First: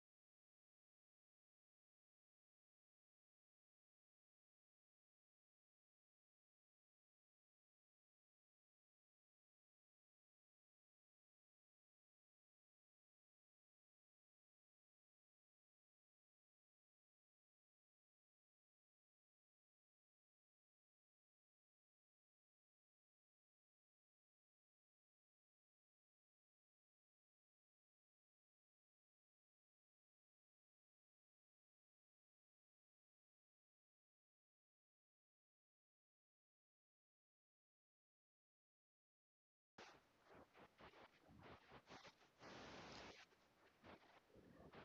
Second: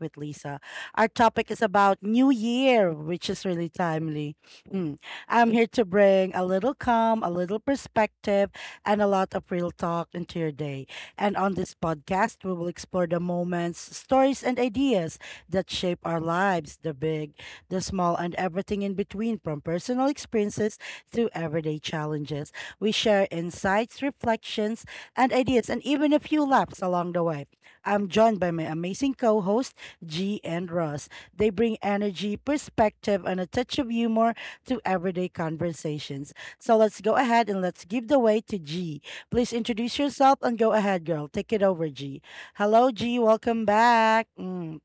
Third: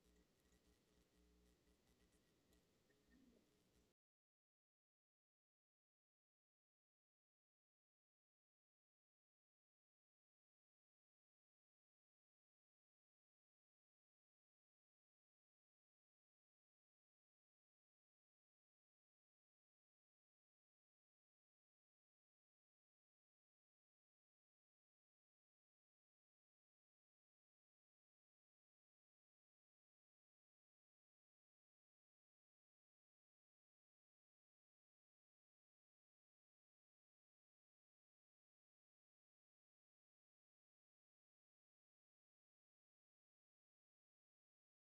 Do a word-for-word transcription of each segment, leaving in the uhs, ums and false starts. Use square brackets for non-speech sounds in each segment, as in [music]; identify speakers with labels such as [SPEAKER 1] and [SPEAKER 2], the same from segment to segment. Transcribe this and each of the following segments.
[SPEAKER 1] with Lisa. Our topic is about New Year, which is really timely. Hmm. I'm here to bring a little calm, a little perspective, and a lot of real talk into your day. And on this podcast, we will explore the moments, stories, and ideas that shape our lives, the big, the small, and everything in between, from personal experiences to everyday challenges. We share insights, reflections, and ideas, and even a few laps along the way. I'm joined by my amazing co hosts, G and Ross. They bring energy, perspective, and a touch of humor to everyday conversations. So let's go ahead and let's give the way to G. Please introduce yourself and go ahead, girl. Take it over, G. Hello, G. Welcome back. Mm,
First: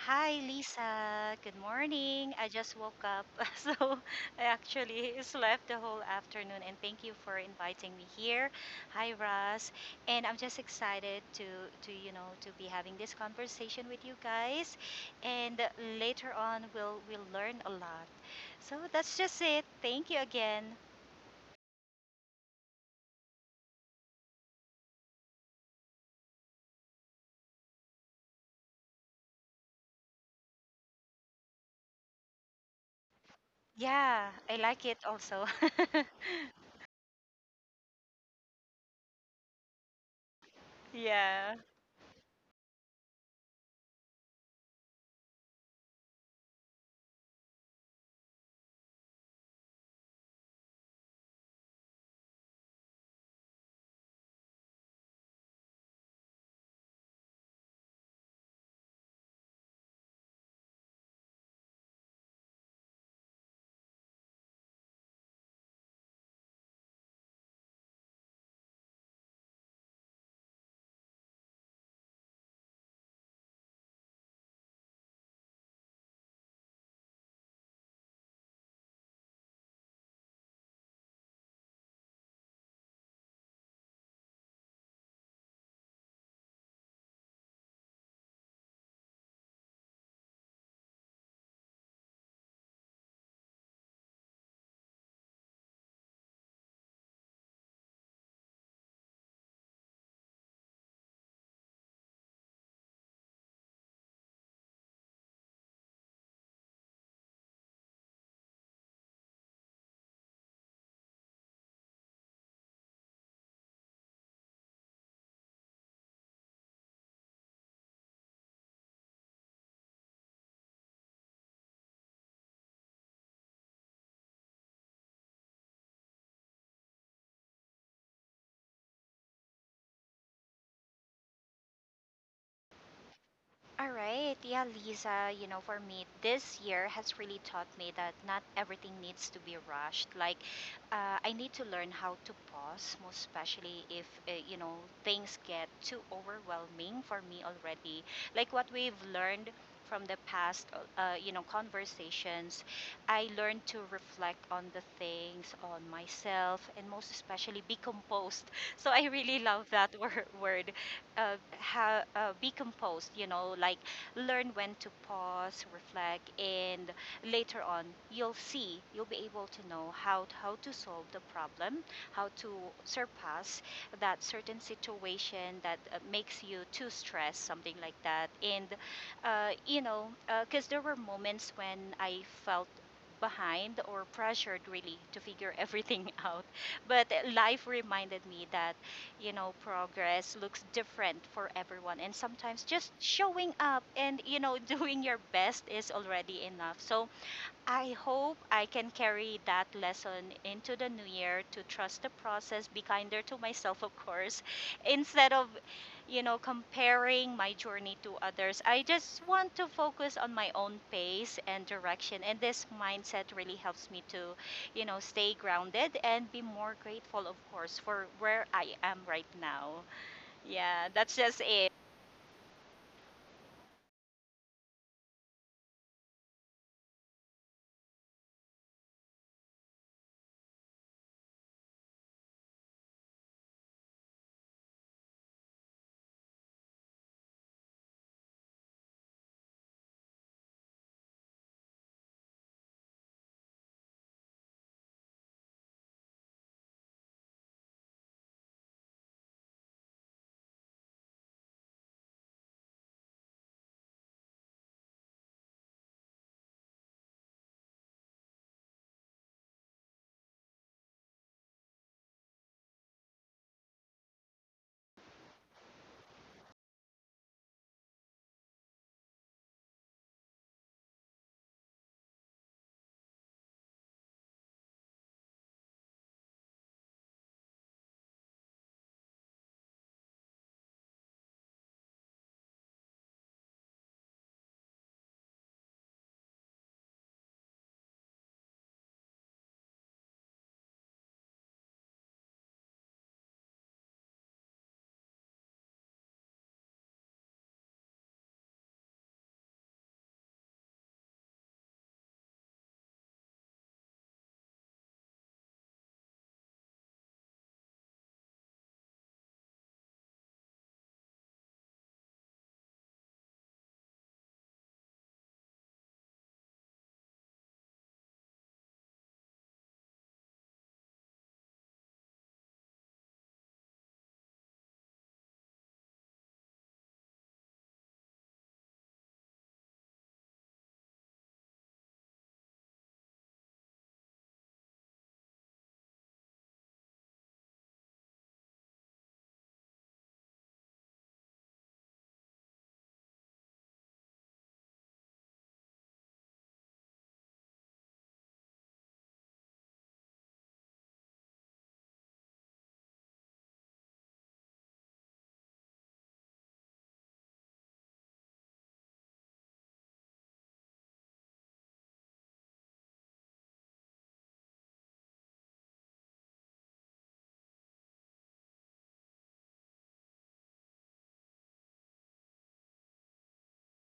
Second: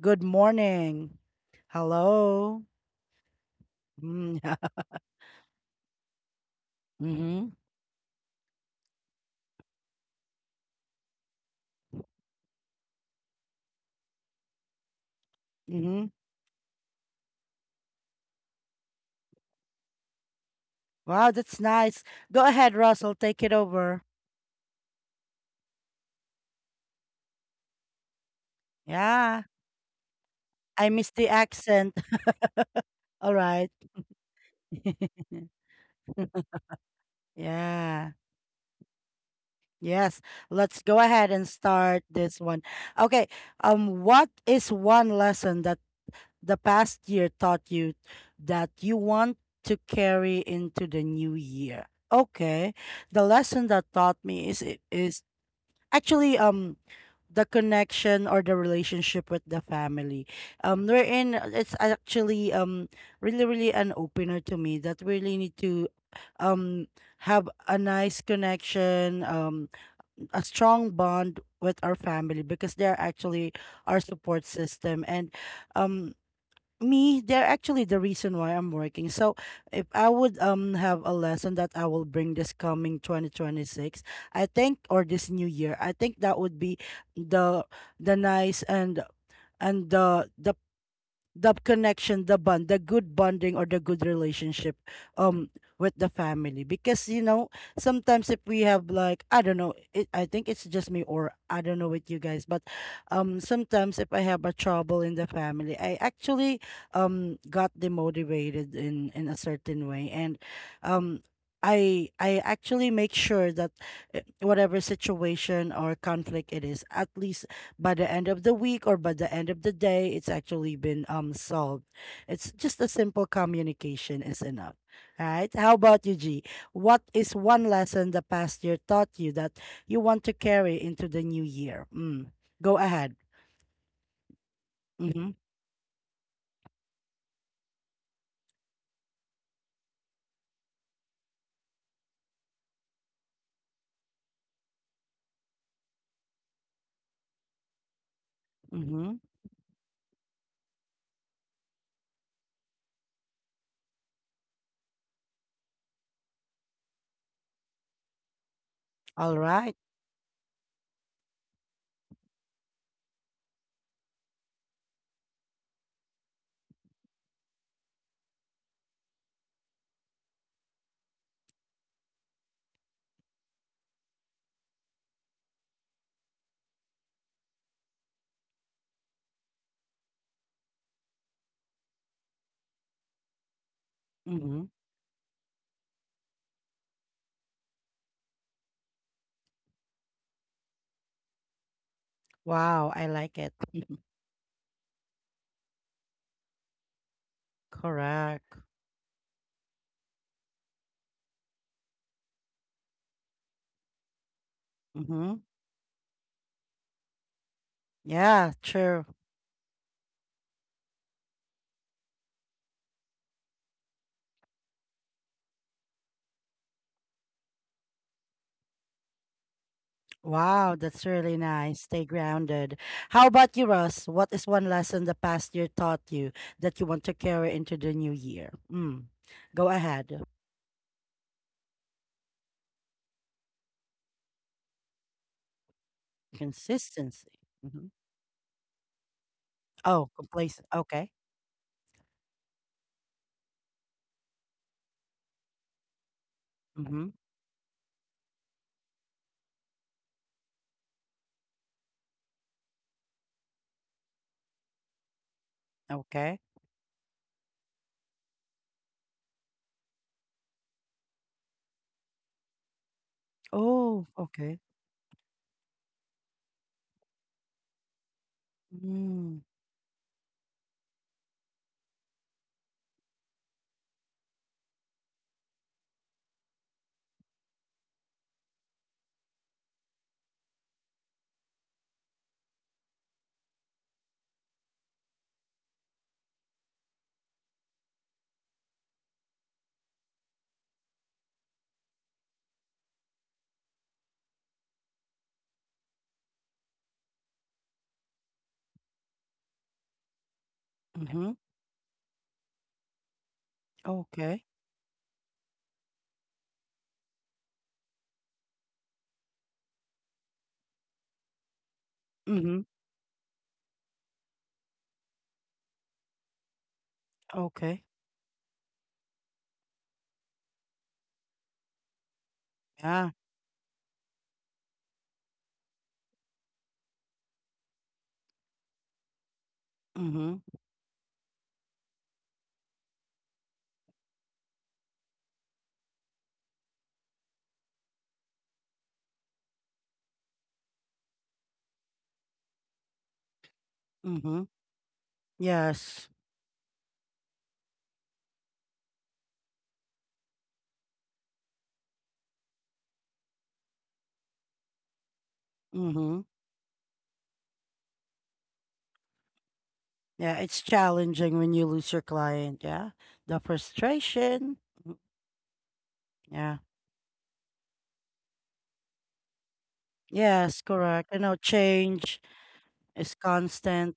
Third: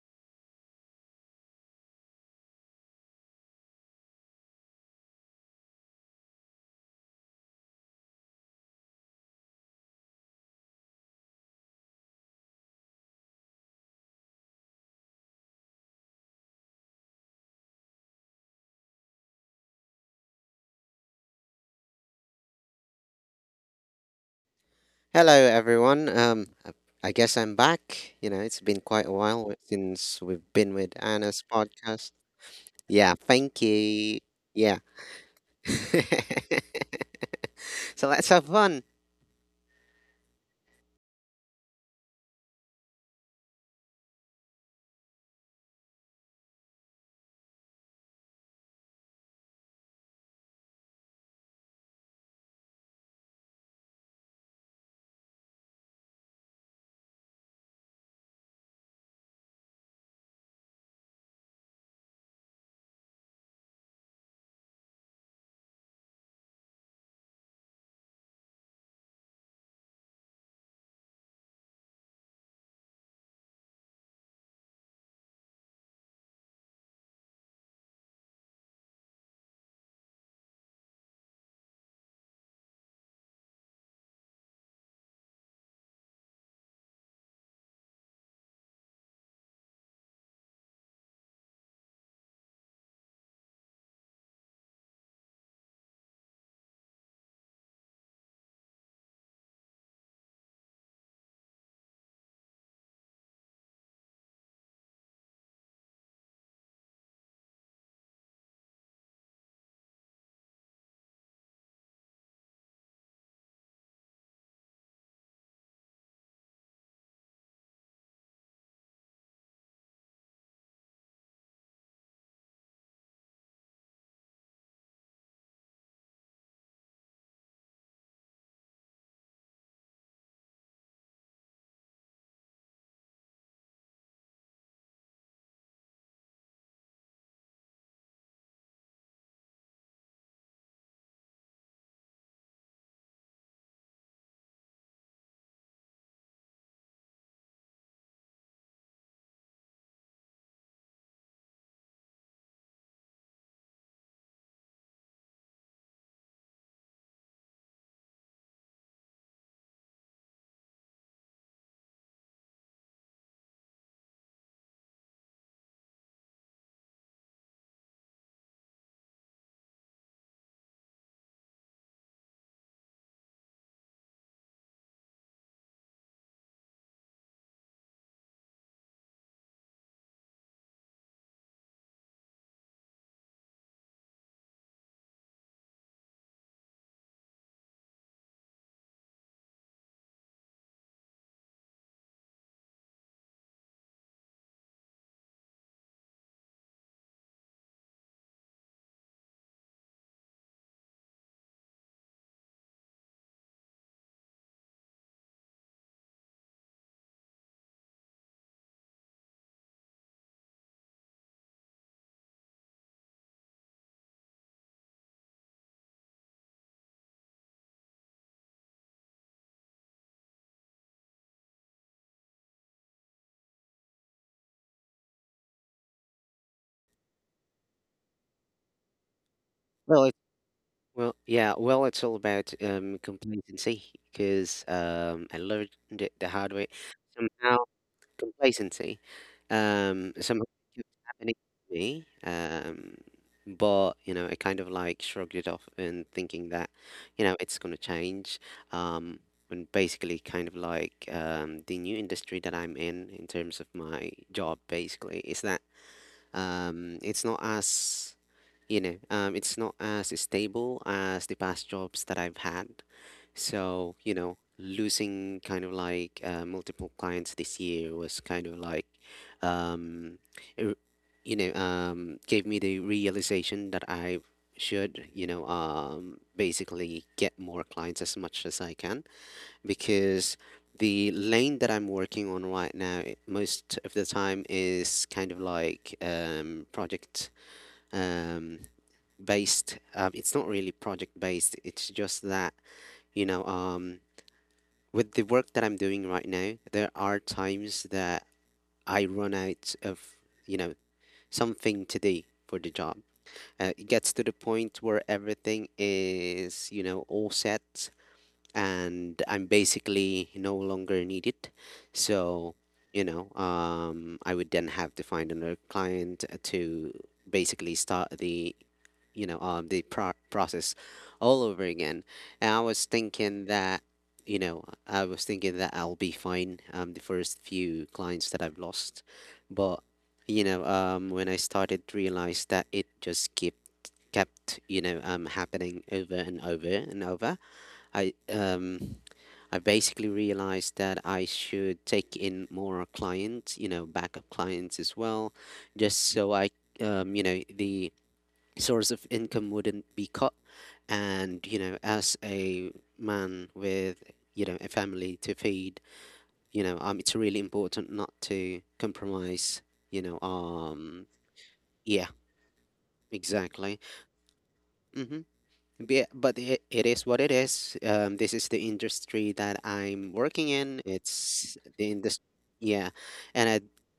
[SPEAKER 1] Good
[SPEAKER 2] Hi,
[SPEAKER 1] morning.
[SPEAKER 2] Lisa. Good morning. I
[SPEAKER 1] Hello.
[SPEAKER 2] just woke up, [laughs] so
[SPEAKER 1] Mm.
[SPEAKER 2] I
[SPEAKER 1] [laughs]
[SPEAKER 2] actually slept the whole afternoon. And thank you for
[SPEAKER 1] Mm-hmm.
[SPEAKER 2] inviting me here. Hi, Russ. And I'm just excited to to you know to be having this conversation with you guys. And
[SPEAKER 1] Mm-hmm.
[SPEAKER 2] later on, we'll we'll learn a lot. So that's just it. Thank you again.
[SPEAKER 1] Wow, that's nice. Go ahead, Russell. Take it over.
[SPEAKER 3] Hello, everyone. Um, I I guess I'm back. You know, it's been quite a
[SPEAKER 1] Yeah.
[SPEAKER 3] while since we've been
[SPEAKER 1] I
[SPEAKER 3] with
[SPEAKER 1] miss the
[SPEAKER 3] Anna's
[SPEAKER 1] accent.
[SPEAKER 3] podcast.
[SPEAKER 1] [laughs]
[SPEAKER 3] Yeah,
[SPEAKER 1] All
[SPEAKER 3] thank
[SPEAKER 1] right.
[SPEAKER 3] you.
[SPEAKER 2] Yeah, I
[SPEAKER 3] Yeah.
[SPEAKER 2] like it also.
[SPEAKER 1] [laughs]
[SPEAKER 3] [laughs]
[SPEAKER 2] [laughs]
[SPEAKER 3] So
[SPEAKER 1] Yeah.
[SPEAKER 3] let's have fun.
[SPEAKER 1] Yes. Let's go ahead and
[SPEAKER 2] Yeah.
[SPEAKER 1] start this one. Okay. Um, what is one lesson that the past year taught you that you want to carry into the new year? Okay. The lesson that taught me is is actually, um the connection or the relationship with the family um we're in. It's actually, um really really an opener to me that we really need to, um have a nice connection, um a strong bond with our family, because they're actually our support system. And, um me, they're actually the reason why I'm working. So if I would, um have a lesson that I will bring this coming twenty twenty-six, I think, or this new year, I think that would be the the nice, and and the the the connection, the bond, the good bonding or the good relationship, um with the family. Because you know, sometimes if we have like, I don't know, it, I think it's just me, or I don't know with you guys, but um sometimes if I have a trouble in the family, I actually, um got demotivated in in a certain way. And, um I I actually make sure that, uh, whatever situation or conflict it is, at least by the end of the week or by the end of the day, it's actually been, um solved. It's just a simple communication is enough. Right? How about you, G? What is one lesson the past year taught you that you want to carry into the new year? Mm. Go ahead.
[SPEAKER 2] All right. Yeah,
[SPEAKER 1] Mm-hmm.
[SPEAKER 2] Lisa, you know, for me, this year has really taught me that not everything needs to be rushed. Like, uh, I need to learn how to pause, most especially if, uh, you know, things get too overwhelming for me already. Like, what we've
[SPEAKER 1] Mm-hmm.
[SPEAKER 2] learned from the past, uh, you know, conversations, I learned to reflect on the things, on myself, and most especially be composed. [laughs] So I
[SPEAKER 1] All
[SPEAKER 2] really love
[SPEAKER 1] right.
[SPEAKER 2] that [laughs] wor- word uh, ha- uh, be composed, you know, like learn when to pause, reflect, and later on you'll see, you'll be able to know how, how to solve the problem, how to surpass that certain situation that uh, makes you too stressed, something like that. And, uh, you know, because uh, There were moments when I felt behind or pressured
[SPEAKER 1] Mm-hmm.
[SPEAKER 2] really to figure everything [laughs] out. But life reminded me that you know, progress looks different for everyone. And sometimes just
[SPEAKER 1] Wow, I like
[SPEAKER 2] showing
[SPEAKER 1] it.
[SPEAKER 2] up
[SPEAKER 1] [laughs]
[SPEAKER 2] and, you know, [laughs] doing your best is already enough. So I hope
[SPEAKER 1] Correct.
[SPEAKER 2] I can carry that lesson into the new year to trust the process, be kinder to myself, of course, [laughs] instead
[SPEAKER 1] Mm-hmm.
[SPEAKER 2] of, you know, comparing my journey to
[SPEAKER 1] Yeah,
[SPEAKER 2] others. I
[SPEAKER 1] true.
[SPEAKER 2] just want to focus on my own pace and direction. And this mindset really helps me to, you know, stay grounded and be more grateful, of course, for where I am right now.
[SPEAKER 1] Wow,
[SPEAKER 2] Yeah,
[SPEAKER 1] that's
[SPEAKER 2] that's
[SPEAKER 1] really
[SPEAKER 2] just it.
[SPEAKER 1] nice. Stay grounded. How about you, Russ? What is one lesson the past year taught you that you want to carry into the new year? Mm. Go
[SPEAKER 3] Well, it,
[SPEAKER 1] ahead.
[SPEAKER 3] well, yeah. Well, it's all about um complacency because um I learned it the hard way.
[SPEAKER 1] Consistency.
[SPEAKER 3] Somehow
[SPEAKER 1] Hmm.
[SPEAKER 3] Complacency,
[SPEAKER 1] Oh,
[SPEAKER 3] um, somehow
[SPEAKER 1] complacent.
[SPEAKER 3] it kept
[SPEAKER 1] Okay.
[SPEAKER 3] happening to me, um, but, you know, I kind of, like, shrugged it off and thinking that,
[SPEAKER 1] Mm-hmm.
[SPEAKER 3] you know, it's gonna change, um, and basically kind of like, um, the new industry that I'm in, in terms of my job, basically, is that,
[SPEAKER 1] Okay.
[SPEAKER 3] um, it's not as, you know, um, it's not as stable as the past jobs that I've had, so,
[SPEAKER 1] Oh,
[SPEAKER 3] you know,
[SPEAKER 1] okay.
[SPEAKER 3] losing kind of like uh, multiple clients this year was kind of like,
[SPEAKER 1] Mm.
[SPEAKER 3] um, it- you know, um, gave me the realization that I should, you know, um, basically get more clients as much as I can because the lane that I'm working on right now, it- most of the time is kind of like um, project um, based. Um, it's not really project based, it's just that, you know, um, with the work that I'm doing right now, there are times that I run out of, you know,
[SPEAKER 1] Mm-hmm.
[SPEAKER 3] something to do for the job. Uh, it gets to the
[SPEAKER 1] Okay.
[SPEAKER 3] point where everything is, you know, all set and I'm basically no longer needed. So,
[SPEAKER 1] Mm-hmm.
[SPEAKER 3] you know, um, I would then have to find another client to basically
[SPEAKER 1] Okay.
[SPEAKER 3] start the you know um, the pro- process all over again, and I was
[SPEAKER 1] Yeah.
[SPEAKER 3] thinking that, you know, I was thinking that I'll be fine. Um, the first few clients that I've lost, but
[SPEAKER 1] Mm-hmm.
[SPEAKER 3] you know, um, when I started to realize that it just kept kept you know um, happening over and over and over, i um, I basically realized that I should take in more clients, you know, backup
[SPEAKER 1] Mm-hmm.
[SPEAKER 3] clients as well,
[SPEAKER 1] Yes.
[SPEAKER 3] just so I, um, you know, the source of income wouldn't be cut. And you know, as a man with, you know, a family to feed,
[SPEAKER 1] Mm-hmm.
[SPEAKER 3] you know, um it's really important not to compromise, you know
[SPEAKER 1] Yeah, it's
[SPEAKER 3] um
[SPEAKER 1] challenging when you lose your
[SPEAKER 3] yeah,
[SPEAKER 1] client. Yeah. The
[SPEAKER 3] exactly.
[SPEAKER 1] frustration.
[SPEAKER 3] Mm-hmm. Be- but
[SPEAKER 1] Yeah.
[SPEAKER 3] it, it is what it is. Um this is the industry that I'm working
[SPEAKER 1] Yes,
[SPEAKER 3] in.
[SPEAKER 1] correct. You know,
[SPEAKER 3] It's the
[SPEAKER 1] change
[SPEAKER 3] industry. Yeah,
[SPEAKER 1] is
[SPEAKER 3] and I
[SPEAKER 1] constant.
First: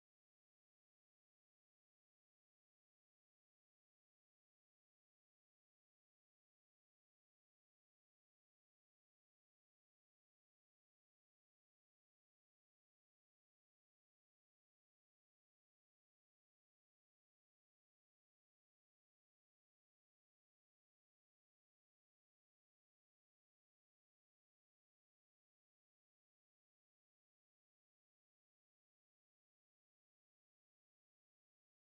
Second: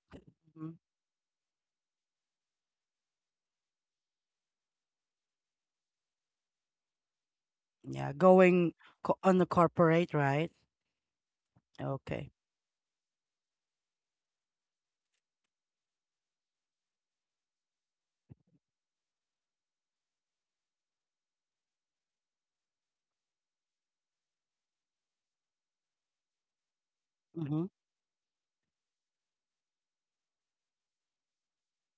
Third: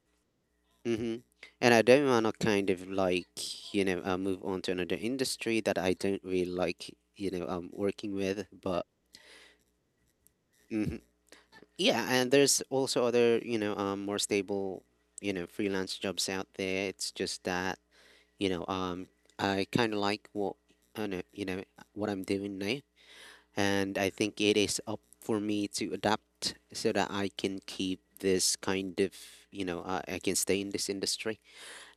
[SPEAKER 1] Mhm.
[SPEAKER 3] Mm-hmm. And I don't want to kind of like, you know, uh, move on to another industry that I don't really like, you know, um,
[SPEAKER 1] Yeah,
[SPEAKER 3] working with.
[SPEAKER 1] going
[SPEAKER 3] But
[SPEAKER 1] co on the corporate, right?
[SPEAKER 3] mhm. Yeah, and
[SPEAKER 1] Okay.
[SPEAKER 3] there's also other, you know, um, more stable, you know, freelance jobs out there. It's just that, you know, um, I kind of like what, I know, you know, what I'm doing now. And I think it is up for me to adapt so that I can
[SPEAKER 1] Mm-hmm.
[SPEAKER 3] keep this kind of, you know, uh, I can stay in this industry.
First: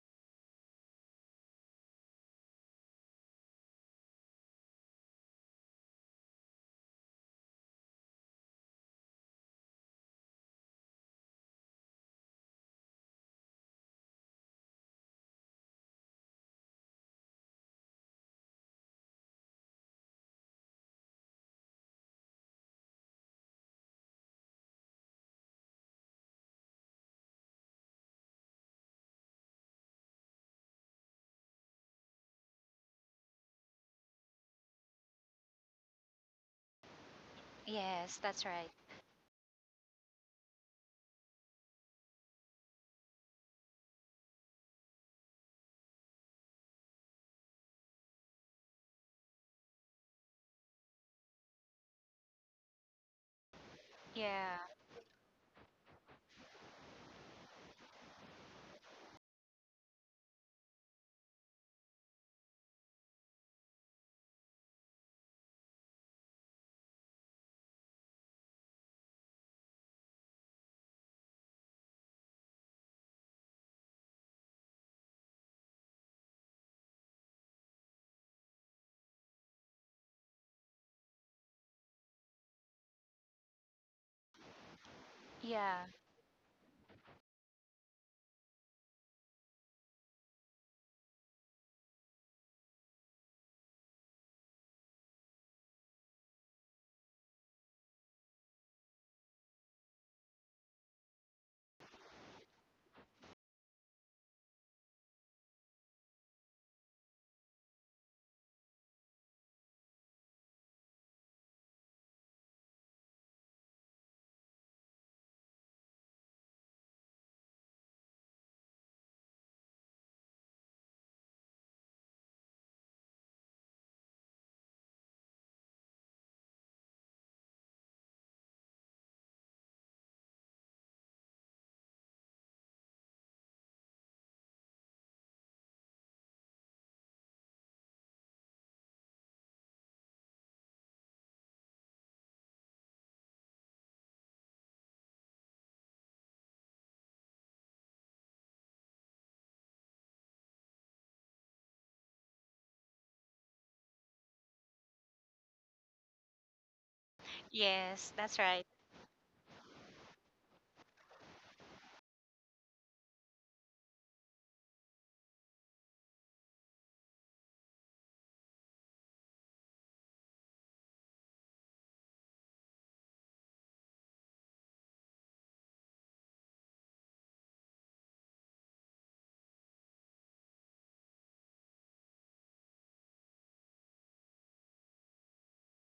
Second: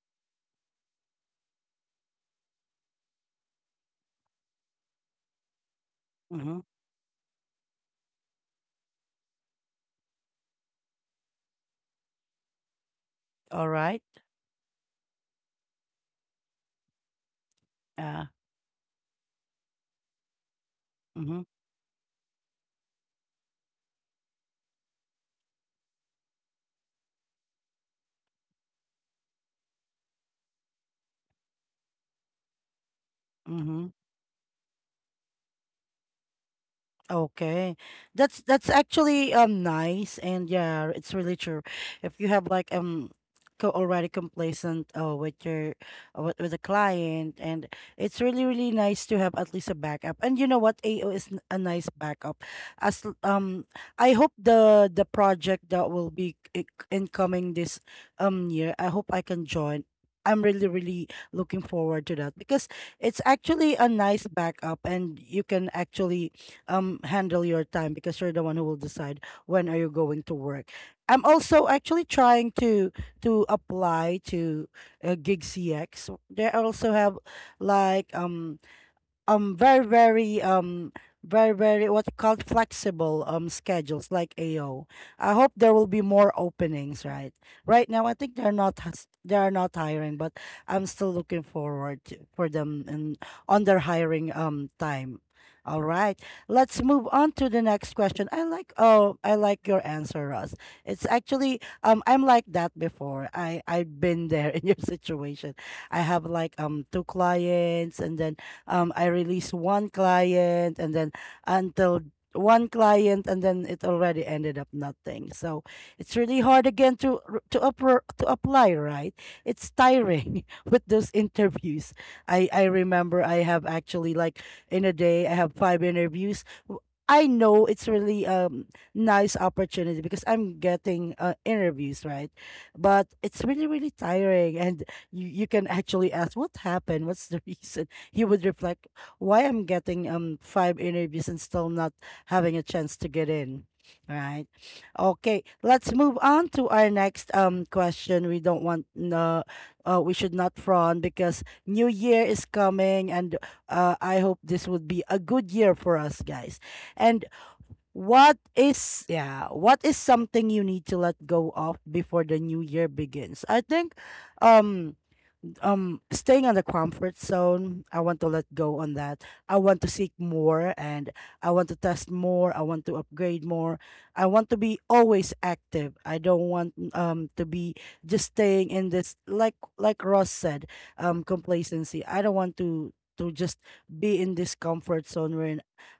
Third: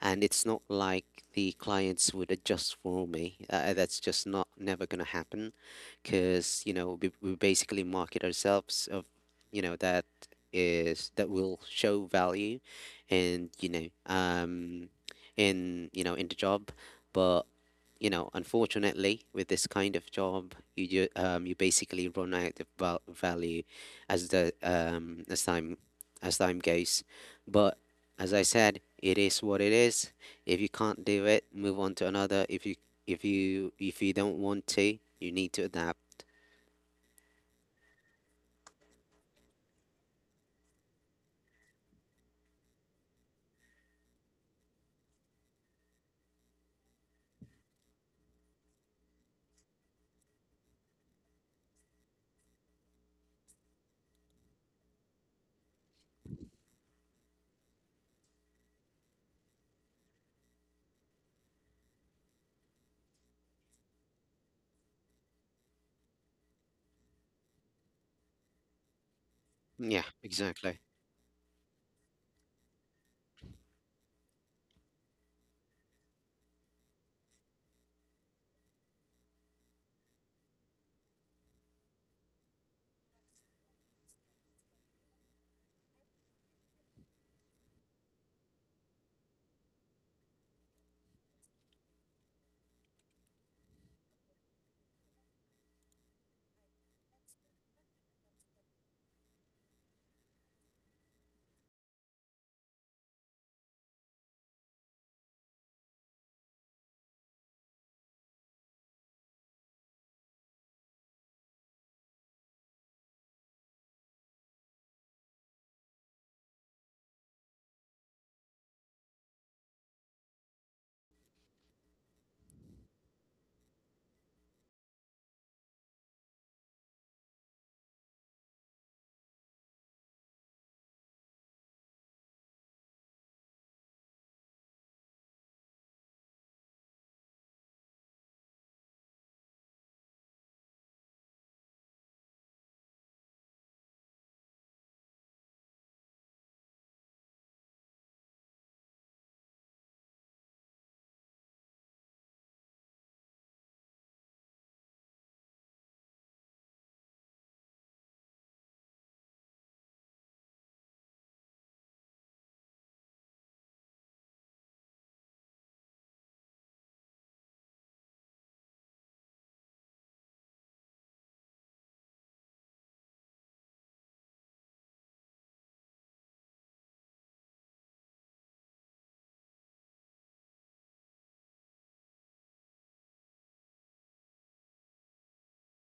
[SPEAKER 3] And it's not like the clients would adjust for me. Uh, that's just not never gonna happen,
[SPEAKER 1] Mm-hmm.
[SPEAKER 3] because you know we, we basically market ourselves of you know that is that will show value, and you
[SPEAKER 1] All
[SPEAKER 3] know
[SPEAKER 1] right.
[SPEAKER 3] um in you know in the job, but you
[SPEAKER 1] Uh,
[SPEAKER 3] know unfortunately with this kind of job you ju-
[SPEAKER 1] mm-hmm.
[SPEAKER 3] um you basically run out of val- value as the um as time as time goes, but as I said, it is what it is. If you can't do it, move on to another. If you if you
[SPEAKER 1] Mm-hmm.
[SPEAKER 3] if you don't want to, you need to adapt.
[SPEAKER 1] Okay.
[SPEAKER 2] Yes,
[SPEAKER 1] That's
[SPEAKER 2] that's
[SPEAKER 1] that's
[SPEAKER 2] right.
[SPEAKER 1] actually, um nice. And yeah, it's really true. If you have like, um co already complacent, uh, with your, uh, with, with a client, and it's really really nice to have at least a backup. And you know what? A O is n- a nice backup. As l- um I hope
[SPEAKER 2] Yeah,
[SPEAKER 1] the the project that will be I- incoming this, um year, I hope I can join. I'm really really looking forward to that, because it's actually a nice backup and you can actually, um handle your time because you're the one who will decide when are you
[SPEAKER 3] Yeah,
[SPEAKER 1] going to work.
[SPEAKER 3] exactly.
[SPEAKER 1] I'm also actually trying to to apply to, uh, Gig C X. They also have like, um um very very um very very, what you call it, flexible, um schedules like A O. I hope there will
[SPEAKER 2] yeah.
[SPEAKER 1] be more openings, right? Right now I think they're not hus- they are not hiring, but I'm still looking forward to, for them in on their hiring, um time. All right. Let's move on to the next question. I like, oh I like your answer, Ross. It's actually, um I'm like that before. I I've been there [laughs] in your situation. I have like, um two clients, and then, um I released one client, and then until one client, and then it already ended up nothing. So it's really hard again to r- to up to apply, right? It's tiring [laughs] with those interviews. I I remember I have actually like, in a day I have five interviews. W- I know it's really, um nice opportunity because I'm getting, uh, interviews, right? But it's really really tiring, and you, you can actually ask what happened, what's the reason he would reflect, why I'm getting, um five interviews and still not having a chance to get in. Right. Okay, let's move on to our next, um question. We don't want no, uh, we should not frown because new year is coming, and uh, I hope this would be a good year for us guys. And
[SPEAKER 2] Yes,
[SPEAKER 1] what
[SPEAKER 2] that's right.
[SPEAKER 1] is, yeah, what is something you need to let go of before the new year begins? I think, um um staying on the comfort zone, I want to let go on that. I want to seek more, and I want to test more, I want to upgrade more, I want to be always active, I don't want, um to be just staying in this, like like Ross said, um complacency. I don't want to to just be in this comfort zone where,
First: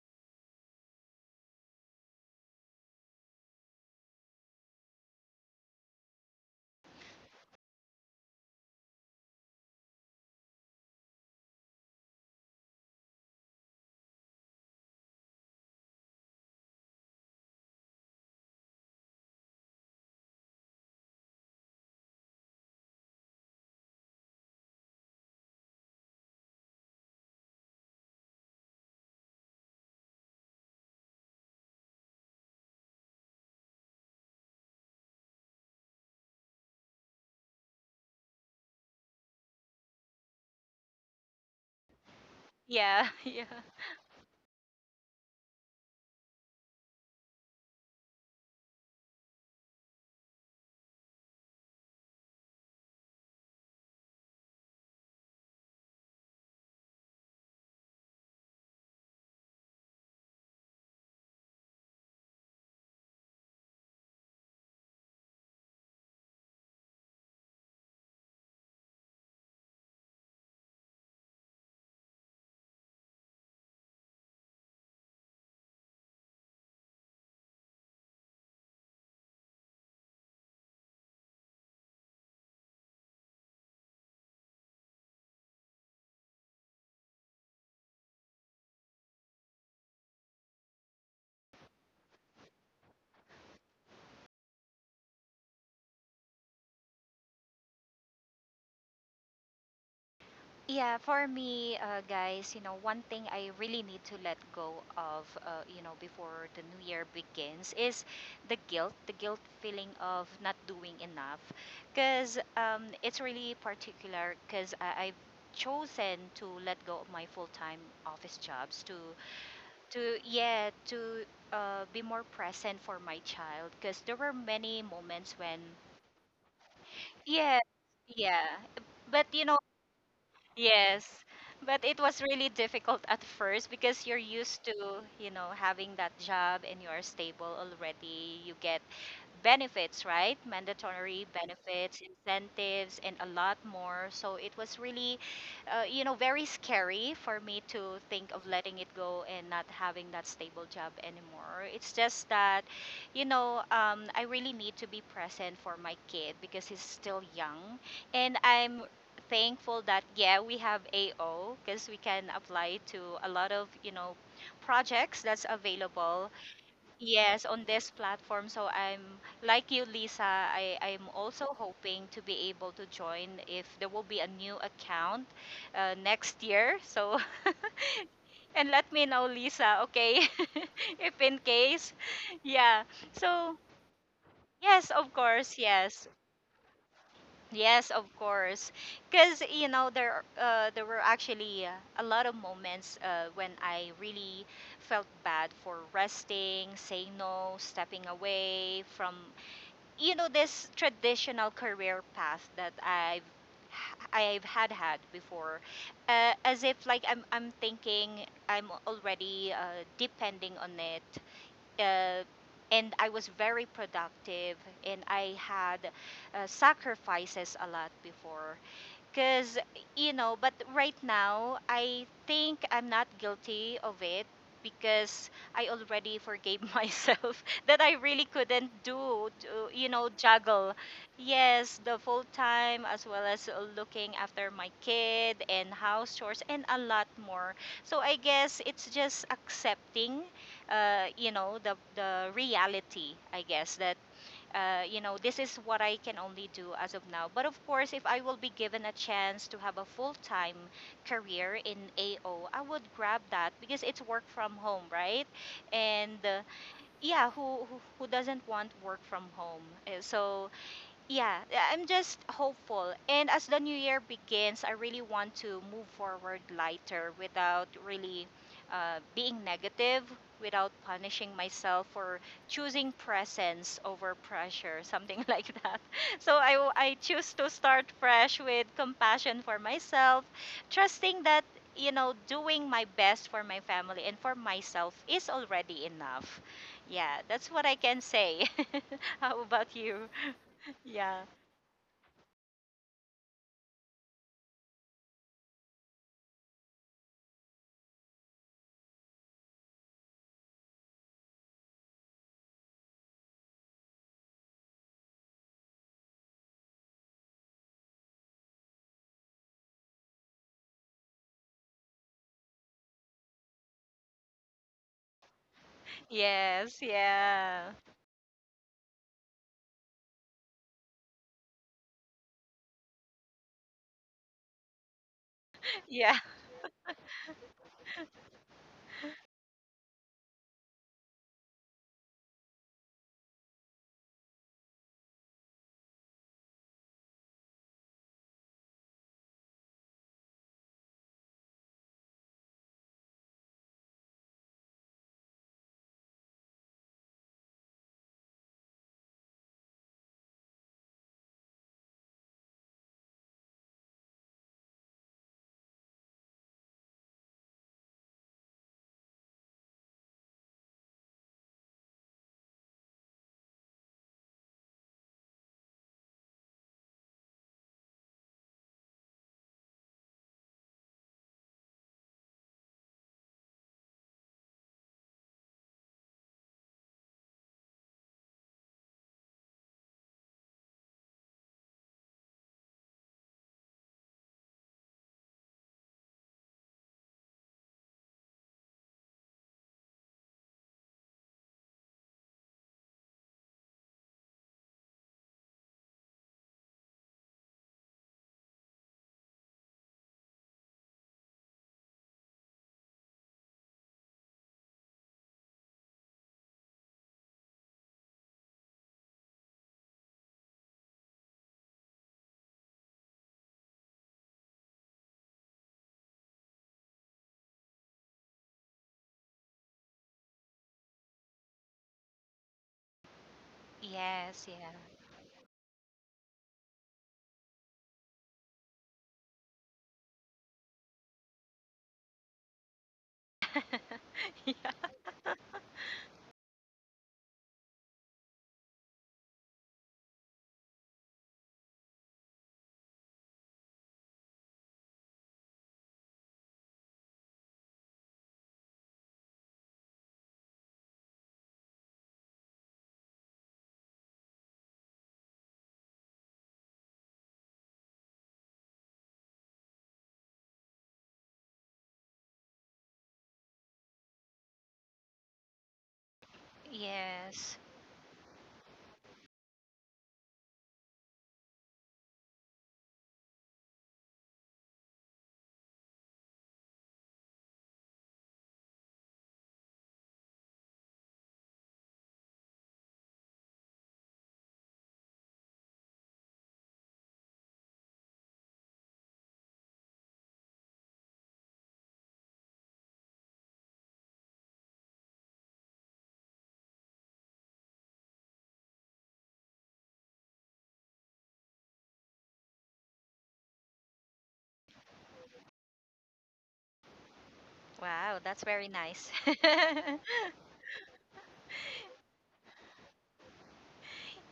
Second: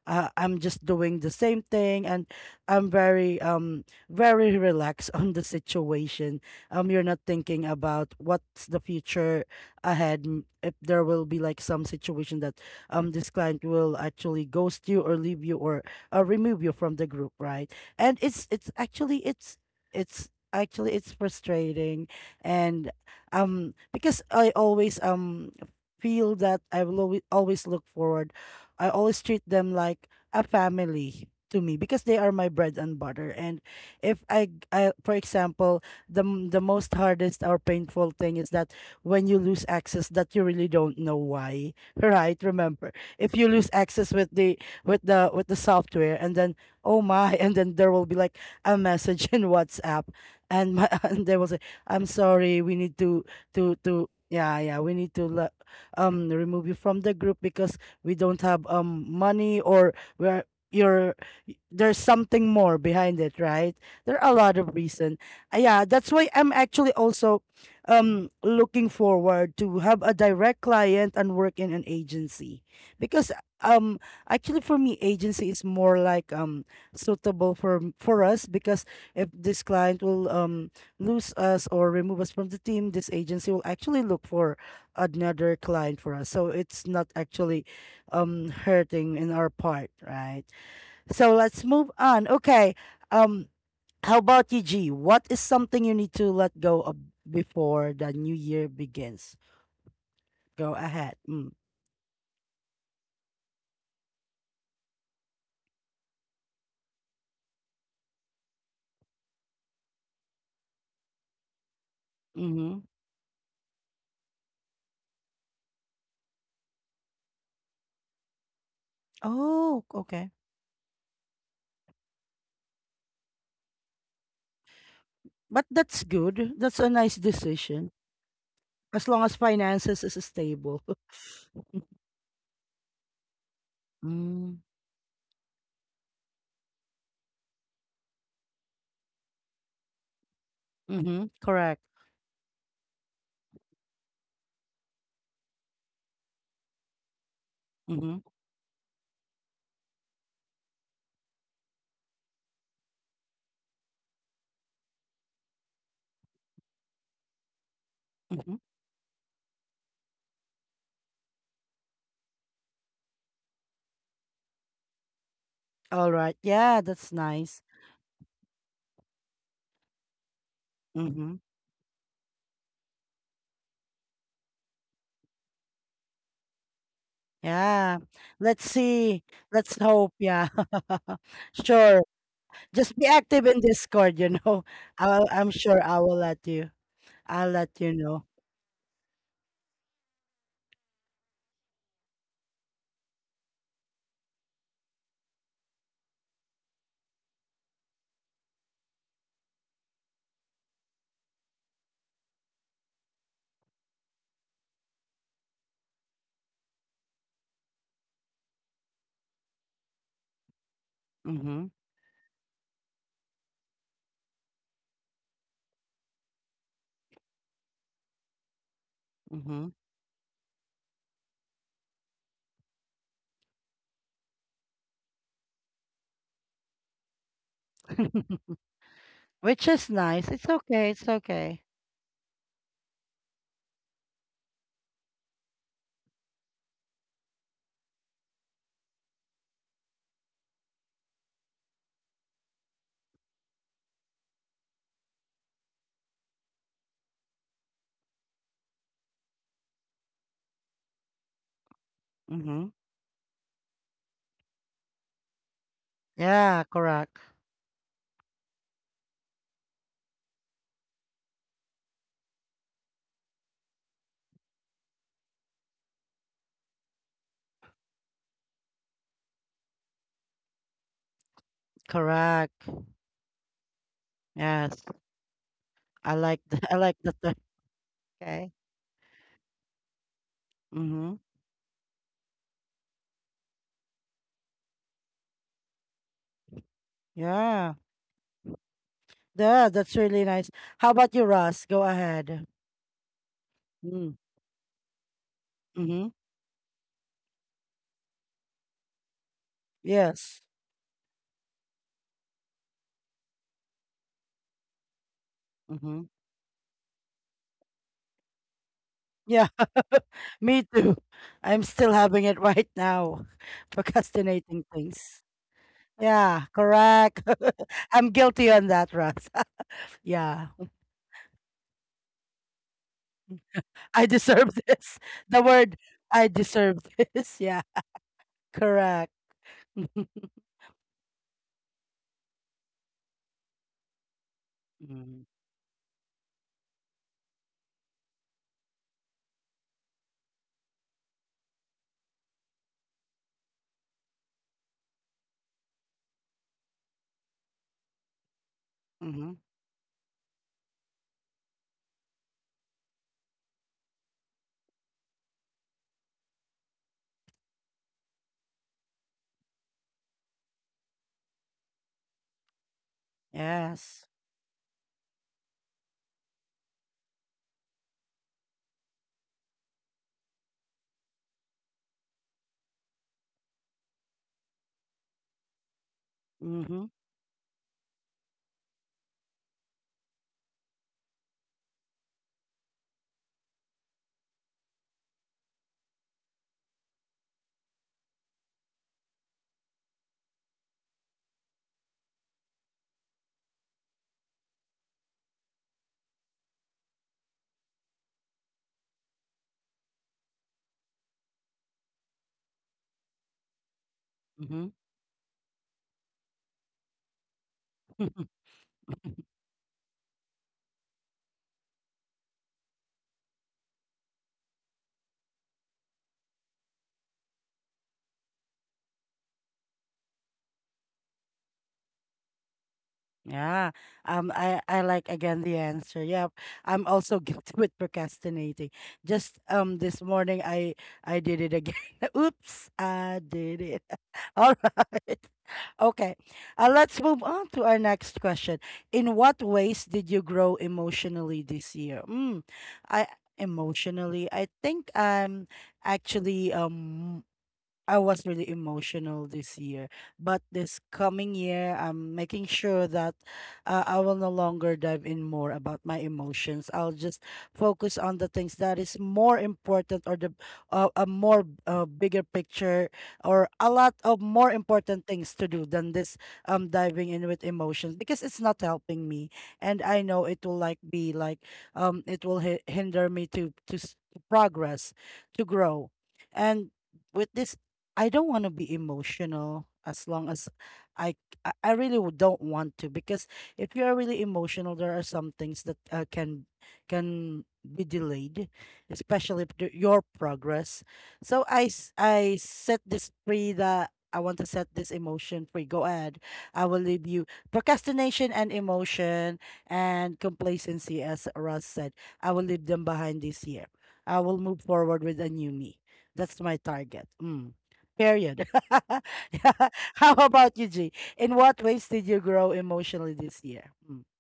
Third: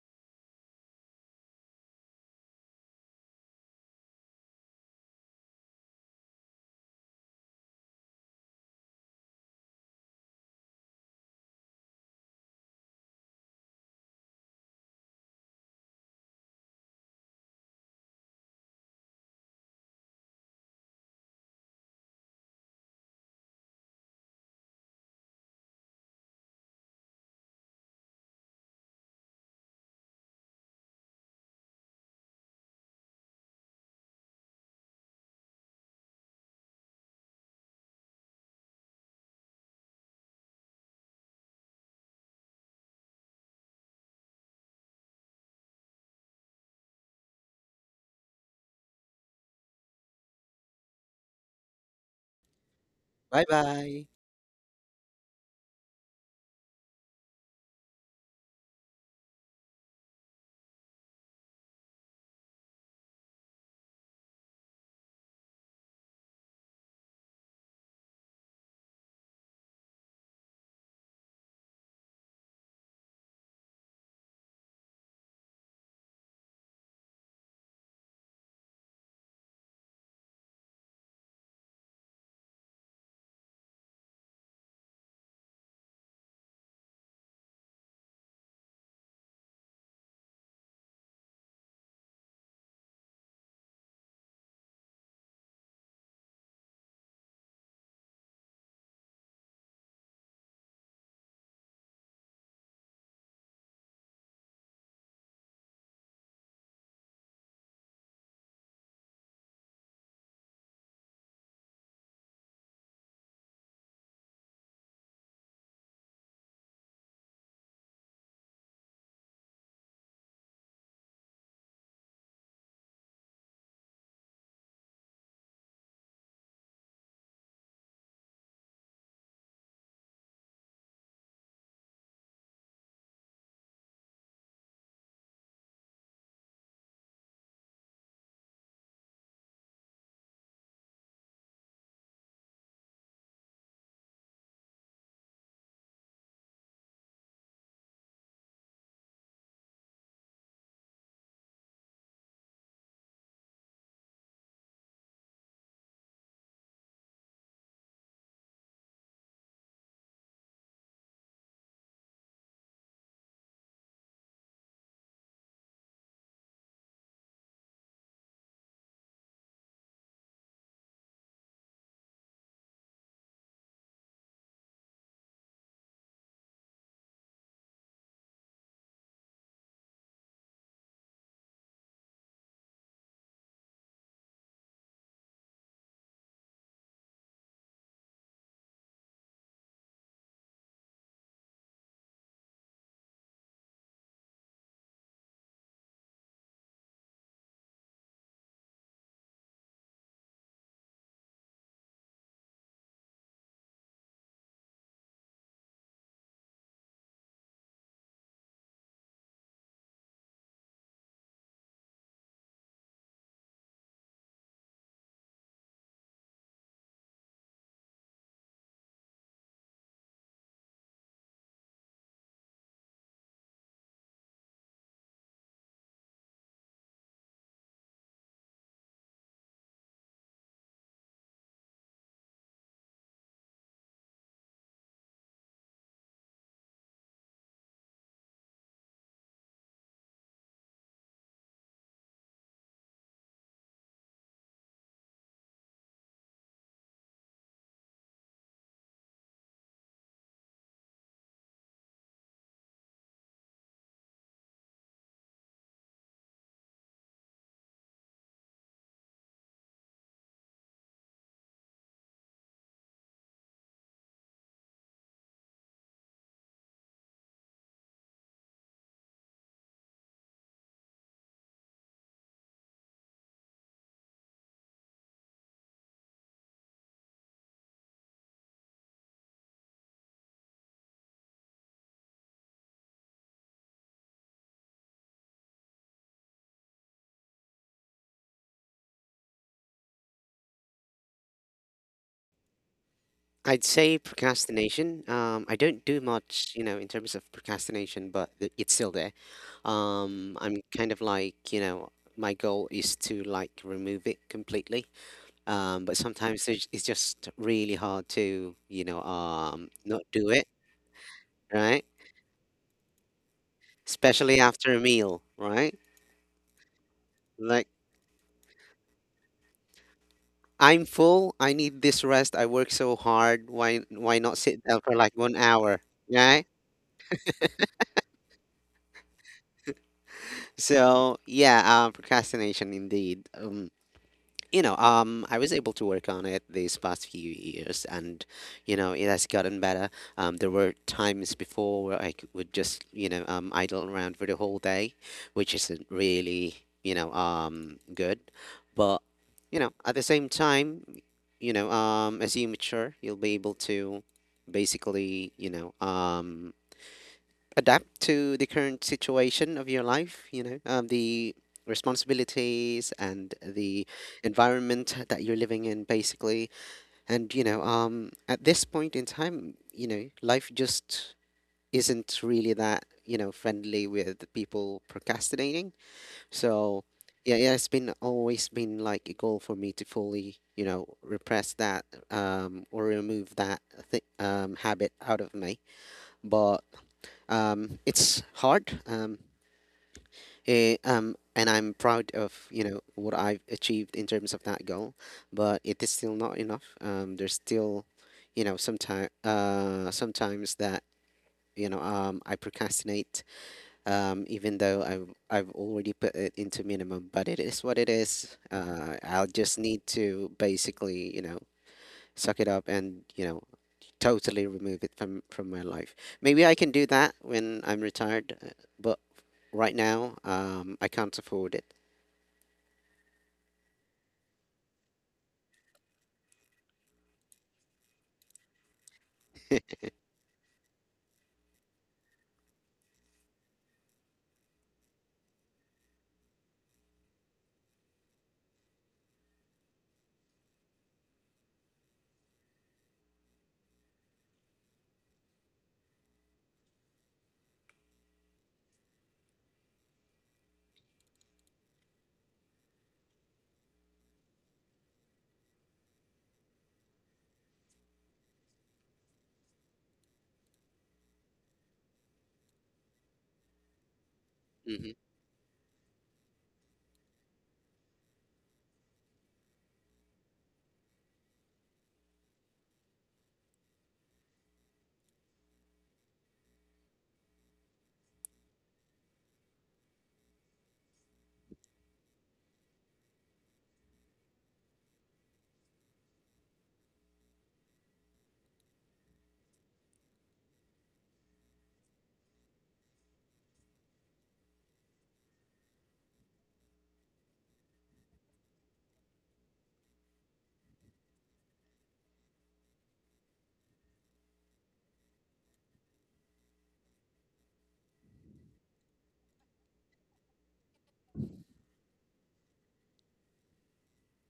[SPEAKER 1] uh, I'm just doing the same thing, and I'm very, um very relaxed [laughs] on the situation. Um you're not thinking about what's the future ahead. M- If there will be like some situation that, um this client will actually ghost you or leave you, or uh, remove you from the group, right? And it's it's actually, it's it's actually it's frustrating. And, um because I always, um feel that I will always always look forward, I always treat them like a family to me because they are my bread and butter. And if I I for example, the m- the most hardest or painful thing is that when you lose access that you really don't know why, right? Remember
[SPEAKER 2] Yeah,
[SPEAKER 1] if
[SPEAKER 2] [laughs]
[SPEAKER 1] you
[SPEAKER 2] yeah.
[SPEAKER 1] lose access with the with the with the software, and then, oh my, [laughs] and then there will be like a message in WhatsApp, and my, [laughs] and they will say, I'm sorry, we need to
[SPEAKER 3] Bye
[SPEAKER 1] to
[SPEAKER 3] bye.
[SPEAKER 1] to yeah, yeah, we need to le- um remove you from the group, because we don't have, um money, or we're, you're, y- there's something more behind it, right? There are a lot of reason. Uh, yeah, that's why I'm actually also, um looking forward to have a direct client and work in an agency, because, um actually for me, agency is more like, um suitable for m- for us, because if this client will, um lose us or remove us from the team, this agency will actually look for another client for us. So it's not actually, um hurting in our part, right? So let's move on. Okay, um how about you, G? What is something you need to let go of before the new year begins? Go
[SPEAKER 2] Yeah,
[SPEAKER 1] ahead.
[SPEAKER 2] for
[SPEAKER 1] Mm.
[SPEAKER 2] me, uh, guys, you know, one thing I really need to let go of, uh, you know, before the new year begins is the guilt, the guilt feeling of not doing enough. Because
[SPEAKER 1] Mm-hmm.
[SPEAKER 2] um, It's really particular because I've chosen to let go of my full-time office jobs to,
[SPEAKER 1] Oh,
[SPEAKER 2] to
[SPEAKER 1] okay.
[SPEAKER 2] yeah, to uh, be more present for my child. Because there were many moments when,
[SPEAKER 1] But that's good. That's a nice
[SPEAKER 2] yeah,
[SPEAKER 1] decision.
[SPEAKER 2] yeah.
[SPEAKER 1] As long
[SPEAKER 2] But
[SPEAKER 1] as
[SPEAKER 2] you know,
[SPEAKER 1] finances is stable. [laughs]
[SPEAKER 2] yes, but it was really difficult at first because you're
[SPEAKER 1] Mm.
[SPEAKER 2] used to, you know, having that job and you are stable already. You get benefits, right? Mandatory
[SPEAKER 1] Mm-hmm. Correct.
[SPEAKER 2] benefits, incentives, and a lot more. So it was really, uh, you know, very scary for me to
[SPEAKER 1] Mm-hmm.
[SPEAKER 2] think of letting it go and not having that stable job anymore. It's just that, you know, um, I really need to be present for my kid because he's still young and
[SPEAKER 1] Mm-hmm.
[SPEAKER 2] I'm thankful that yeah we have A O because we can apply to a lot of you know projects that's
[SPEAKER 1] All
[SPEAKER 2] available
[SPEAKER 1] right. Yeah, that's
[SPEAKER 2] yes
[SPEAKER 1] nice.
[SPEAKER 2] on this platform. So I'm like you, Lisa, I I'm
[SPEAKER 1] Mm-hmm.
[SPEAKER 2] also hoping to be able to join if there will be a new account uh, next year. So
[SPEAKER 1] Yeah.
[SPEAKER 2] [laughs] and
[SPEAKER 1] Let's
[SPEAKER 2] let me
[SPEAKER 1] see.
[SPEAKER 2] know,
[SPEAKER 1] Let's
[SPEAKER 2] Lisa,
[SPEAKER 1] hope.
[SPEAKER 2] okay?
[SPEAKER 1] Yeah.
[SPEAKER 2] [laughs] If
[SPEAKER 1] [laughs]
[SPEAKER 2] in case,
[SPEAKER 1] Sure.
[SPEAKER 2] yeah,
[SPEAKER 1] Just be active
[SPEAKER 2] so
[SPEAKER 1] in Discord, you know.
[SPEAKER 2] yes
[SPEAKER 1] [laughs]
[SPEAKER 2] of
[SPEAKER 1] I'll, I'm
[SPEAKER 2] course,
[SPEAKER 1] sure I
[SPEAKER 2] yes.
[SPEAKER 1] will let you. I'll let
[SPEAKER 2] Yes,
[SPEAKER 1] you
[SPEAKER 2] of
[SPEAKER 1] know.
[SPEAKER 2] course. Because, you know, there uh, there were actually uh, a lot of moments uh, when I really felt bad for resting, saying no, stepping away from, you know, this traditional career path that I've I've had had before, uh, as if like I'm I'm thinking I'm already uh, depending on it,
[SPEAKER 1] Mm-hmm.
[SPEAKER 2] uh, and I was very productive, and I had uh, sacrifices a lot before. Because,
[SPEAKER 1] Mm-hmm.
[SPEAKER 2] you know, but right now, I think I'm not guilty of it because I already forgave [laughs] myself that I really
[SPEAKER 1] [laughs]
[SPEAKER 2] couldn't do, to,
[SPEAKER 1] Which
[SPEAKER 2] you
[SPEAKER 1] is
[SPEAKER 2] know,
[SPEAKER 1] nice. It's
[SPEAKER 2] juggle.
[SPEAKER 1] okay. It's okay.
[SPEAKER 2] Yes, the full time as well as uh, looking after my kid and house chores and a lot more. So I guess it's just accepting, uh, you know, the, the reality, I guess, that uh, you know, this is what I can only do as of now. But of course, if I will be given a chance to have a full time career in A O, I
[SPEAKER 1] Mm-hmm.
[SPEAKER 2] would grab that because it's work from home, right? And uh,
[SPEAKER 1] Yeah, correct.
[SPEAKER 2] yeah, who, who who doesn't want work from home? Uh, So yeah, I- am just hopeful. And as the new year begins, I really want to move forward lighter without really uh, being negative, without punishing myself for
[SPEAKER 1] Correct.
[SPEAKER 2] choosing presence over pressure,
[SPEAKER 1] Yes.
[SPEAKER 2] something [laughs] like that.
[SPEAKER 1] I
[SPEAKER 2] So
[SPEAKER 1] like
[SPEAKER 2] I,
[SPEAKER 1] the,
[SPEAKER 2] w-
[SPEAKER 1] [laughs] I
[SPEAKER 2] I
[SPEAKER 1] like the
[SPEAKER 2] choose
[SPEAKER 1] term.
[SPEAKER 2] to start fresh
[SPEAKER 1] Okay.
[SPEAKER 2] with compassion for myself,
[SPEAKER 1] Mm-hmm.
[SPEAKER 2] trusting that, you know, doing my best for my family and for myself is already enough. Yeah, that's what I
[SPEAKER 1] Yeah.
[SPEAKER 2] can say. [laughs] How
[SPEAKER 1] Yeah,
[SPEAKER 2] about
[SPEAKER 1] that's
[SPEAKER 2] you?
[SPEAKER 1] really nice. How about
[SPEAKER 2] Yeah.
[SPEAKER 1] you, Ross? Go ahead.
[SPEAKER 3] I'd say
[SPEAKER 1] Hmm.
[SPEAKER 3] procrastination. Um, I don't do
[SPEAKER 1] Mm-hmm.
[SPEAKER 3] much, you know, in terms of procrastination, but th- it's still there. Um,
[SPEAKER 1] Yes.
[SPEAKER 3] I'm kind of like, you know, my goal is to like remove it completely. Um, but
[SPEAKER 1] Mm-hmm.
[SPEAKER 3] sometimes there's- it's just really hard to, you know,
[SPEAKER 1] Yeah.
[SPEAKER 3] um, not
[SPEAKER 1] [laughs]
[SPEAKER 3] do it,
[SPEAKER 1] Me too. I'm
[SPEAKER 3] right?
[SPEAKER 1] still having it right now, [laughs]
[SPEAKER 3] Especially
[SPEAKER 1] procrastinating
[SPEAKER 3] after a
[SPEAKER 1] things.
[SPEAKER 3] meal, right?
[SPEAKER 1] Yeah,
[SPEAKER 2] Yes.
[SPEAKER 1] correct.
[SPEAKER 2] Yeah.
[SPEAKER 3] Like
[SPEAKER 1] [laughs] I'm guilty on that, Russ. [laughs] Yeah.
[SPEAKER 3] I'm full. I need this rest. I work so hard. Why
[SPEAKER 1] I
[SPEAKER 3] why not
[SPEAKER 1] deserve
[SPEAKER 3] sit
[SPEAKER 1] [laughs]
[SPEAKER 3] down for
[SPEAKER 1] this.
[SPEAKER 3] like one
[SPEAKER 1] The word,
[SPEAKER 3] hour?
[SPEAKER 2] Yeah.
[SPEAKER 1] I
[SPEAKER 3] Right?
[SPEAKER 1] deserve this. [laughs] Yeah, correct. [laughs]
[SPEAKER 3] So yeah, um, procrastination indeed. Um, you know, um,
[SPEAKER 1] Mm-hmm.
[SPEAKER 3] I was able to work on it these past few years, and you know, it has gotten better. Um, there were times before where I c- would just, you know, um, idle around for the whole day, which isn't really, you know, um, good. But you know, at the same time, you know, um, as you mature, you'll be able to basically, you know, um, adapt to the current situation of your life, you know, um, the responsibilities and the
[SPEAKER 1] Yes.
[SPEAKER 3] environment that you're living in, basically. And, you know, um, at this point in time, you know, life just isn't really that, you know, friendly with people procrastinating. So,
[SPEAKER 1] Mm-hmm.
[SPEAKER 3] yeah, yeah, it's been always been like a goal for me to fully, you know, repress that um, or remove that th- um, habit out of me. But um, it's hard, um, eh, um, and I'm proud of you know what I've achieved in terms of that goal, but it is still not enough. Um, there's still, you know, sometimes uh, sometimes that you know um, I procrastinate, um, even
[SPEAKER 1] Mm-hmm.
[SPEAKER 3] though I've I've already put it into minimum. But it is what it is. Uh,
[SPEAKER 1] [laughs]
[SPEAKER 3] I'll just need to basically you know suck it up and you know totally remove it from from my life. Maybe I can do that when I'm retired, uh, but. Right now, um, I can't afford it.
[SPEAKER 1] Yeah. Um
[SPEAKER 2] Yes,
[SPEAKER 1] I
[SPEAKER 2] yeah.
[SPEAKER 1] I like again the answer. Yep. I'm also [laughs] guilty with procrastinating. Just, um this morning I I did it again. [laughs] Oops, I did it.
[SPEAKER 2] [laughs]
[SPEAKER 1] [laughs] All
[SPEAKER 2] Yeah.
[SPEAKER 1] right. Okay. Uh, let's move on to our next question. In what ways did you grow emotionally this year? Mm, I, emotionally, I think I'm actually, um I was really emotional this year, but this coming year, I'm making sure that, uh, I will no longer dive in more about my emotions. I'll just focus on the things that is more important or the uh, a more uh, bigger picture or a lot of more
[SPEAKER 3] Mhm,
[SPEAKER 1] important things to do than this um diving in with
[SPEAKER 2] Yes.
[SPEAKER 1] emotions because it's not helping me, and I know it will like be like um it will hi- hinder me to to s- to progress, to grow, and with this I don't want to be emotional as long as I I I really w- don't want to because if you are really emotional, there are some things that uh, can can be delayed, especially if the- your progress. So I s- I set this free that I want to set this emotion free. Go ahead. I will leave you procrastination and emotion and complacency, as Russ said. I will leave them behind this year. I will move forward with a new me. That's my target. Mm.
[SPEAKER 2] Wow, that's
[SPEAKER 1] Period.
[SPEAKER 2] very nice.
[SPEAKER 1] [laughs]
[SPEAKER 2] [laughs]
[SPEAKER 1] Yeah. How about you, G? In what ways did you grow emotionally this year?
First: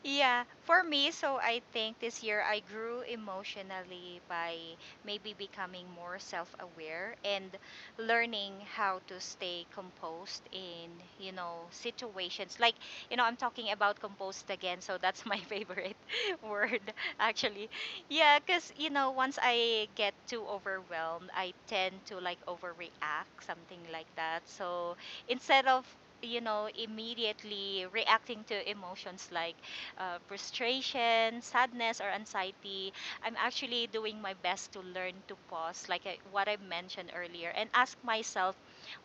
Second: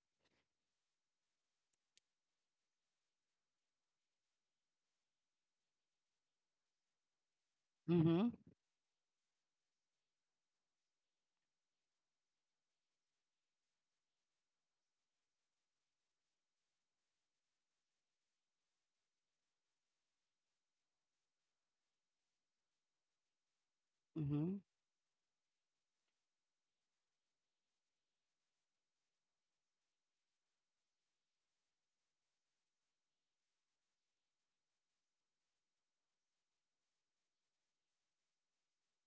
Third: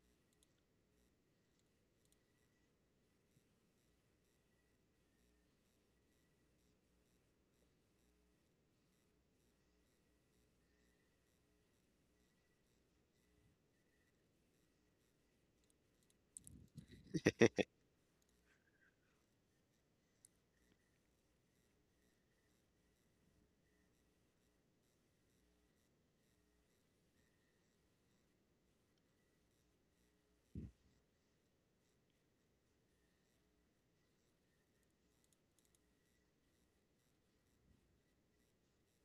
[SPEAKER 2] Yeah, for me, so I think this year I grew emotionally by maybe becoming more self aware and
[SPEAKER 1] Mm. Mhm.
[SPEAKER 2] learning how to stay composed in, you know, situations. Like, you know, I'm talking about composed again, so that's my [laughs] favorite word, actually. Yeah, because, you know, once I get too overwhelmed, I tend to like overreact, something like that.
[SPEAKER 1] Mhm.
[SPEAKER 2] So instead of you know immediately reacting to emotions like uh, frustration, sadness, or anxiety, I'm actually doing my best to learn to pause, like I, what I mentioned earlier, and ask myself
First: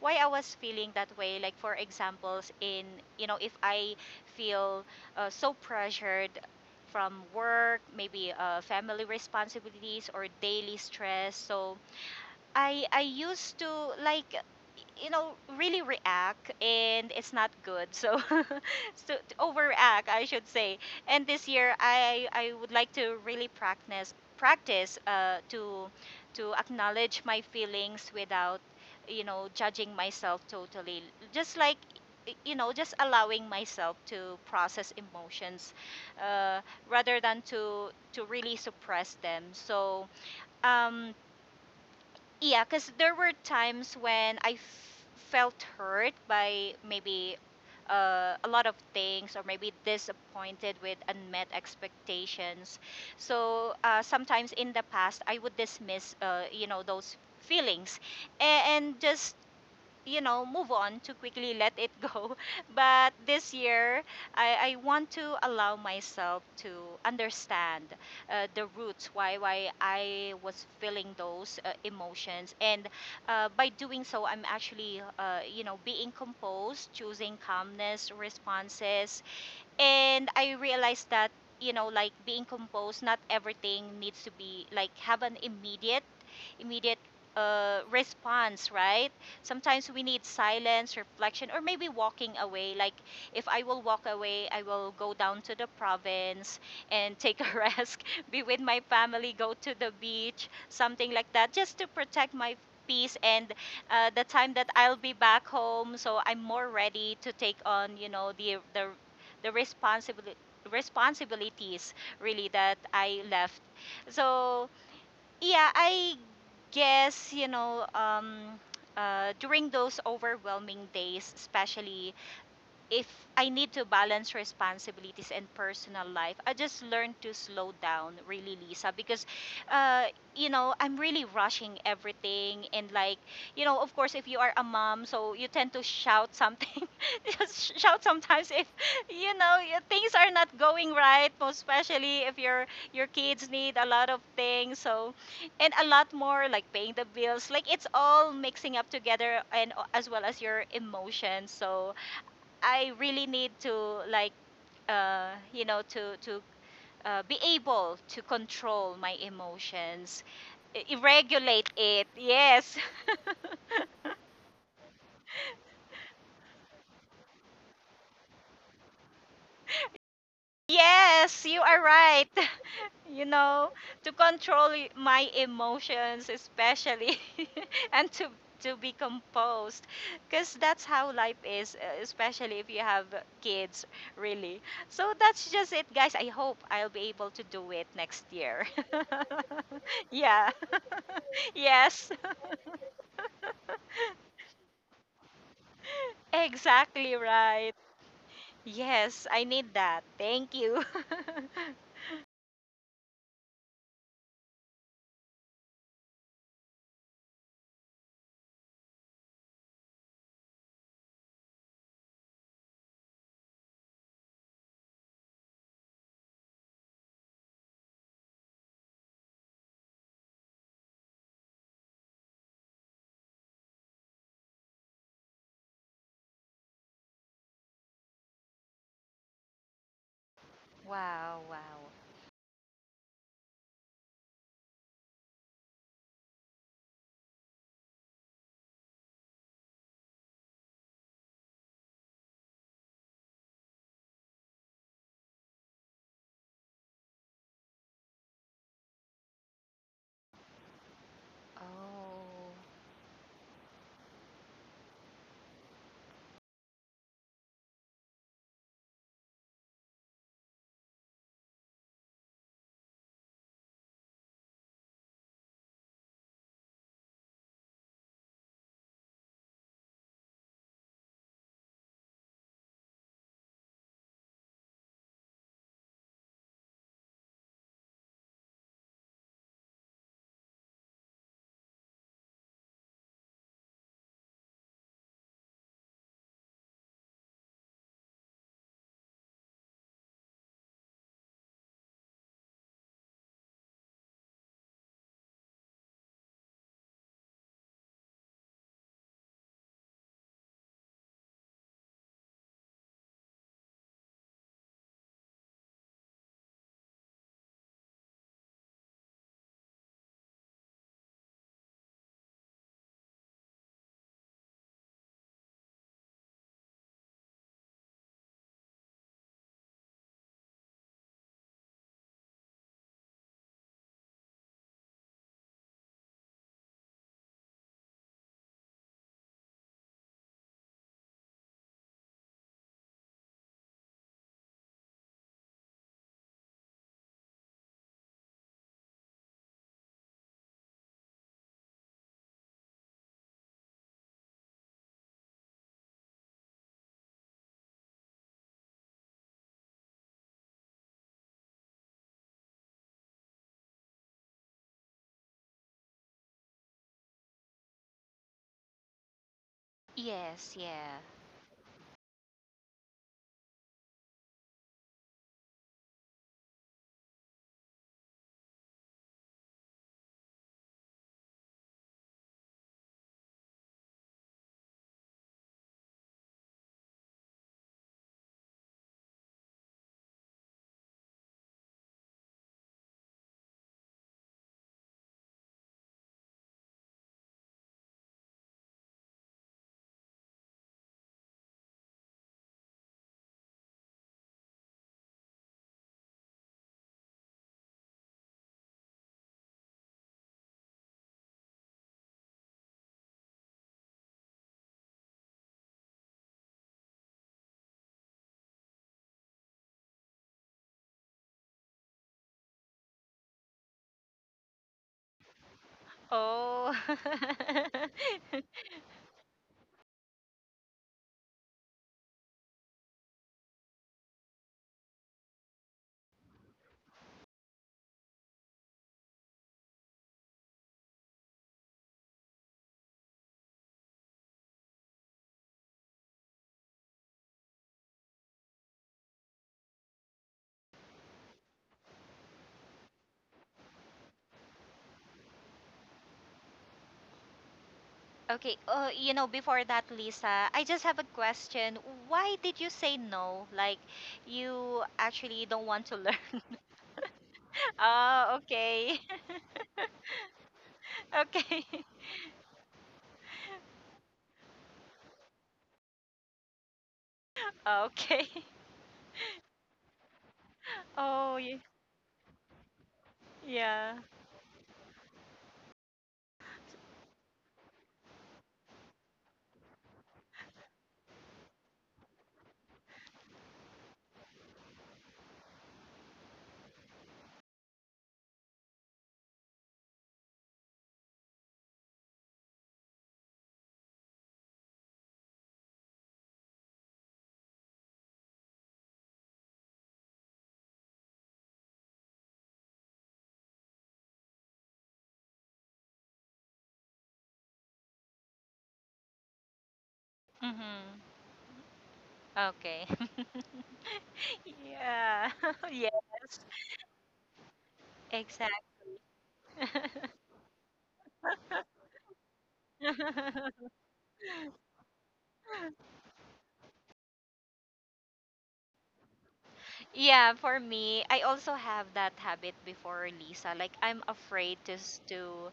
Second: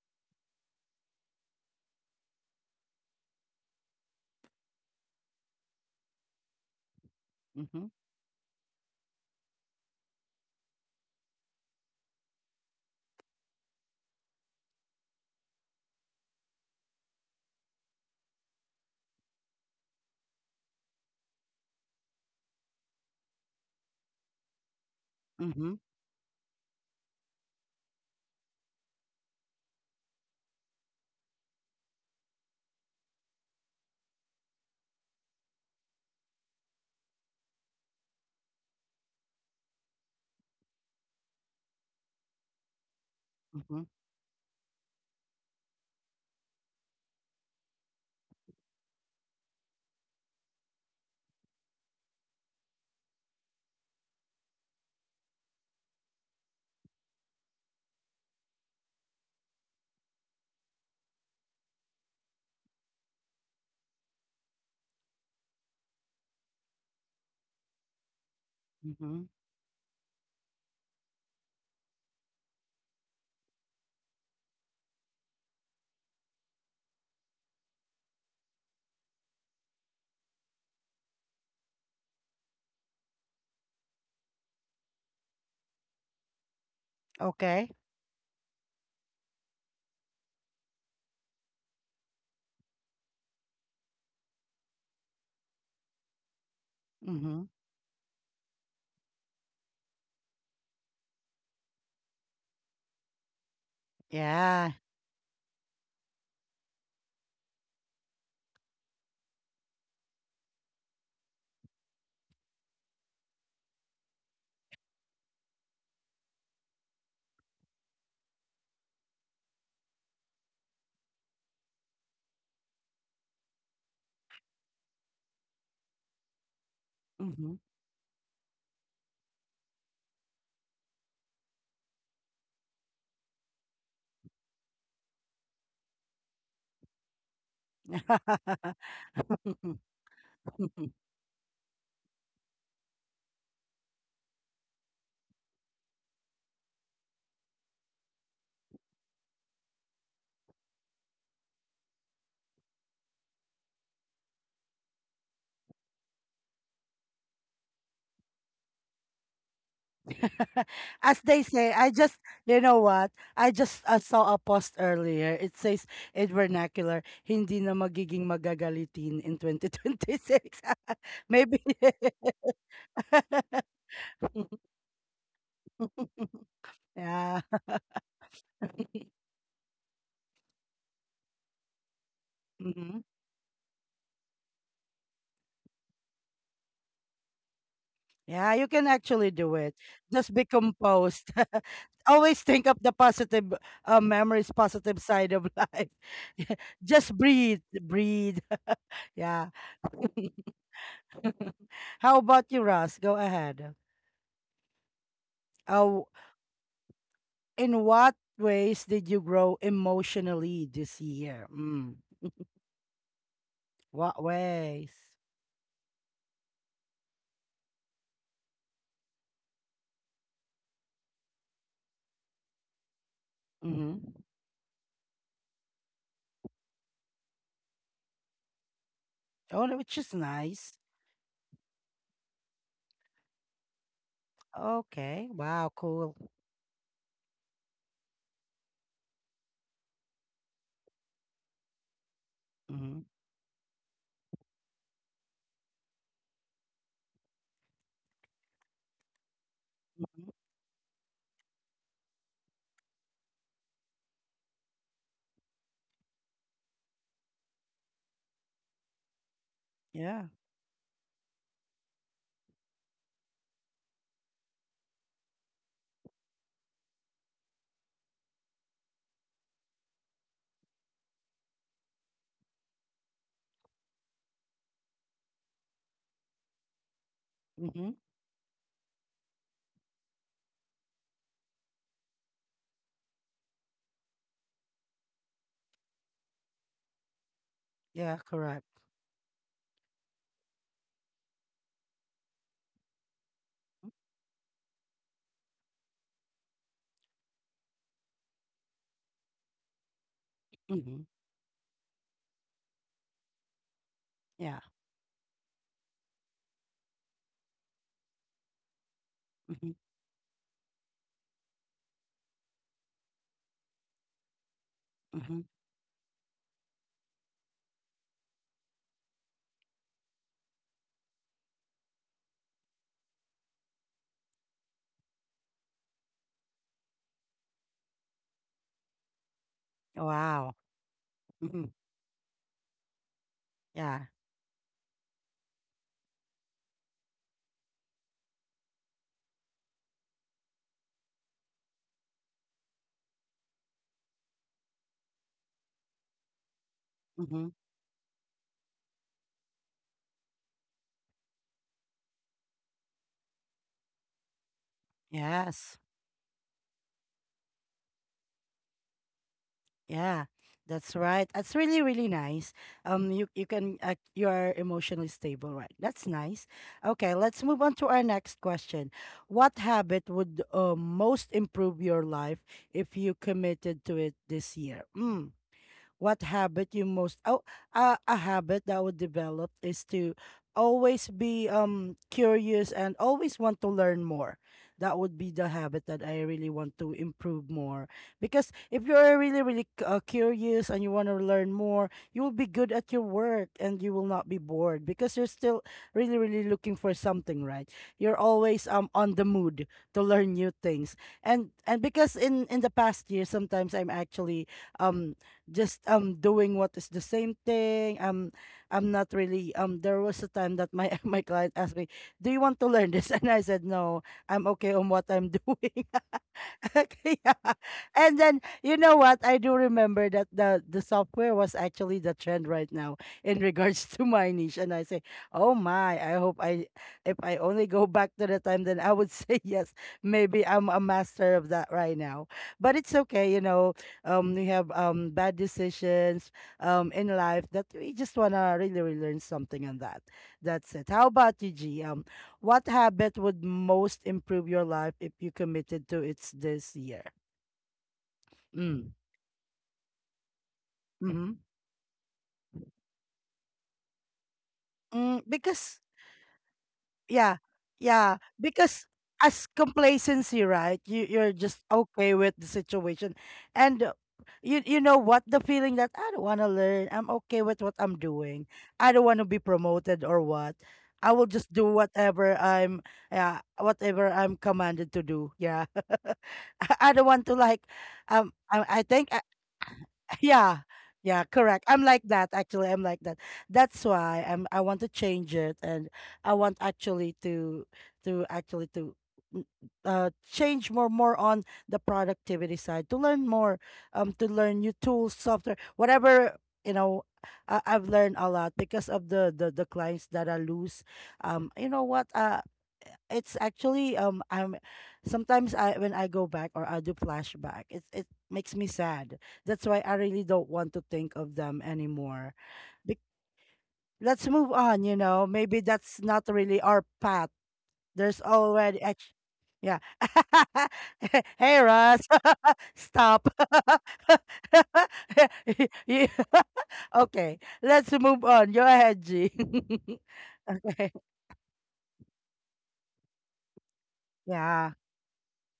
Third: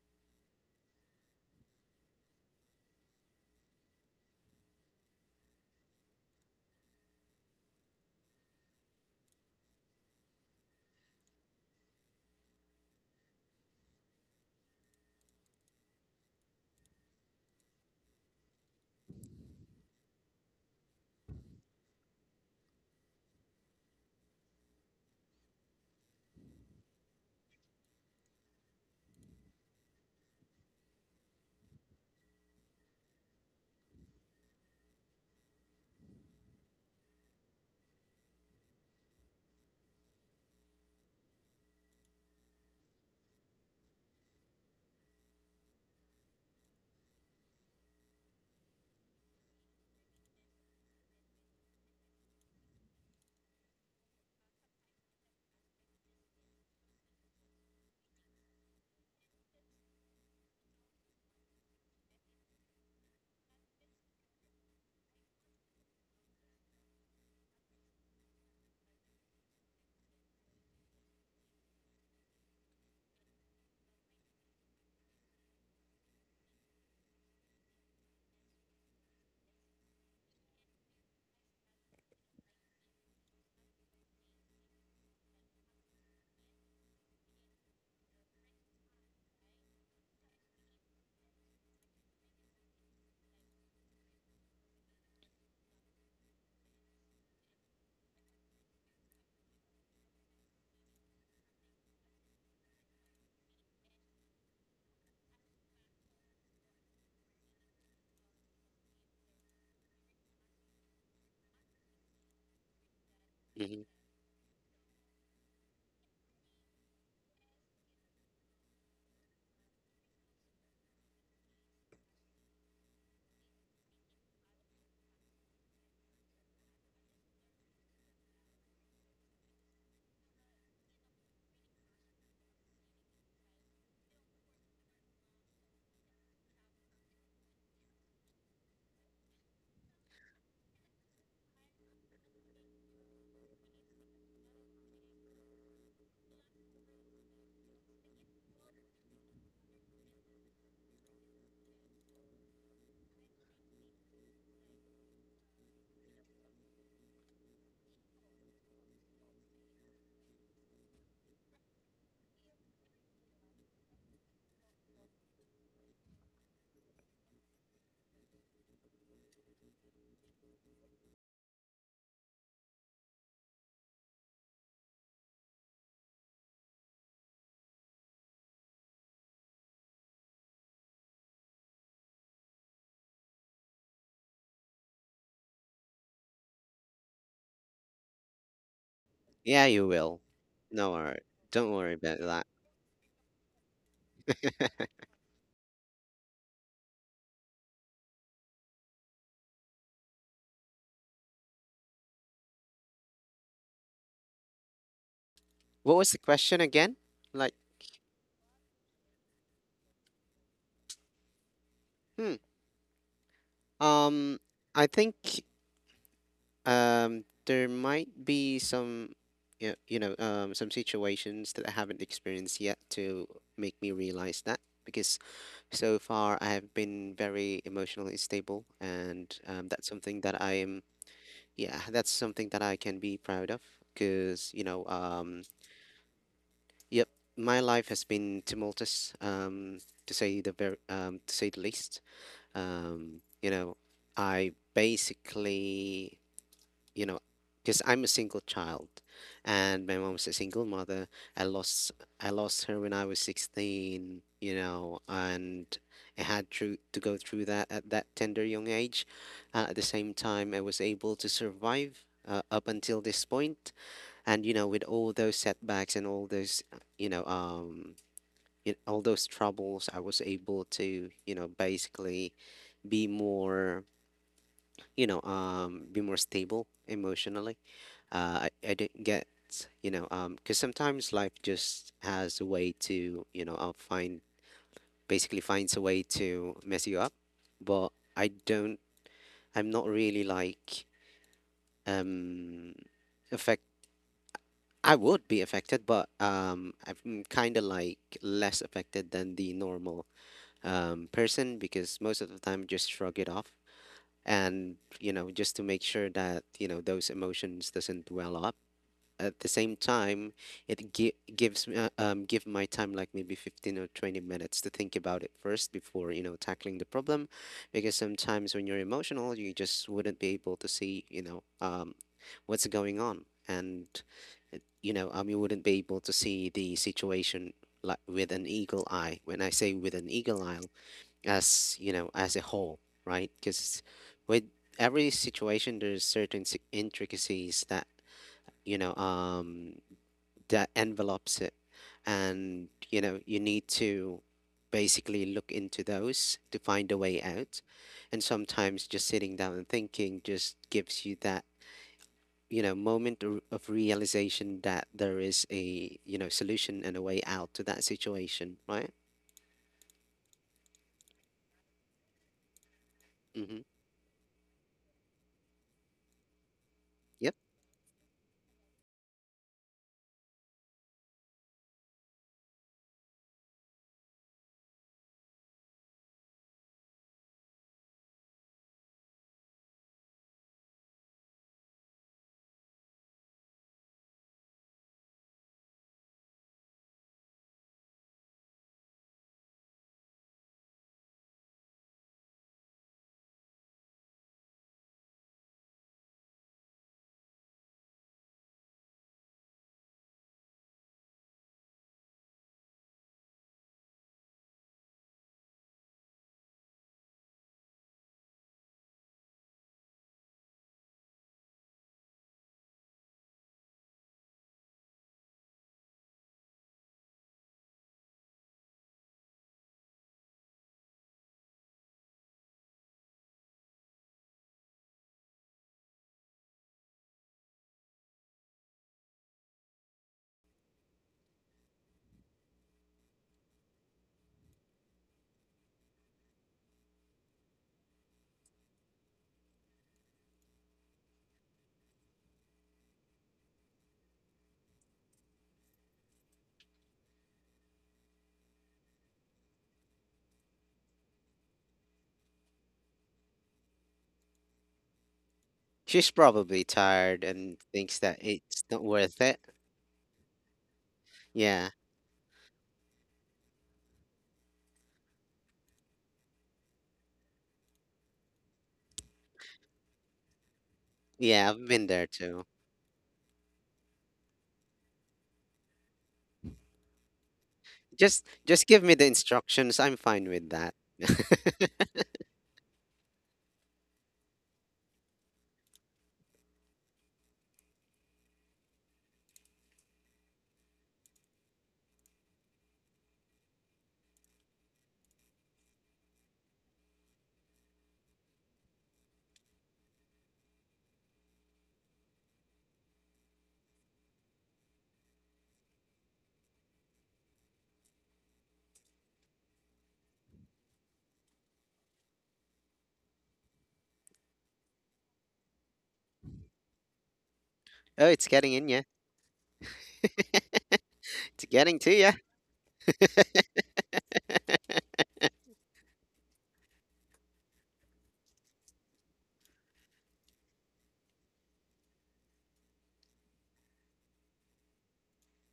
[SPEAKER 2] why I was feeling that way. Like for examples, in you know, if I feel uh, so pressured from work,
[SPEAKER 1] Mhm.
[SPEAKER 2] maybe uh, family responsibilities or daily stress. So I I used to like you know really react and it's not good, so [laughs] so to overreact I should say. And this year I I would like to really practice practice uh,
[SPEAKER 1] Mhm.
[SPEAKER 2] to to acknowledge my feelings without you know judging myself totally, just like y- you know just allowing myself to process emotions, uh, rather than to to really suppress them. So um, yeah, because there were
[SPEAKER 1] Mhm.
[SPEAKER 2] times when I f- felt hurt by maybe uh, a lot of things or maybe disappointed with unmet expectations. So uh, sometimes in the past, I would dismiss, uh, you know, those feelings and, and just you know move on to quickly let it go. [laughs] But this year I, I want to allow myself to understand uh, the roots
[SPEAKER 1] Mhm.
[SPEAKER 2] why why I was feeling those uh, emotions. And uh, by doing so I'm actually, uh, you know being composed, choosing calmness responses. And I realized that, you know like being composed, not everything needs to be like have an immediate immediate
[SPEAKER 1] Okay.
[SPEAKER 2] uh, response, right? Sometimes we need silence reflection or maybe walking away. Like if I will walk away I will go down to the province and take
[SPEAKER 1] Mhm.
[SPEAKER 2] a [laughs] rest, be with my family, go to the beach, something like that just to protect my peace. And uh, the time
[SPEAKER 1] Yeah.
[SPEAKER 2] that I'll be back home, so I'm more ready to take on, you know, the the the responsibility responsibilities really that I left.
[SPEAKER 3] mhm.
[SPEAKER 2] So yeah, I guess you know um, uh, during those overwhelming days, especially if I need to balance responsibilities and personal life, I just learn to
[SPEAKER 1] Mhm.
[SPEAKER 2] slow down, really, Lisa, because, uh, you know, I'm really rushing everything. And, like, you know, of course, if you are a mom, so you tend to shout something, [laughs] just shout sometimes if, you know, y-
[SPEAKER 1] [laughs]
[SPEAKER 2] things are not going right, most especially if your your kids need a lot of things. So, and a lot more, like paying the bills, like it's all mixing up together and uh, as well as your emotions. So, I really need to like uh, you know to to uh, be able to control my emotions,
[SPEAKER 1] [laughs]
[SPEAKER 2] i-
[SPEAKER 1] As they say,
[SPEAKER 2] regulate
[SPEAKER 1] I
[SPEAKER 2] it.
[SPEAKER 1] just, you know
[SPEAKER 2] Yes,
[SPEAKER 1] what? I just uh, saw a post earlier. It says in vernacular, hindi na magiging magagalitin in twenty twenty-six.
[SPEAKER 2] [laughs]
[SPEAKER 1] [laughs]
[SPEAKER 2] yes,
[SPEAKER 1] Maybe.
[SPEAKER 2] you are right. [laughs] You know,
[SPEAKER 1] [laughs]
[SPEAKER 2] to control y- my emotions, especially,
[SPEAKER 1] Yeah.
[SPEAKER 2] [laughs] and to to be composed, because that's how life is, uh, especially if you
[SPEAKER 1] hmm.
[SPEAKER 2] have uh, kids. Really, so that's just it, guys. I hope I'll be able to do it next
[SPEAKER 1] Yeah, you
[SPEAKER 2] year.
[SPEAKER 1] can actually
[SPEAKER 2] [laughs]
[SPEAKER 1] do
[SPEAKER 3] Yeah,
[SPEAKER 1] it.
[SPEAKER 3] you will.
[SPEAKER 1] Just be
[SPEAKER 2] Yeah.
[SPEAKER 3] No worry.
[SPEAKER 1] composed.
[SPEAKER 3] Don't worry
[SPEAKER 1] [laughs]
[SPEAKER 2] Yes.
[SPEAKER 3] about
[SPEAKER 1] Always
[SPEAKER 3] that.
[SPEAKER 1] think of
[SPEAKER 2] [laughs]
[SPEAKER 1] the positive uh, memories, positive side of life. [laughs] Just
[SPEAKER 2] Exactly
[SPEAKER 1] breathe,
[SPEAKER 2] right.
[SPEAKER 1] breathe. [laughs]
[SPEAKER 2] Yes,
[SPEAKER 1] Yeah.
[SPEAKER 2] I need that. Thank you. [laughs]
[SPEAKER 1] How about you, Ross? Go ahead.
[SPEAKER 3] What
[SPEAKER 1] Oh,
[SPEAKER 3] was the question again? Like,
[SPEAKER 1] in what ways did you grow emotionally this year? Mm.
[SPEAKER 3] hmm.
[SPEAKER 1] What
[SPEAKER 3] Um,
[SPEAKER 1] ways?
[SPEAKER 3] I think um there might be some you you know, um some situations that I haven't experienced yet to make
[SPEAKER 1] Mm-hmm.
[SPEAKER 3] me realize that because so far I have been very emotionally stable and
[SPEAKER 1] Oh,
[SPEAKER 3] um
[SPEAKER 1] no,
[SPEAKER 3] that's
[SPEAKER 1] which is
[SPEAKER 3] something that I
[SPEAKER 1] nice.
[SPEAKER 3] am
[SPEAKER 2] Wow, wow.
[SPEAKER 3] yeah, that's something that I can be proud of because, you know,
[SPEAKER 1] Okay.
[SPEAKER 3] um
[SPEAKER 1] Wow. Cool.
[SPEAKER 3] Yep, my life has been tumultuous, um, to say the very, um, to say the least.
[SPEAKER 1] Mm-hmm.
[SPEAKER 3] Um, you know, I basically, you know, because I'm a single child, and my
[SPEAKER 1] Mm-hmm.
[SPEAKER 3] mom's a single mother. I lost, I
[SPEAKER 2] Oh.
[SPEAKER 3] lost her when I was sixteen. You know, and I had to to go through that at that tender young age. Uh, at the same
[SPEAKER 1] Yeah.
[SPEAKER 3] time, I was able to survive uh, up until this point, and you know with all those setbacks and all those uh, you know um y- all those troubles I was able to you know basically be more you know um be more stable emotionally.
[SPEAKER 1] Mm-hmm.
[SPEAKER 3] uh i, I didn't get you know um because sometimes life just has a way to you know I'll find basically finds a way to mess you up, but
[SPEAKER 1] Yeah.
[SPEAKER 3] i
[SPEAKER 1] Correct.
[SPEAKER 3] don't i'm not really like um I would be affected, but um, I'm kind of like less affected than the normal
[SPEAKER 1] Mm-hmm.
[SPEAKER 3] um, person because most of the time just shrug it off
[SPEAKER 1] Yeah.
[SPEAKER 3] and you know just to make sure that you know those emotions doesn't well up at the
[SPEAKER 1] Mm-hmm.
[SPEAKER 3] same time, it gi- gives me, uh, um, give my time like maybe fifteen or twenty minutes to think about it
[SPEAKER 1] Mm-hmm.
[SPEAKER 3] first before, you know, tackling the problem. Because sometimes when you're emotional, you just wouldn't be able to see, you know, um, what's going on. And, uh, you know, um, you wouldn't be able to see the situation like with an eagle eye. When I say with an eagle
[SPEAKER 1] Wow.
[SPEAKER 3] eye,
[SPEAKER 1] Mm-hmm.
[SPEAKER 3] as, you know, as a whole, right? Because
[SPEAKER 1] Yeah.
[SPEAKER 3] with every situation, there's certain si- intricacies that you know um that envelops it. And, you know, you need to basically look into those to find a way
[SPEAKER 1] Mm-hmm.
[SPEAKER 3] out. And sometimes just sitting down and thinking just gives you that, you know, moment or- of realization that there is
[SPEAKER 1] Yes.
[SPEAKER 3] a, you know, solution and a way out to that situation, right?
[SPEAKER 1] Yeah,
[SPEAKER 2] Yes,
[SPEAKER 1] that's
[SPEAKER 2] yeah.
[SPEAKER 1] right. That's really, really nice. Um, you you
[SPEAKER 3] Hmm.
[SPEAKER 1] can uh, you are emotionally stable, right? That's nice. Okay,
[SPEAKER 3] Yep.
[SPEAKER 1] let's move on to our next question. What habit would uh, most improve your life if you committed to it this year? Mm, what habit you most oh uh, a habit that I would develop is to always be um curious and always want to learn more. That would be the habit that I really want to improve more because if you're really really c- uh, curious and you want to learn more, you will be good at your work and you will not be bored because you're still really really looking for something, right? You're always um on the mood to learn new things. And and because in in the past year sometimes I'm actually um just um doing what is the same thing. Um, I'm not really um. There was a time that my [laughs] my client asked me, "Do you want to learn this?" [laughs] And I said, "No, I'm okay on what I'm [laughs] doing."
[SPEAKER 2] Oh.
[SPEAKER 1] [laughs] yeah. And
[SPEAKER 2] [laughs]
[SPEAKER 1] then you know what? I do remember that the the software was actually the trend right now in regards [laughs] to my niche. And I say, oh my, I hope I if I only go back to the time, then I would [laughs] say yes. Maybe I'm a master of that right now. But it's okay, you know. Um, we have um bad decisions um in life that we just wanna really, really learn something on that. That's it. How about you, G? Um, what habit would most improve your life if you committed to it this year?
[SPEAKER 2] Okay.
[SPEAKER 1] Mm.
[SPEAKER 2] Oh, you know, before that, Lisa, I just have a
[SPEAKER 1] Mm-hmm.
[SPEAKER 2] question. Why did you say no? Like, you
[SPEAKER 1] Mm,
[SPEAKER 2] actually don't
[SPEAKER 1] because
[SPEAKER 2] want to
[SPEAKER 3] She's
[SPEAKER 2] learn. [laughs]
[SPEAKER 3] probably tired
[SPEAKER 1] yeah,
[SPEAKER 3] and thinks
[SPEAKER 1] yeah,
[SPEAKER 3] that
[SPEAKER 2] Oh,
[SPEAKER 3] it's
[SPEAKER 1] because
[SPEAKER 3] not
[SPEAKER 2] okay.
[SPEAKER 3] worth
[SPEAKER 1] as
[SPEAKER 3] it.
[SPEAKER 1] complacency, right? You
[SPEAKER 2] [laughs]
[SPEAKER 1] you're just
[SPEAKER 2] Okay.
[SPEAKER 3] Yeah.
[SPEAKER 2] [laughs]
[SPEAKER 1] okay with the situation, and uh, you you know what the feeling that I don't want to learn. I'm okay with what I'm
[SPEAKER 2] Okay.
[SPEAKER 1] doing.
[SPEAKER 2] [laughs]
[SPEAKER 1] I don't want to be promoted or what. I will
[SPEAKER 2] Oh,
[SPEAKER 1] just
[SPEAKER 3] Yeah,
[SPEAKER 1] do
[SPEAKER 2] y-
[SPEAKER 3] I've been there
[SPEAKER 1] whatever
[SPEAKER 3] too.
[SPEAKER 1] I'm yeah
[SPEAKER 2] yeah.
[SPEAKER 1] whatever I'm commanded to do. Yeah, [laughs] I I don't want to like um
[SPEAKER 3] Just just
[SPEAKER 1] I, I
[SPEAKER 3] give me
[SPEAKER 1] think.
[SPEAKER 3] the instructions. I'm fine with
[SPEAKER 1] Yeah.
[SPEAKER 3] that.
[SPEAKER 1] Yeah, correct. I'm
[SPEAKER 3] [laughs]
[SPEAKER 1] like that actually. I'm like that. That's why I'm I want to change it and I want actually to to actually to mm, uh change more more on the productivity side to learn more um to learn new tools, software, whatever, you know, I, I've learned a lot because of the the the clients that I lose. Um you know what? Uh it's actually um I'm sometimes I when I go back or I do flashback, it it makes me sad, that's why I really don't want to think
[SPEAKER 2] Mm-hmm.
[SPEAKER 1] of them anymore.
[SPEAKER 2] Okay.
[SPEAKER 1] Be-
[SPEAKER 2] [laughs]
[SPEAKER 1] let's move on, you know.
[SPEAKER 2] Yeah.
[SPEAKER 1] Maybe
[SPEAKER 2] [laughs]
[SPEAKER 1] that's not
[SPEAKER 2] Yes,
[SPEAKER 1] really our path.
[SPEAKER 3] Oh,
[SPEAKER 1] There's
[SPEAKER 3] it's getting in,
[SPEAKER 1] already
[SPEAKER 3] yeah.
[SPEAKER 2] exactly.
[SPEAKER 1] act- yeah. [laughs] Hey
[SPEAKER 3] Getting to
[SPEAKER 1] Russ,
[SPEAKER 3] ya.
[SPEAKER 1] [laughs] stop.
[SPEAKER 2] [laughs]
[SPEAKER 1] [laughs] Yeah. [laughs] okay, let's move on. Go ahead, G.
[SPEAKER 2] Yeah, for
[SPEAKER 1] [laughs] okay.
[SPEAKER 2] me, I also have that habit before, Lisa. Like I'm afraid
[SPEAKER 1] Yeah.
[SPEAKER 2] to s- to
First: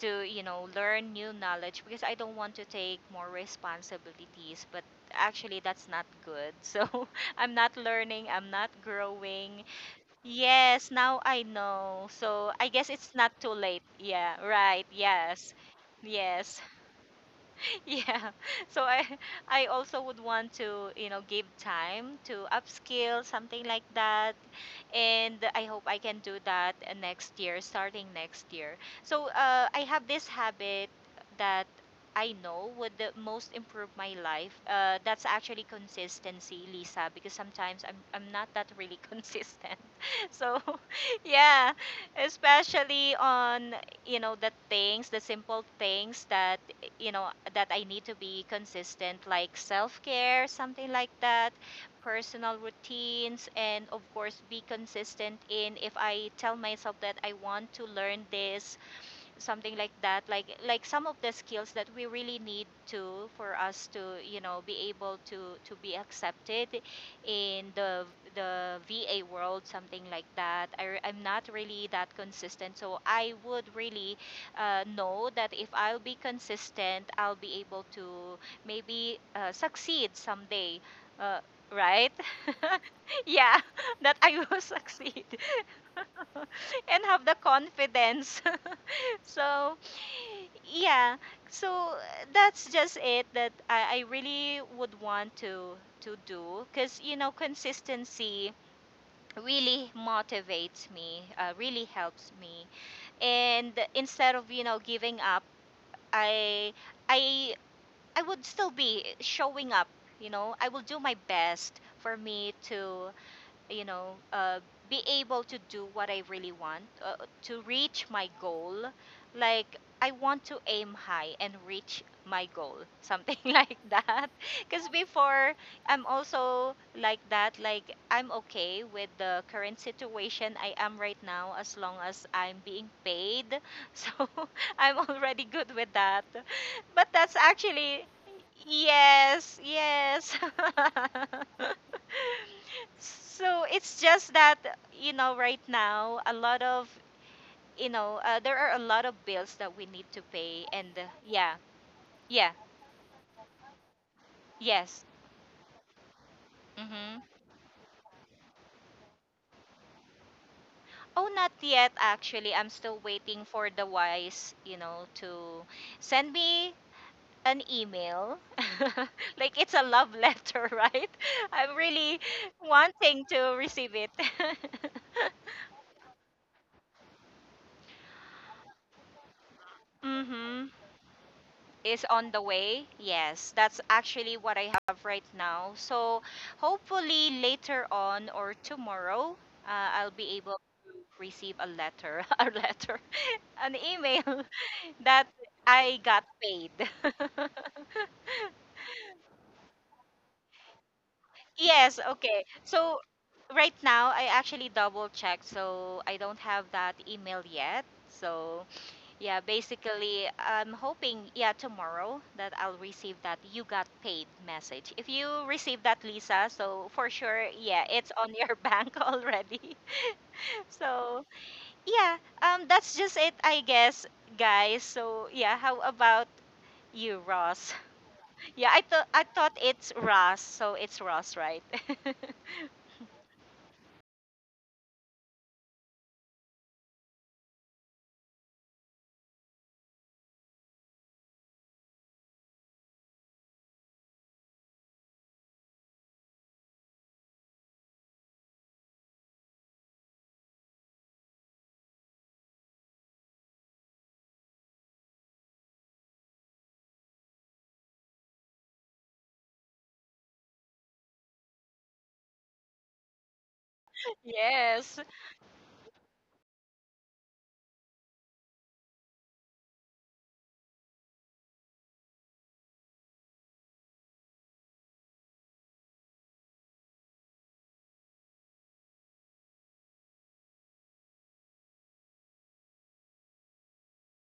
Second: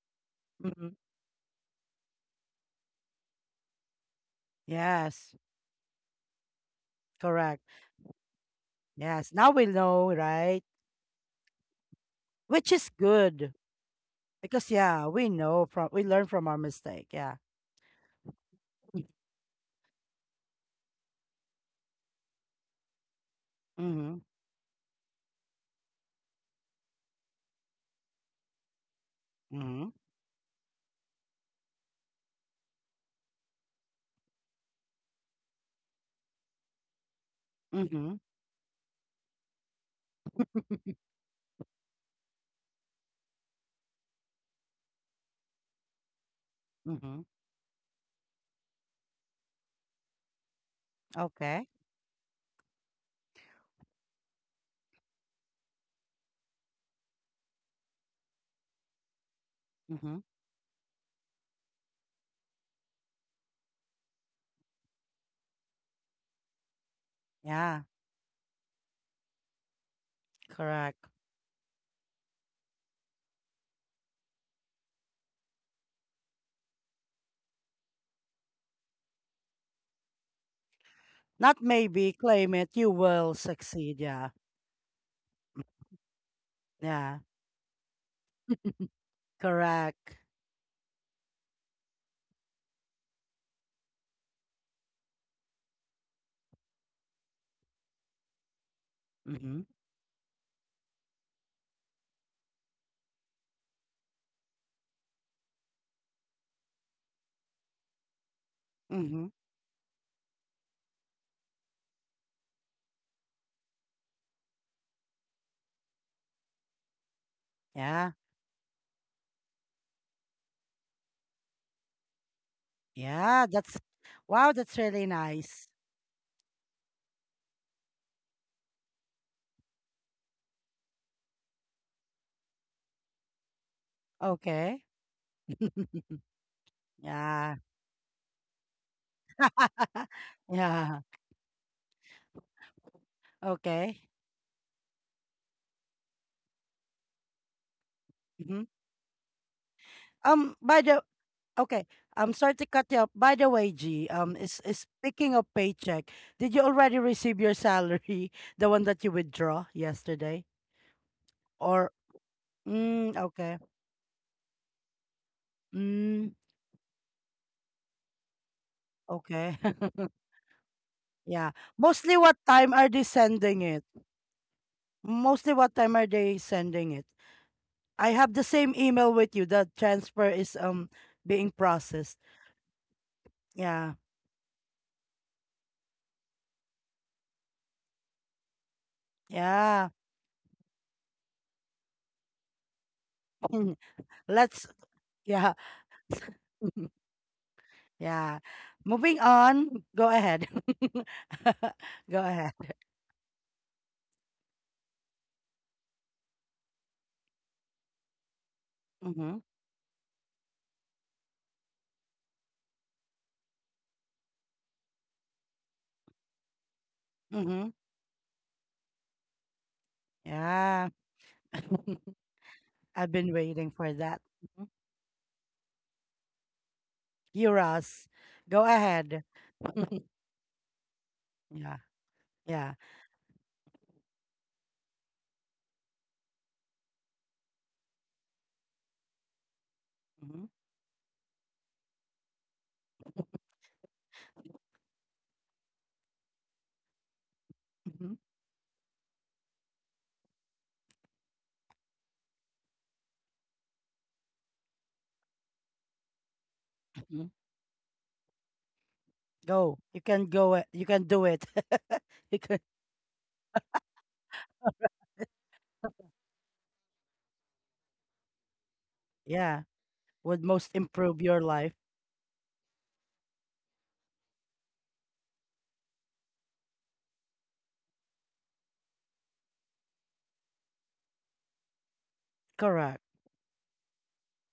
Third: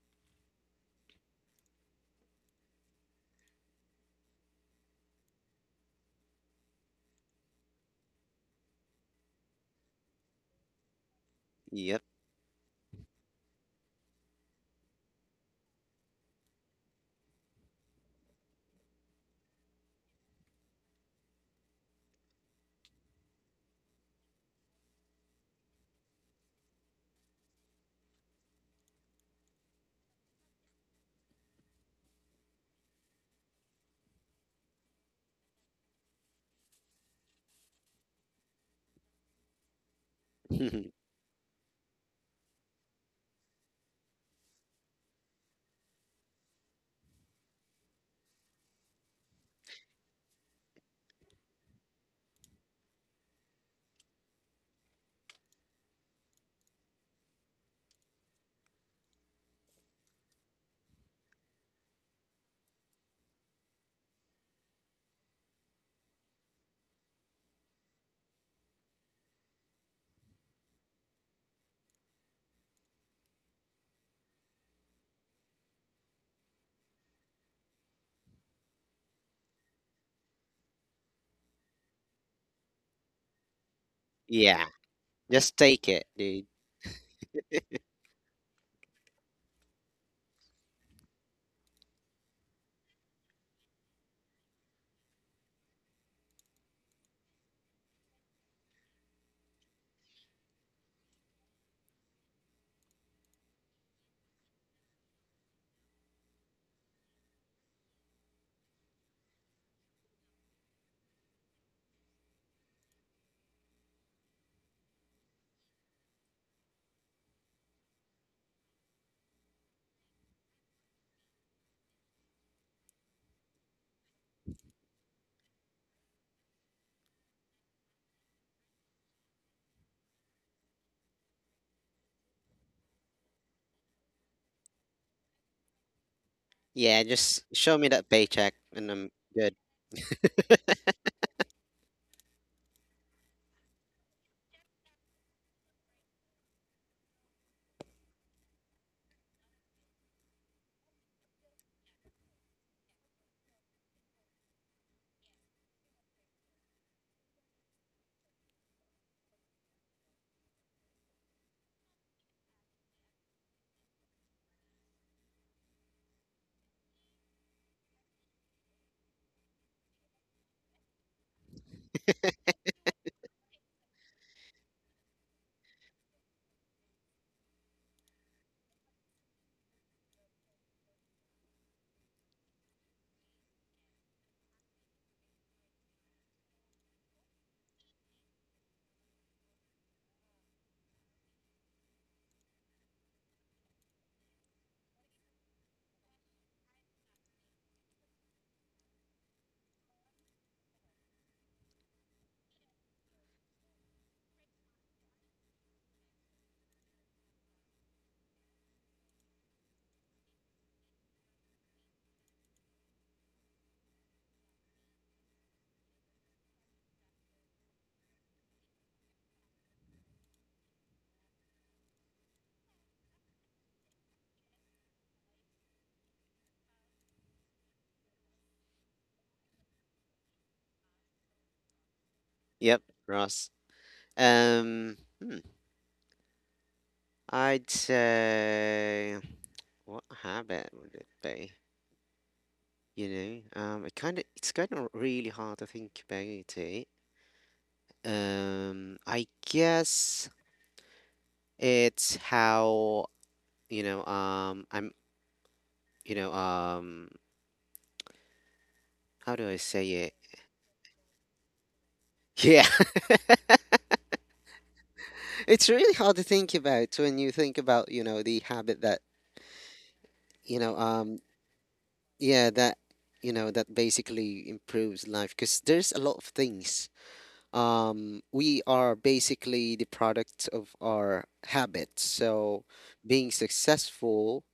[SPEAKER 2] to, you know,
[SPEAKER 1] Mhm.
[SPEAKER 2] learn new knowledge because I don't want to take more responsibilities, but
[SPEAKER 1] Yes.
[SPEAKER 2] actually that's not good. [laughs] So, I'm
[SPEAKER 1] Correct.
[SPEAKER 2] not learning, I'm not
[SPEAKER 1] Yes. Now
[SPEAKER 2] growing.
[SPEAKER 1] we know, right?
[SPEAKER 2] Yes, now I
[SPEAKER 3] Yep.
[SPEAKER 2] know. So, I
[SPEAKER 1] Which
[SPEAKER 2] guess
[SPEAKER 1] is
[SPEAKER 2] it's not too
[SPEAKER 1] good
[SPEAKER 2] late. Yeah,
[SPEAKER 1] because
[SPEAKER 2] right.
[SPEAKER 1] yeah, we
[SPEAKER 2] Yes.
[SPEAKER 1] know from we learn from our
[SPEAKER 2] Yes.
[SPEAKER 1] mistake. Yeah.
[SPEAKER 2] Yeah. [laughs] So I I also would want to, you know, give time to upskill, something like
[SPEAKER 1] Mm-hmm.
[SPEAKER 2] that. And I hope I can do that uh, next year, starting next year. So uh, I
[SPEAKER 1] Mhm,
[SPEAKER 2] have this habit that I know would the most improve my life. Uh, that's actually consistency, Lisa, because sometimes I'm,
[SPEAKER 1] mhm,
[SPEAKER 2] I'm not that really [laughs] consistent. [laughs] So [laughs]
[SPEAKER 3] [laughs]
[SPEAKER 2] yeah, especially on you know the things the simple things that you
[SPEAKER 1] mhm.
[SPEAKER 2] know that I need to be consistent, like self-care, something like that,
[SPEAKER 1] Okay.
[SPEAKER 2] personal routines, and of course be consistent in if I tell myself that I want to learn this, something like
[SPEAKER 1] Mhm.
[SPEAKER 2] that, like like some of the skills that we really need to, for us to you know be able to to be accepted in
[SPEAKER 1] Yeah.
[SPEAKER 2] the the V A world, something like that. I, re-
[SPEAKER 1] Correct.
[SPEAKER 2] I'm not really that consistent, so I would really uh, know that if I'll be consistent I'll be able to maybe uh, succeed someday uh,
[SPEAKER 1] Not maybe
[SPEAKER 2] right,
[SPEAKER 1] claim it,
[SPEAKER 2] [laughs]
[SPEAKER 1] you will
[SPEAKER 2] yeah,
[SPEAKER 1] succeed.
[SPEAKER 2] [laughs] that
[SPEAKER 1] Yeah.
[SPEAKER 2] I will
[SPEAKER 3] Yeah.
[SPEAKER 2] succeed, [laughs]
[SPEAKER 3] Just take it, dude.
[SPEAKER 2] and
[SPEAKER 1] Yeah.
[SPEAKER 2] have the confidence. So,
[SPEAKER 1] Correct.
[SPEAKER 2] yeah. So uh, that's just it, that I, I really would want to to do, because you know consistency
[SPEAKER 1] Mhm.
[SPEAKER 2] really motivates me, uh, really helps me. And instead of you know giving up, I I I would still be
[SPEAKER 1] Mhm.
[SPEAKER 2] showing up. You know, I will do my best for me to you know, uh, be able to do what I really want, uh, to reach
[SPEAKER 1] Yeah.
[SPEAKER 2] my goal. Like, I want to aim high and reach my goal, something [laughs]
[SPEAKER 1] Yeah, that's
[SPEAKER 2] like that.
[SPEAKER 1] wow, that's
[SPEAKER 2] Because
[SPEAKER 1] really
[SPEAKER 2] before,
[SPEAKER 1] nice.
[SPEAKER 2] I'm also like that. Like, I'm okay with the current situation I am right now as long as I'm being paid. [laughs] So,
[SPEAKER 1] Okay.
[SPEAKER 2] I'm already good with
[SPEAKER 1] [laughs]
[SPEAKER 2] that.
[SPEAKER 3] Yeah,
[SPEAKER 2] But that's
[SPEAKER 3] just
[SPEAKER 1] Yeah.
[SPEAKER 3] show me
[SPEAKER 2] actually,
[SPEAKER 3] that paycheck and I'm good.
[SPEAKER 2] yes,
[SPEAKER 1] [laughs]
[SPEAKER 2] yes.
[SPEAKER 1] Yeah.
[SPEAKER 2] [laughs] So
[SPEAKER 1] Okay.
[SPEAKER 2] it's just that, you know, right now, a lot of, you know, uh, there
[SPEAKER 1] Mhm.
[SPEAKER 2] are a lot of bills that we need to
[SPEAKER 1] Um
[SPEAKER 2] pay.
[SPEAKER 1] by
[SPEAKER 2] And
[SPEAKER 1] the
[SPEAKER 2] uh, yeah,
[SPEAKER 1] Okay. I'm
[SPEAKER 2] yeah,
[SPEAKER 1] sorry to cut you up. By the way, G, um, is, is
[SPEAKER 2] yes.
[SPEAKER 1] speaking of paycheck, did you already
[SPEAKER 2] Mm-hmm.
[SPEAKER 1] receive your salary, [laughs] the one that you withdraw yesterday?
[SPEAKER 2] Oh, not yet,
[SPEAKER 1] Or
[SPEAKER 2] actually. I'm still
[SPEAKER 1] mm,
[SPEAKER 2] waiting
[SPEAKER 1] okay,
[SPEAKER 2] for the wise, you know, to send
[SPEAKER 1] mm,
[SPEAKER 2] me an email. [laughs] Like
[SPEAKER 1] okay,
[SPEAKER 2] it's a
[SPEAKER 1] [laughs]
[SPEAKER 2] love letter, [laughs] right?
[SPEAKER 1] yeah.
[SPEAKER 2] I'm really
[SPEAKER 1] Mostly, what time are they
[SPEAKER 2] wanting to
[SPEAKER 1] sending it?
[SPEAKER 2] receive it.
[SPEAKER 1] Mostly, what time are they sending it? I have the same email with you. The
[SPEAKER 2] [laughs]
[SPEAKER 1] transfer is
[SPEAKER 2] Mm-hmm.
[SPEAKER 1] um being
[SPEAKER 2] Is
[SPEAKER 1] processed.
[SPEAKER 2] on the way. Yes, that's
[SPEAKER 1] Yeah,
[SPEAKER 2] actually what I have right now. So hopefully later on or tomorrow,
[SPEAKER 1] yeah.
[SPEAKER 2] uh, I'll be able to receive a letter, [laughs] a letter,
[SPEAKER 1] [laughs]
[SPEAKER 2] an email
[SPEAKER 1] Let's
[SPEAKER 2] [laughs] that
[SPEAKER 1] yeah.
[SPEAKER 2] I got paid. [laughs]
[SPEAKER 1] Yeah. Moving on. Go ahead. [laughs] Go
[SPEAKER 2] Yes,
[SPEAKER 1] ahead.
[SPEAKER 2] okay. So right now, I actually double checked, so I don't have that email yet. So
[SPEAKER 1] Mm-hmm.
[SPEAKER 2] yeah, basically, I'm hoping, yeah, tomorrow that I'll receive that you got paid message. If you receive that, Lisa, so for sure,
[SPEAKER 1] Mm-hmm.
[SPEAKER 2] yeah, it's on your [laughs] bank already. [laughs]
[SPEAKER 1] Yeah.
[SPEAKER 2] So,
[SPEAKER 1] [laughs]
[SPEAKER 2] yeah, um,
[SPEAKER 1] I've
[SPEAKER 2] that's
[SPEAKER 1] been
[SPEAKER 2] just it,
[SPEAKER 1] waiting
[SPEAKER 2] I
[SPEAKER 1] for that.
[SPEAKER 2] guess,
[SPEAKER 1] Mhm.
[SPEAKER 2] guys. So, yeah, how about you,
[SPEAKER 1] You,
[SPEAKER 2] Ross? [laughs]
[SPEAKER 1] Ross. Go
[SPEAKER 2] Yeah, I thought
[SPEAKER 1] ahead.
[SPEAKER 2] I thought it's Ross, so it's Ross,
[SPEAKER 1] Yeah.
[SPEAKER 2] right? [laughs]
[SPEAKER 1] Yeah.
[SPEAKER 3] Yep, Ross. Um, hmm. I'd say what
[SPEAKER 1] Mm-hmm.
[SPEAKER 3] habit would it be? You know, um, it kind of it's kind of really hard to think about it.
[SPEAKER 1] Mm-hmm.
[SPEAKER 3] Um, I guess it's how you know. Um, I'm you know. Um,
[SPEAKER 1] Hmm.
[SPEAKER 3] how do I
[SPEAKER 1] Go. You
[SPEAKER 3] say
[SPEAKER 1] can go. it- You can do it. [laughs] you can.
[SPEAKER 3] it? [laughs]
[SPEAKER 2] Yes.
[SPEAKER 3] It's really hard to think about when you think about, you know, the habit that,
[SPEAKER 1] Yeah. Would
[SPEAKER 3] you
[SPEAKER 1] most
[SPEAKER 3] know, um,
[SPEAKER 1] improve your life.
[SPEAKER 3] yeah, that, you know, that basically improves life because there's a lot of things. Um, we are basically the product of our habits. So
[SPEAKER 1] Correct.
[SPEAKER 3] being successful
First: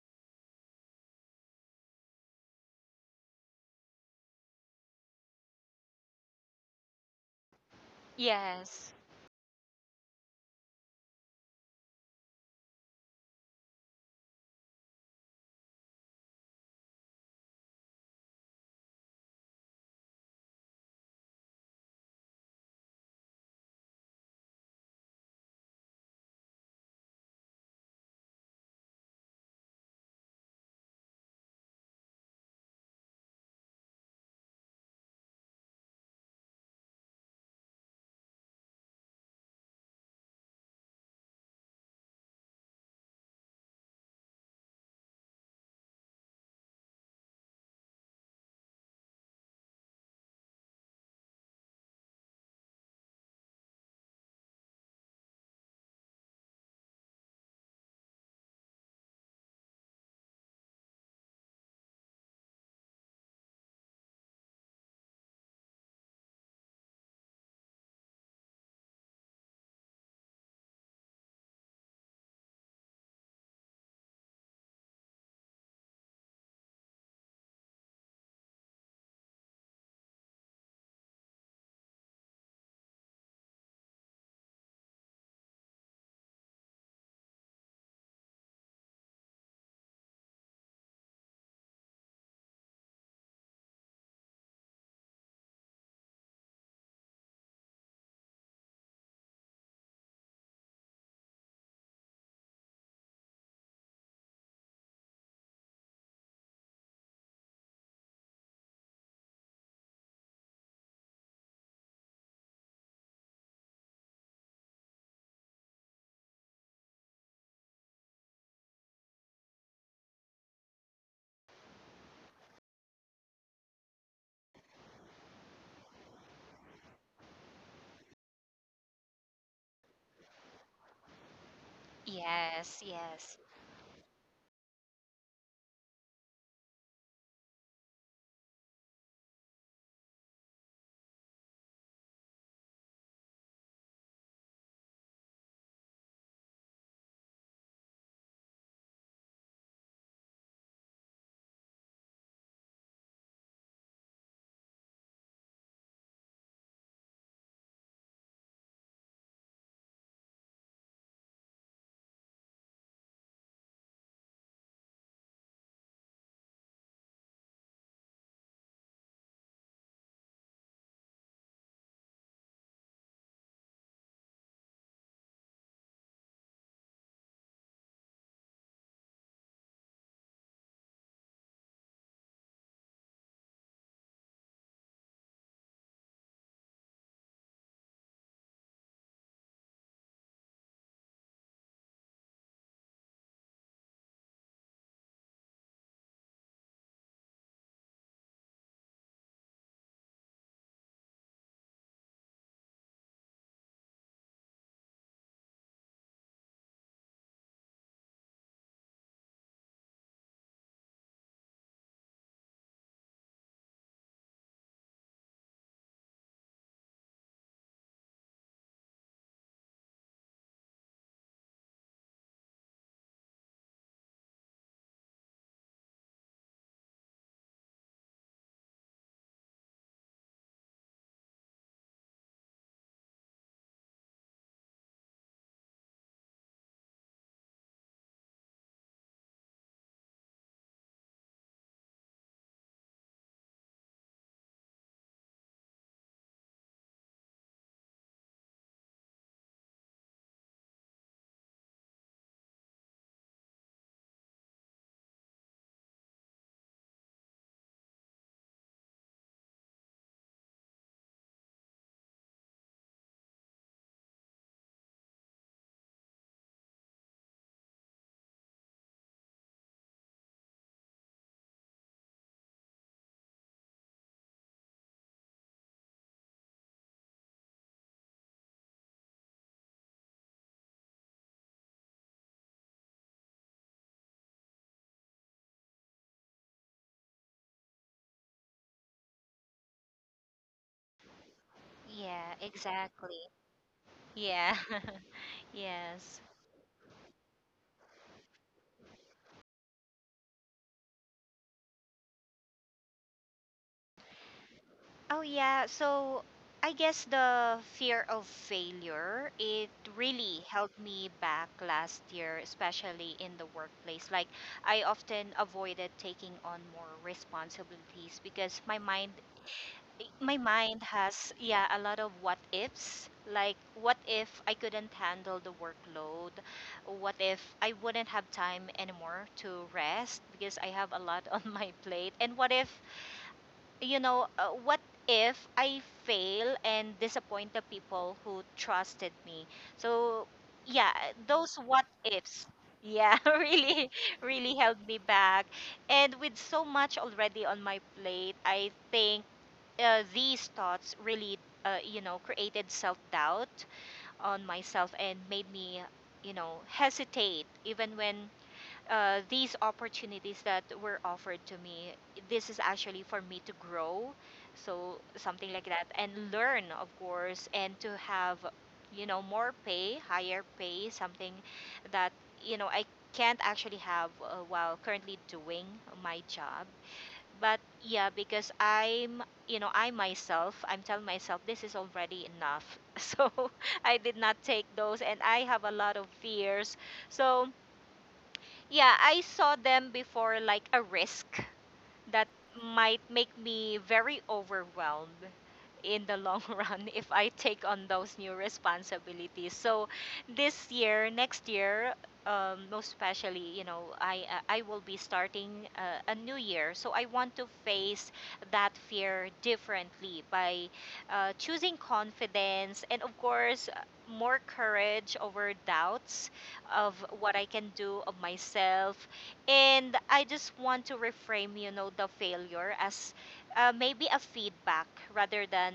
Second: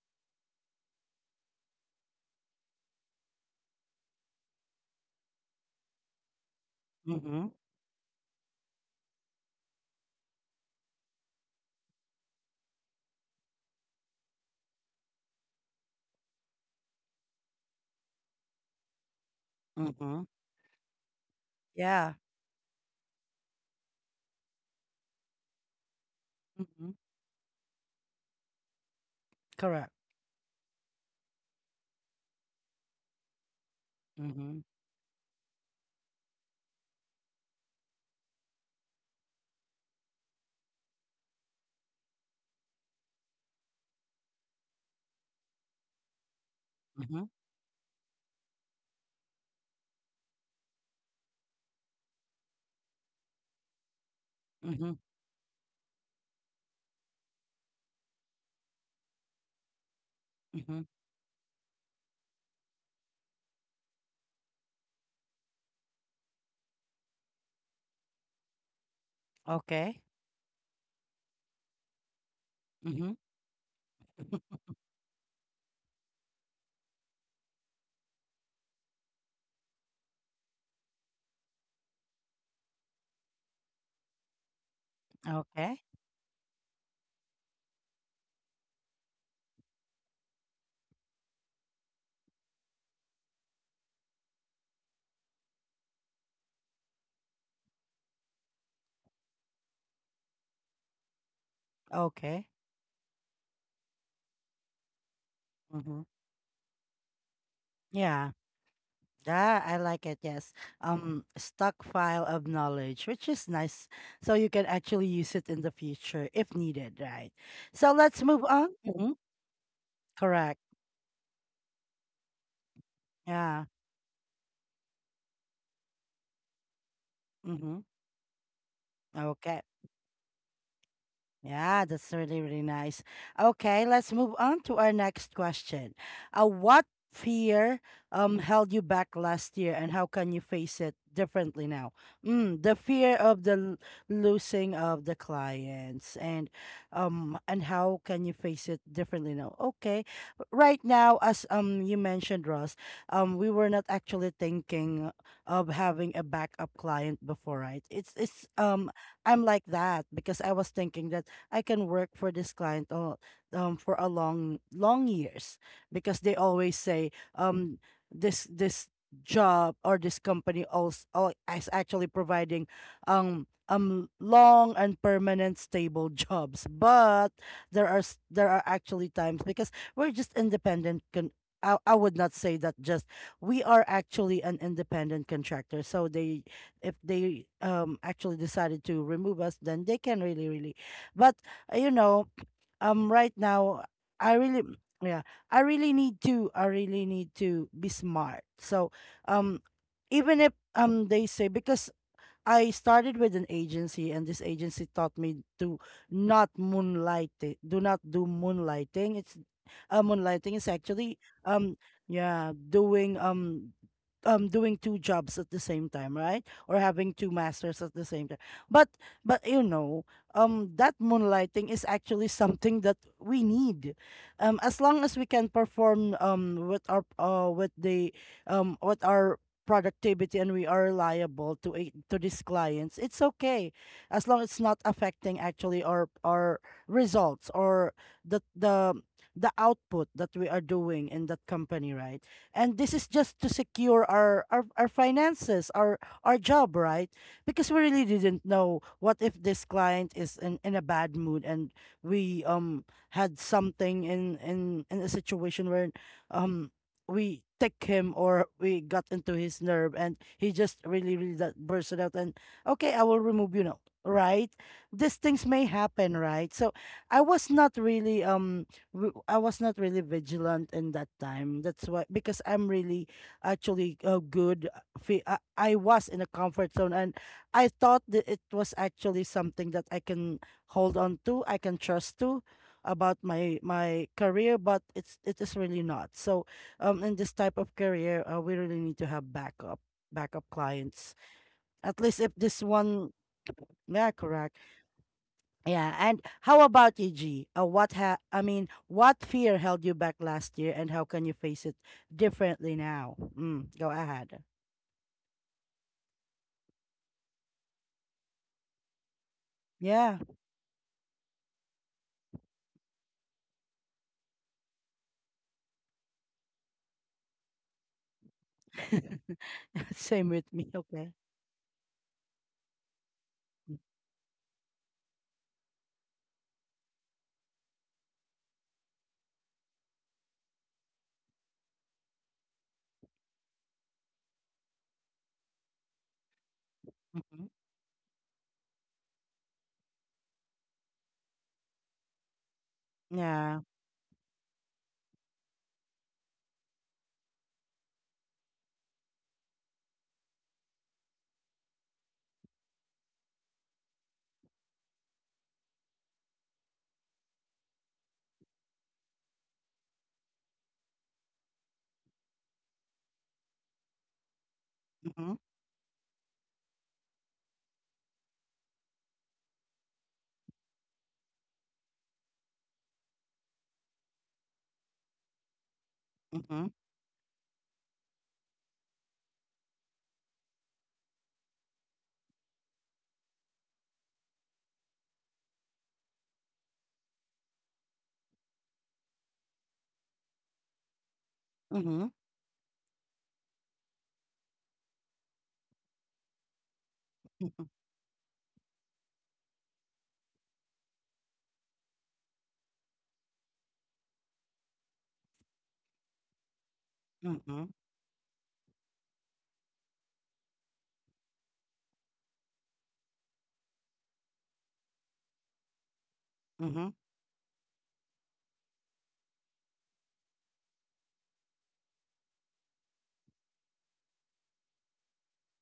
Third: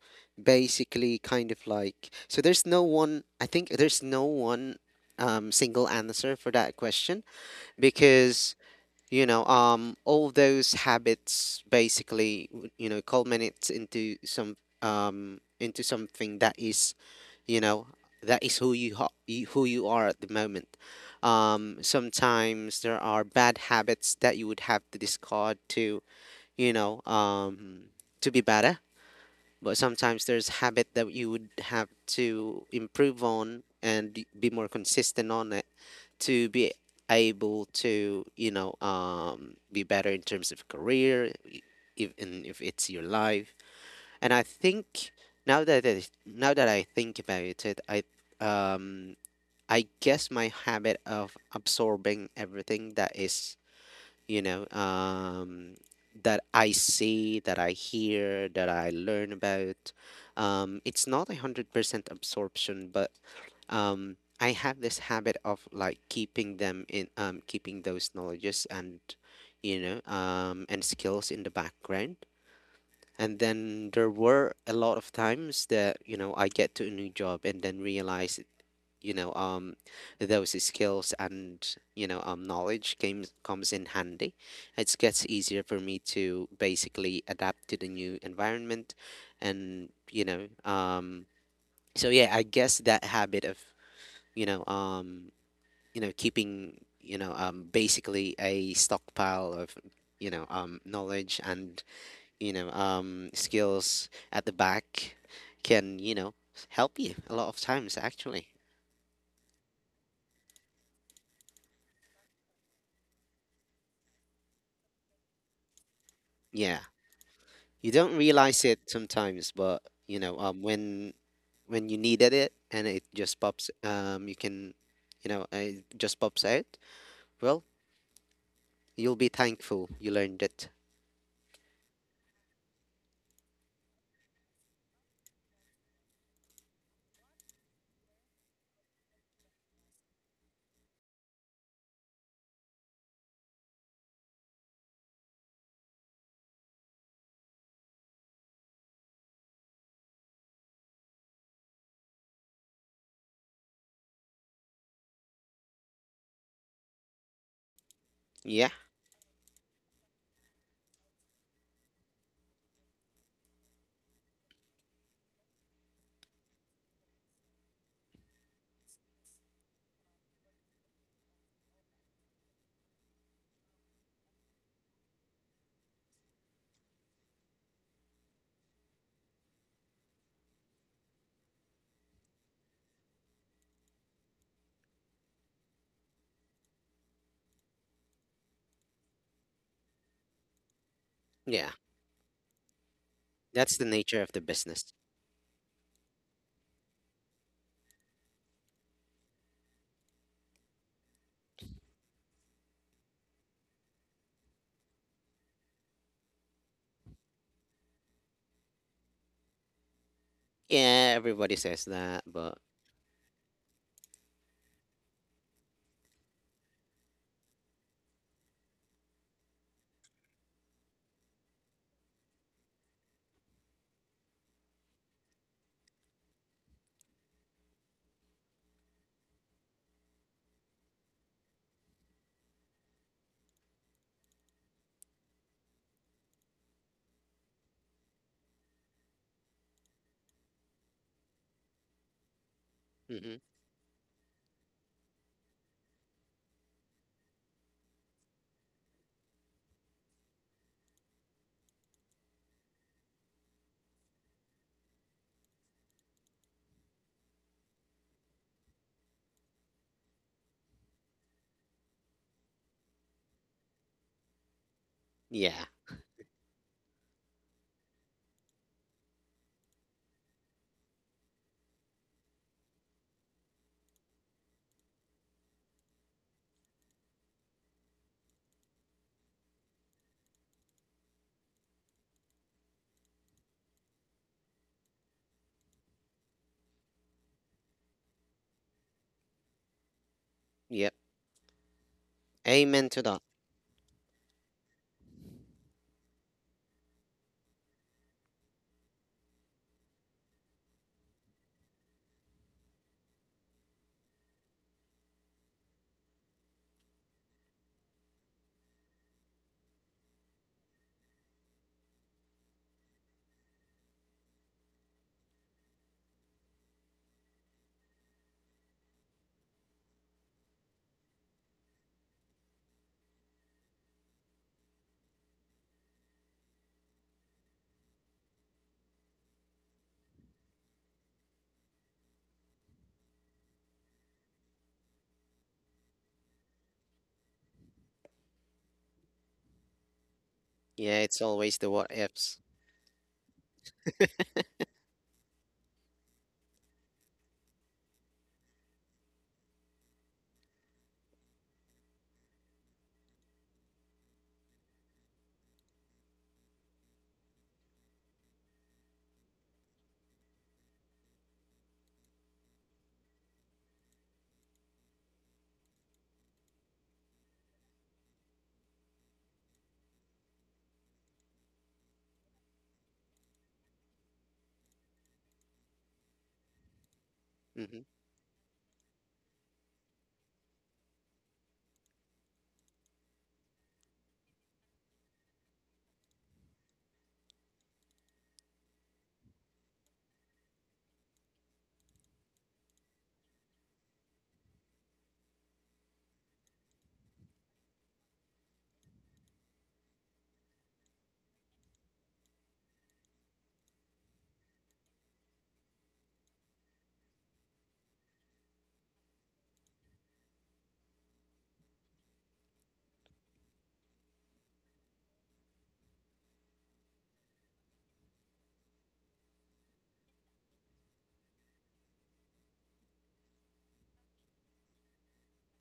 [SPEAKER 3] basically kind of like, so there's no one, I think there's no one um, single answer for that question
[SPEAKER 1] Mm-hmm.
[SPEAKER 3] because
[SPEAKER 2] Yes.
[SPEAKER 3] you know um all those habits basically w- you know culminates into some um into something that is you know that is who you, ho- you who you are
[SPEAKER 1] Mm-hmm.
[SPEAKER 3] at the moment. Um
[SPEAKER 1] Yeah.
[SPEAKER 3] sometimes there are bad habits that you would have to discard to you
[SPEAKER 1] Mm-hmm.
[SPEAKER 3] know um to be better, but
[SPEAKER 1] Correct.
[SPEAKER 3] sometimes there's habit that you would have to improve on and be
[SPEAKER 1] Mm-hmm.
[SPEAKER 3] more consistent on it to be able to you know um be better in terms of career, e- even if it's your life. And I think now that I, now that I think
[SPEAKER 1] Mm-hmm.
[SPEAKER 3] about it, I um I guess my habit of absorbing everything that is you know
[SPEAKER 1] Mm-hmm.
[SPEAKER 3] um that I see, that I hear, that I learn about,
[SPEAKER 1] Mm-hmm.
[SPEAKER 3] um it's not a one hundred percent absorption, but um I have this habit of like keeping them in, um keeping those knowledges and you know
[SPEAKER 1] Okay.
[SPEAKER 3] um and skills in the background.
[SPEAKER 1] Mm-hmm.
[SPEAKER 3] And then there were a lot of times that you know I get to a new job and then realize you know um those skills and you know um knowledge came comes in handy. It gets easier for
[SPEAKER 1] Okay.
[SPEAKER 3] me to basically adapt to the new environment. And you know um so yeah, I guess that habit of you know, um, you know, keeping, you know, um, basically a stockpile of, you know, um, knowledge and,
[SPEAKER 1] Okay.
[SPEAKER 3] you know, um, skills at the back can,
[SPEAKER 1] Mm-hmm.
[SPEAKER 3] you know, help you a lot of times,
[SPEAKER 1] Yeah,
[SPEAKER 3] actually.
[SPEAKER 1] that I like it. Yes, um, stockpile of knowledge, which is nice, so you can actually use it in the future if
[SPEAKER 3] Yeah.
[SPEAKER 1] needed, right? So
[SPEAKER 3] You don't
[SPEAKER 1] let's move
[SPEAKER 3] realize
[SPEAKER 1] on.
[SPEAKER 3] it
[SPEAKER 1] Mhm.
[SPEAKER 3] sometimes, but, you know,
[SPEAKER 1] Correct.
[SPEAKER 3] um, when, when you needed it and it just
[SPEAKER 1] Yeah.
[SPEAKER 3] pops, um, you can, you know, uh, it just pops out, well,
[SPEAKER 1] Mm-hmm.
[SPEAKER 3] you'll be
[SPEAKER 1] Okay.
[SPEAKER 3] thankful you learned it.
[SPEAKER 1] Yeah, that's really, really
[SPEAKER 2] Yes.
[SPEAKER 1] nice.
[SPEAKER 2] Yes.
[SPEAKER 1] Okay, let's move on to our next question. Uh, what fear um held you back last year, and how can you face it differently now? Mm, the fear of the l- losing of the clients, and um, and how can you face it differently now? Okay, right now, as um you mentioned, Ross, um, we were not actually thinking of having a backup client before, right? It's it's
[SPEAKER 3] Yeah.
[SPEAKER 1] um I'm like that because I was thinking that I can work for this client all, um, for a long, long years because they always say, um, this, this job or this company also, is actually providing, um, um, long and permanent stable [laughs] jobs. But there are, s- there are actually times because we're just independent con- I, I would not say that just we are actually an independent contractor, so they, if they um actually decided to remove us, then they can really really, but
[SPEAKER 3] Yeah.
[SPEAKER 1] uh, you know, um, right
[SPEAKER 3] That's
[SPEAKER 1] now,
[SPEAKER 3] the nature of
[SPEAKER 1] I
[SPEAKER 3] the
[SPEAKER 1] really,
[SPEAKER 3] business.
[SPEAKER 1] yeah, I really need to, I really need to be smart. So, um, even if um they say, because I started with an agency, and this agency taught me to not moonlight it. Do not do moonlighting. It's uh, moonlighting is
[SPEAKER 3] Yeah,
[SPEAKER 1] actually
[SPEAKER 3] everybody
[SPEAKER 1] um
[SPEAKER 3] says that,
[SPEAKER 1] yeah,
[SPEAKER 3] but
[SPEAKER 1] doing um um doing two jobs at the same time, right? Or having two masters at the same time. But but you know um that moonlighting is actually something that we need. Um, as long as we can perform um with our uh with the um with our productivity and we are liable to a- to these clients, it's okay as long it's not affecting actually our our results or the the the output that we are doing in that company, right? And this is
[SPEAKER 3] hmm
[SPEAKER 1] just to secure our our, our finances, our our job, right? Because we really didn't know what if this client is in, in a bad mood and we um had something in in in a situation where um we take him or we got into his nerve and he just really really that burst it out and okay I will remove you now, right? These things may
[SPEAKER 3] yeah,
[SPEAKER 1] happen, right? So I was not really um w- I was not really vigilant in that time, that's why, because I'm really actually uh, good uh, fe- I, I was in a comfort zone and I thought that it was actually something that I can hold on to, I can trust to about my my career, but it's it is really not. So um in this type of career uh, we really need to have backup backup
[SPEAKER 3] yep.
[SPEAKER 1] clients, at least
[SPEAKER 2] Yeah,
[SPEAKER 1] if this
[SPEAKER 3] Amen to
[SPEAKER 2] exactly.
[SPEAKER 1] one
[SPEAKER 3] that.
[SPEAKER 1] [clears throat] yeah,
[SPEAKER 2] Yeah.
[SPEAKER 1] correct,
[SPEAKER 2] [laughs]
[SPEAKER 1] yeah.
[SPEAKER 2] Yes.
[SPEAKER 1] And how about you, G? Uh, what ha I mean what fear held you back last year and how can you face it differently now? Mm, go ahead,
[SPEAKER 2] Oh yeah, so I guess the fear of failure, it
[SPEAKER 1] yeah.
[SPEAKER 2] really held me back last year, especially in the workplace. Like I often avoided taking on more responsibilities because my mind
[SPEAKER 1] [laughs]
[SPEAKER 2] my
[SPEAKER 1] Same with me,
[SPEAKER 2] mind
[SPEAKER 1] okay.
[SPEAKER 2] has, yeah, a lot of what ifs. Like
[SPEAKER 1] Hm.
[SPEAKER 2] what if I couldn't handle the workload? What if I wouldn't have time anymore to rest because I have a lot [laughs] on my plate? And what if you know, uh, what if I fail and disappoint
[SPEAKER 1] Mhm.
[SPEAKER 2] the people who trusted me? So, yeah,
[SPEAKER 3] Yeah, it's
[SPEAKER 2] those
[SPEAKER 3] always the
[SPEAKER 2] what
[SPEAKER 3] what
[SPEAKER 2] ifs,
[SPEAKER 3] ifs.
[SPEAKER 2] yeah, [laughs]
[SPEAKER 1] Yeah.
[SPEAKER 2] really, really held me back. And with so much already on my plate, I think uh, these thoughts really, uh, you know, created self doubt on myself and made me, you know, hesitate even when uh, these opportunities that were offered to me, this is actually for me to grow. So
[SPEAKER 1] Mhm.
[SPEAKER 2] something like that, and learn, of course, and to have, you know, more pay, higher pay, something that, you know, I can't actually have uh, while currently doing my job.
[SPEAKER 1] Mhm.
[SPEAKER 2] But
[SPEAKER 3] Hmm.
[SPEAKER 2] yeah, because I'm, you know, I myself, I'm telling myself this is already enough. [laughs] So I did not take those, and I have a lot of fears. So yeah, I saw them before like a risk
[SPEAKER 1] Mhm.
[SPEAKER 2] that might make me very overwhelmed in the long [laughs] run if I take
[SPEAKER 1] Mhm.
[SPEAKER 2] on those new responsibilities. So this year, next year, um, most especially, you know, I I I will be starting uh, a new year. So I want to
[SPEAKER 1] Mhm.
[SPEAKER 2] face that fear differently by uh, choosing confidence, and of course uh, more courage over doubts of
[SPEAKER 1] Mhm.
[SPEAKER 2] what I can do of myself. And I just want to reframe, you know, the failure as uh, maybe a feedback rather than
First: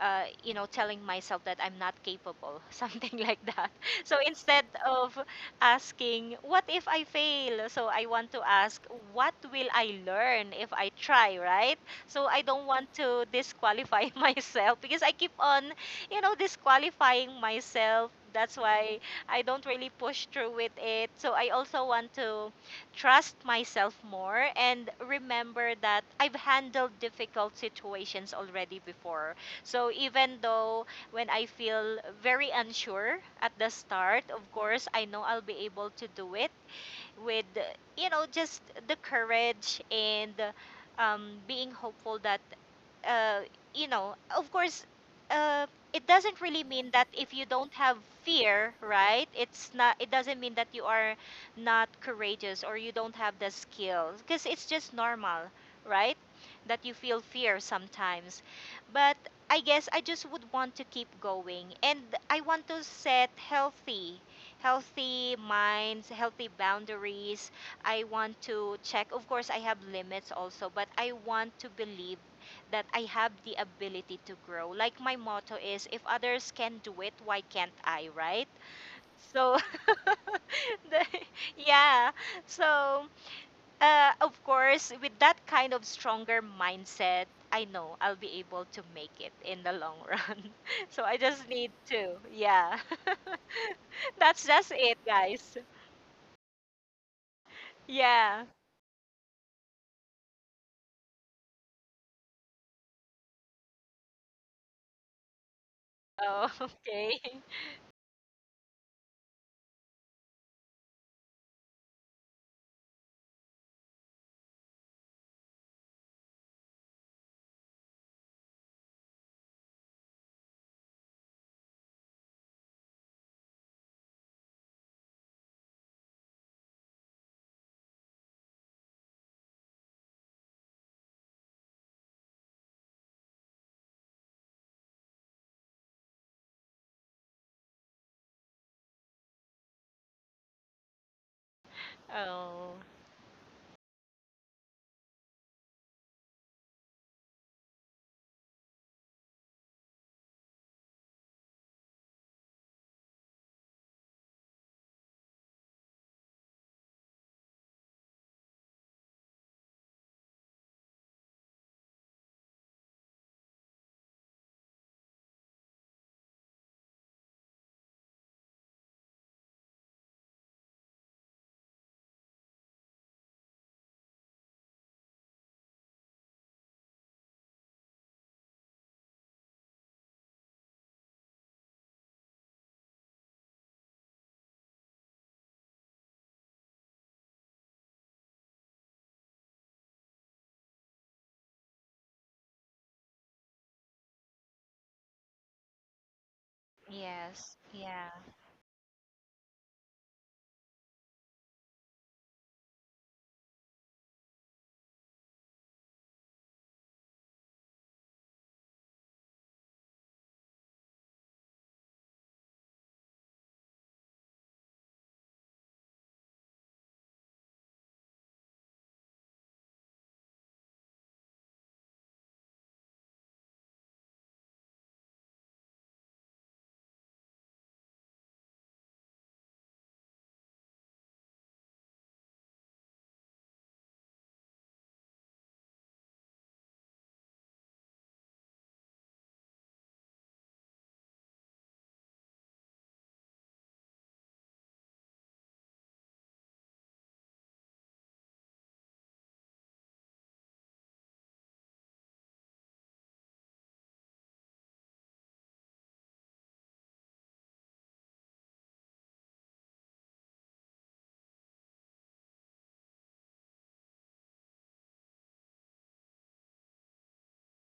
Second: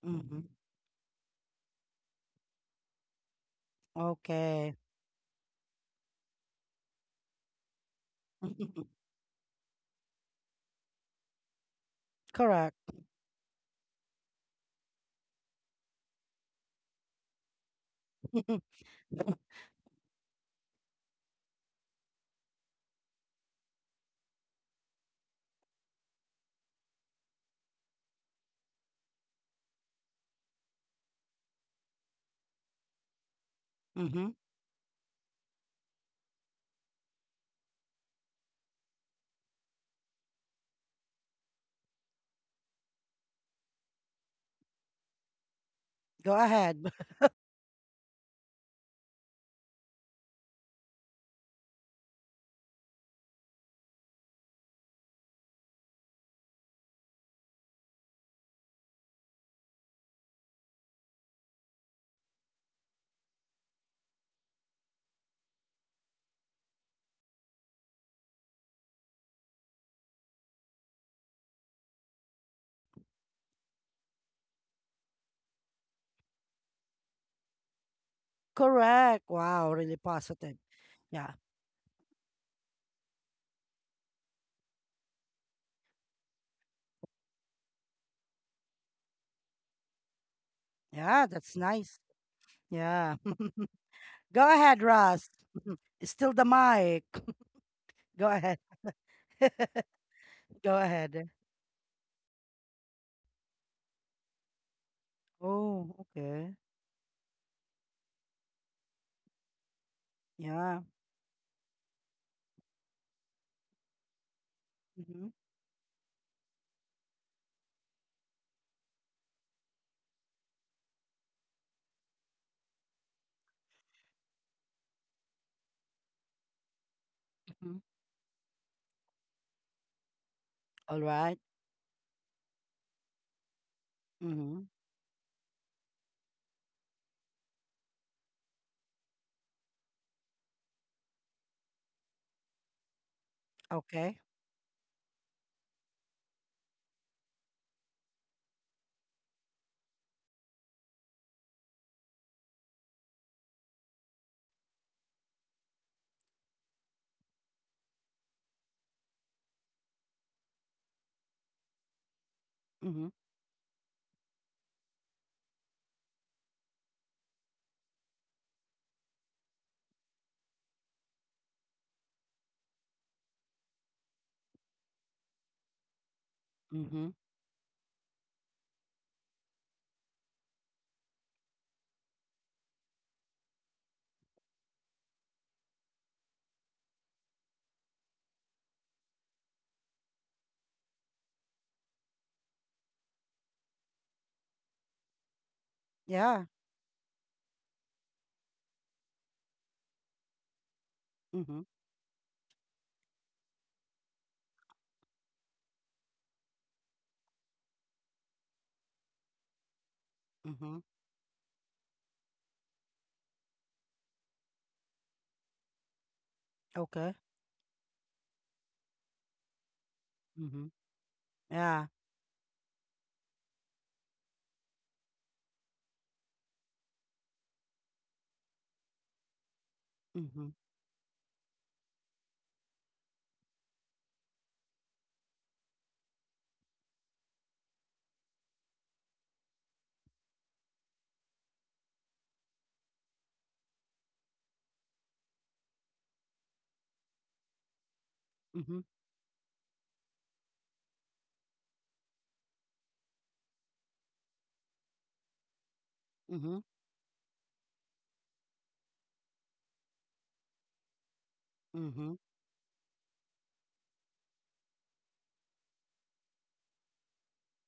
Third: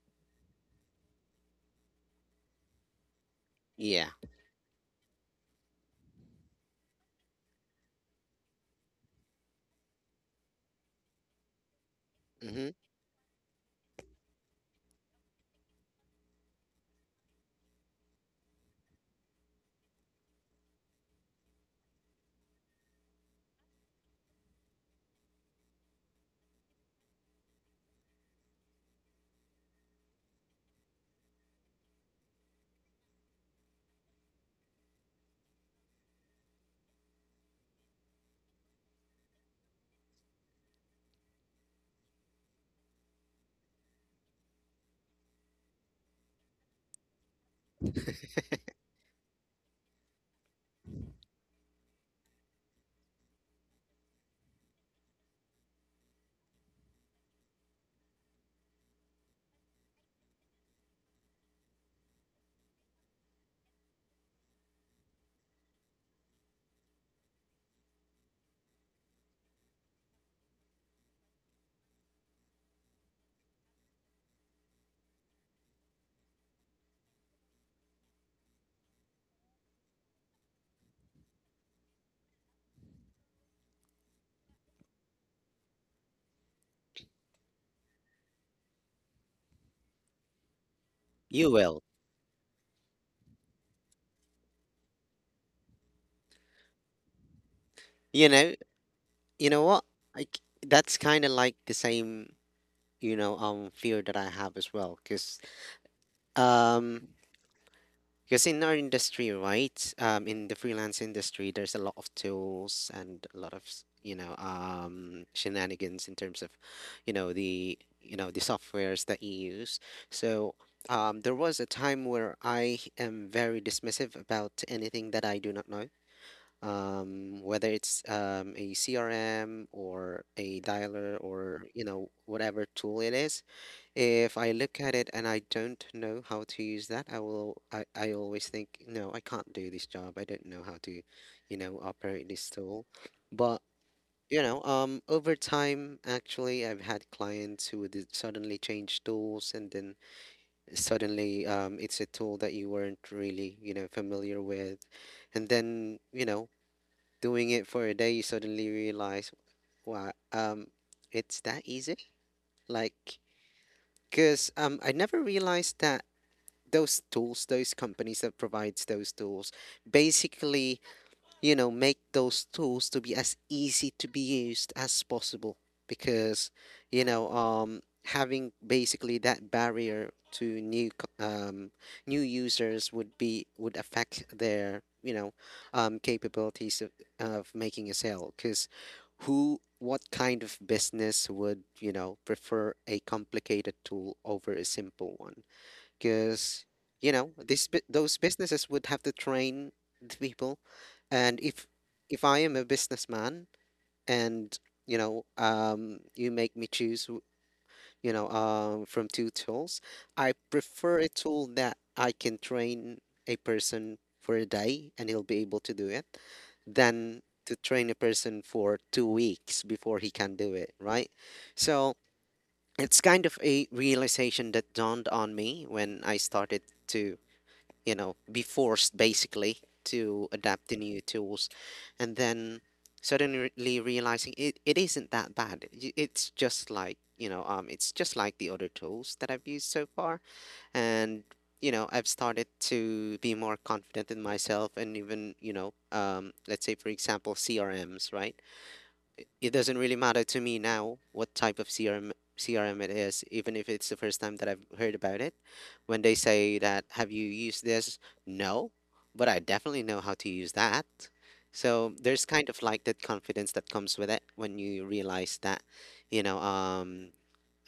[SPEAKER 2] uh,
[SPEAKER 1] Mhm.
[SPEAKER 2] you know telling myself that I'm not capable, [laughs] something like that.
[SPEAKER 3] Yeah.
[SPEAKER 2] So instead
[SPEAKER 1] Okay.
[SPEAKER 2] of asking what if I fail, so I want to ask
[SPEAKER 1] [laughs]
[SPEAKER 2] what will I learn if I try, right? So I don't
[SPEAKER 3] Hmm.
[SPEAKER 1] Correct.
[SPEAKER 2] want to disqualify [laughs] myself because I keep on you know disqualifying myself, that's
[SPEAKER 1] [laughs]
[SPEAKER 2] why I don't really push through with it. So I also want to trust myself more and remember that I've handled difficult situations already before. So even though when I feel very unsure at the start,
[SPEAKER 1] Mm-hmm.
[SPEAKER 2] of course, I know I'll be able to do it with, you know, just the courage and um, being hopeful that uh, you know, of course, uh, it
[SPEAKER 1] Go
[SPEAKER 2] doesn't really
[SPEAKER 1] ahead.
[SPEAKER 2] mean that
[SPEAKER 1] [laughs]
[SPEAKER 2] if you don't have fear, right? It's not. It doesn't mean that you are not courageous or you don't have the skills, because it's just normal, right? That you feel fear sometimes, but I guess I just would want to keep going, and I want to set healthy. Healthy minds, healthy boundaries. I want to check. Of course, I have limits also, but I want to believe that I have the ability to grow. Like my motto is if others can do it, why can't I, right?
[SPEAKER 1] Correct.
[SPEAKER 2] So
[SPEAKER 1] Wow, really positive.
[SPEAKER 2] [laughs] the,
[SPEAKER 1] Yeah.
[SPEAKER 2] yeah. So uh, of course, with that kind of stronger mindset, I know I'll be able to make it in the long run. [laughs] So I
[SPEAKER 1] Yeah,
[SPEAKER 2] just
[SPEAKER 3] You
[SPEAKER 1] that's
[SPEAKER 2] need
[SPEAKER 3] will.
[SPEAKER 1] nice.
[SPEAKER 2] to. Yeah.
[SPEAKER 1] Yeah. [laughs]
[SPEAKER 2] [laughs] That's
[SPEAKER 1] Go
[SPEAKER 2] just
[SPEAKER 1] ahead,
[SPEAKER 2] it,
[SPEAKER 1] Russ.
[SPEAKER 2] guys.
[SPEAKER 1] Still the mic. [laughs]
[SPEAKER 3] You
[SPEAKER 1] Go
[SPEAKER 2] Yeah.
[SPEAKER 3] know,
[SPEAKER 1] ahead.
[SPEAKER 3] you know
[SPEAKER 1] [laughs]
[SPEAKER 3] what? Like
[SPEAKER 1] Go
[SPEAKER 3] that's kind
[SPEAKER 1] ahead.
[SPEAKER 3] of like the same, you know, um, fear that I have as well. Cause
[SPEAKER 1] Oh,
[SPEAKER 2] Oh,
[SPEAKER 1] okay.
[SPEAKER 2] [laughs]
[SPEAKER 3] um,
[SPEAKER 2] okay.
[SPEAKER 3] because in our industry, right, um, in the
[SPEAKER 1] Yeah.
[SPEAKER 3] freelance industry, there's a lot of tools and a lot of s- you know um,
[SPEAKER 1] Mm-hmm.
[SPEAKER 3] shenanigans in terms of, you know, the you know the softwares that you use. So um, there was a time where I am very dismissive about anything that I do not know, um, whether
[SPEAKER 1] Mm-hmm.
[SPEAKER 3] it's um, a C R M or a
[SPEAKER 1] All
[SPEAKER 3] dialer
[SPEAKER 1] right.
[SPEAKER 3] or you know whatever tool it is. If I
[SPEAKER 1] Mm-hmm.
[SPEAKER 3] look at it and I don't know how to use that, I will I, I always think, no, I can't do this job. I don't know how to, you know, operate this
[SPEAKER 2] Oh,
[SPEAKER 3] tool. But,
[SPEAKER 1] Okay.
[SPEAKER 3] you know, um over time actually I've had clients who would suddenly change tools and then suddenly um it's a tool that you weren't really, you know, familiar with. And then, you know, doing it for a day you suddenly realize, wow, um it's that easy?
[SPEAKER 1] Mm-hmm.
[SPEAKER 3] Like because um, I never realized that those tools, those companies that provides those tools, basically, you know, make those tools to be as easy to be used as possible because, you
[SPEAKER 1] Mm-hmm.
[SPEAKER 3] know, um, having basically that barrier to new c- um, new users would be would affect their you know um, capabilities of, of making a sale because who what kind of business would you know prefer a complicated tool over a simple one
[SPEAKER 1] Yeah.
[SPEAKER 3] because you know
[SPEAKER 2] yes.
[SPEAKER 3] this bu-
[SPEAKER 2] Yeah.
[SPEAKER 3] those businesses would have to train the people. And
[SPEAKER 1] Mm-hmm.
[SPEAKER 3] if if I am a businessman and you know um you make me choose w- you know um from two tools, I
[SPEAKER 1] Mm-hmm.
[SPEAKER 3] prefer a tool that I can train a person for a day and he'll be able to do it
[SPEAKER 1] Okay.
[SPEAKER 3] than to train a person for two weeks before he can do
[SPEAKER 1] Mm-hmm.
[SPEAKER 3] it, right?
[SPEAKER 1] Yeah.
[SPEAKER 3] So it's kind of a realization that dawned on me when I started to you know, be forced basically to
[SPEAKER 1] Mm-hmm.
[SPEAKER 3] adapt to new tools. And then suddenly realizing it, it isn't that bad. Y- It's just like, you know, um, it's just like the other tools that I've used so far. And, you know, I've started to be more confident in myself and even, you know, um, let's say, for example, C R Ms, right?
[SPEAKER 1] Mm-hmm.
[SPEAKER 3] It doesn't really matter to me now what type of C R M C R M it is, even if it's the first time that I've heard about it. When they
[SPEAKER 1] Mm-hmm.
[SPEAKER 3] say that, have you used this? No, but I definitely know how to use that. So
[SPEAKER 1] Mm-hmm.
[SPEAKER 3] there's kind of like that confidence that comes with it when you realize that, you know, um,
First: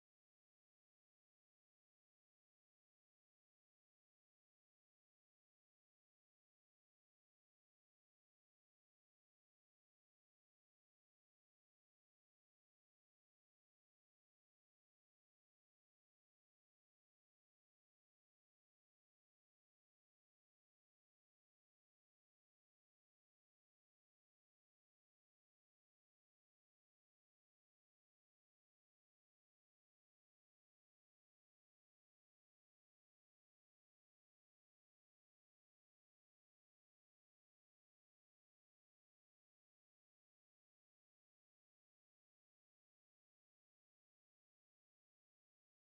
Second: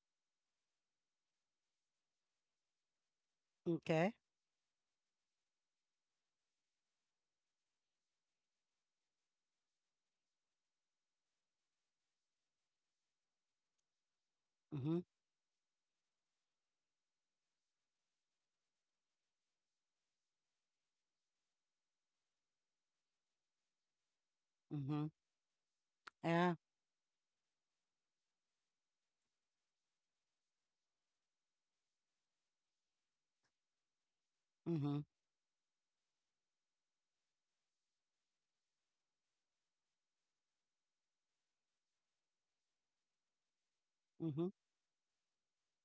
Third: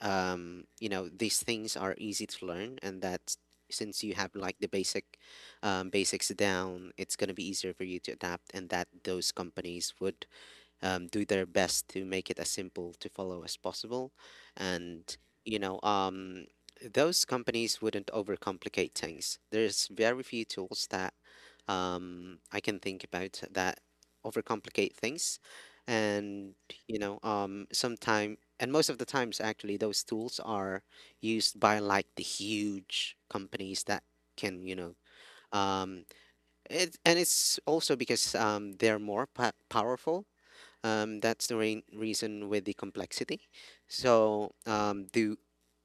[SPEAKER 3] um, you know, these things are easy to learn, and that since
[SPEAKER 1] Okay.
[SPEAKER 3] you have like the basic um, basics down, it's gonna be easier for you to adapt, and that those companies would um, do their best to make it as simple to follow as possible.
[SPEAKER 1] Mm-hmm.
[SPEAKER 3] And, you know, um, those companies wouldn't overcomplicate things. There's very few tools that um, I can think about that overcomplicate
[SPEAKER 1] Mm-hmm.
[SPEAKER 3] things. And,
[SPEAKER 1] Yeah.
[SPEAKER 3] you know, um, sometime, and most of the times, actually, those tools are used by like the huge companies that can, you know,
[SPEAKER 1] Mm-hmm.
[SPEAKER 3] um, it, and it's also because um, they're more pa- powerful um, that's the rain reason with the complexity.
[SPEAKER 1] Mm-hmm.
[SPEAKER 3] So um, the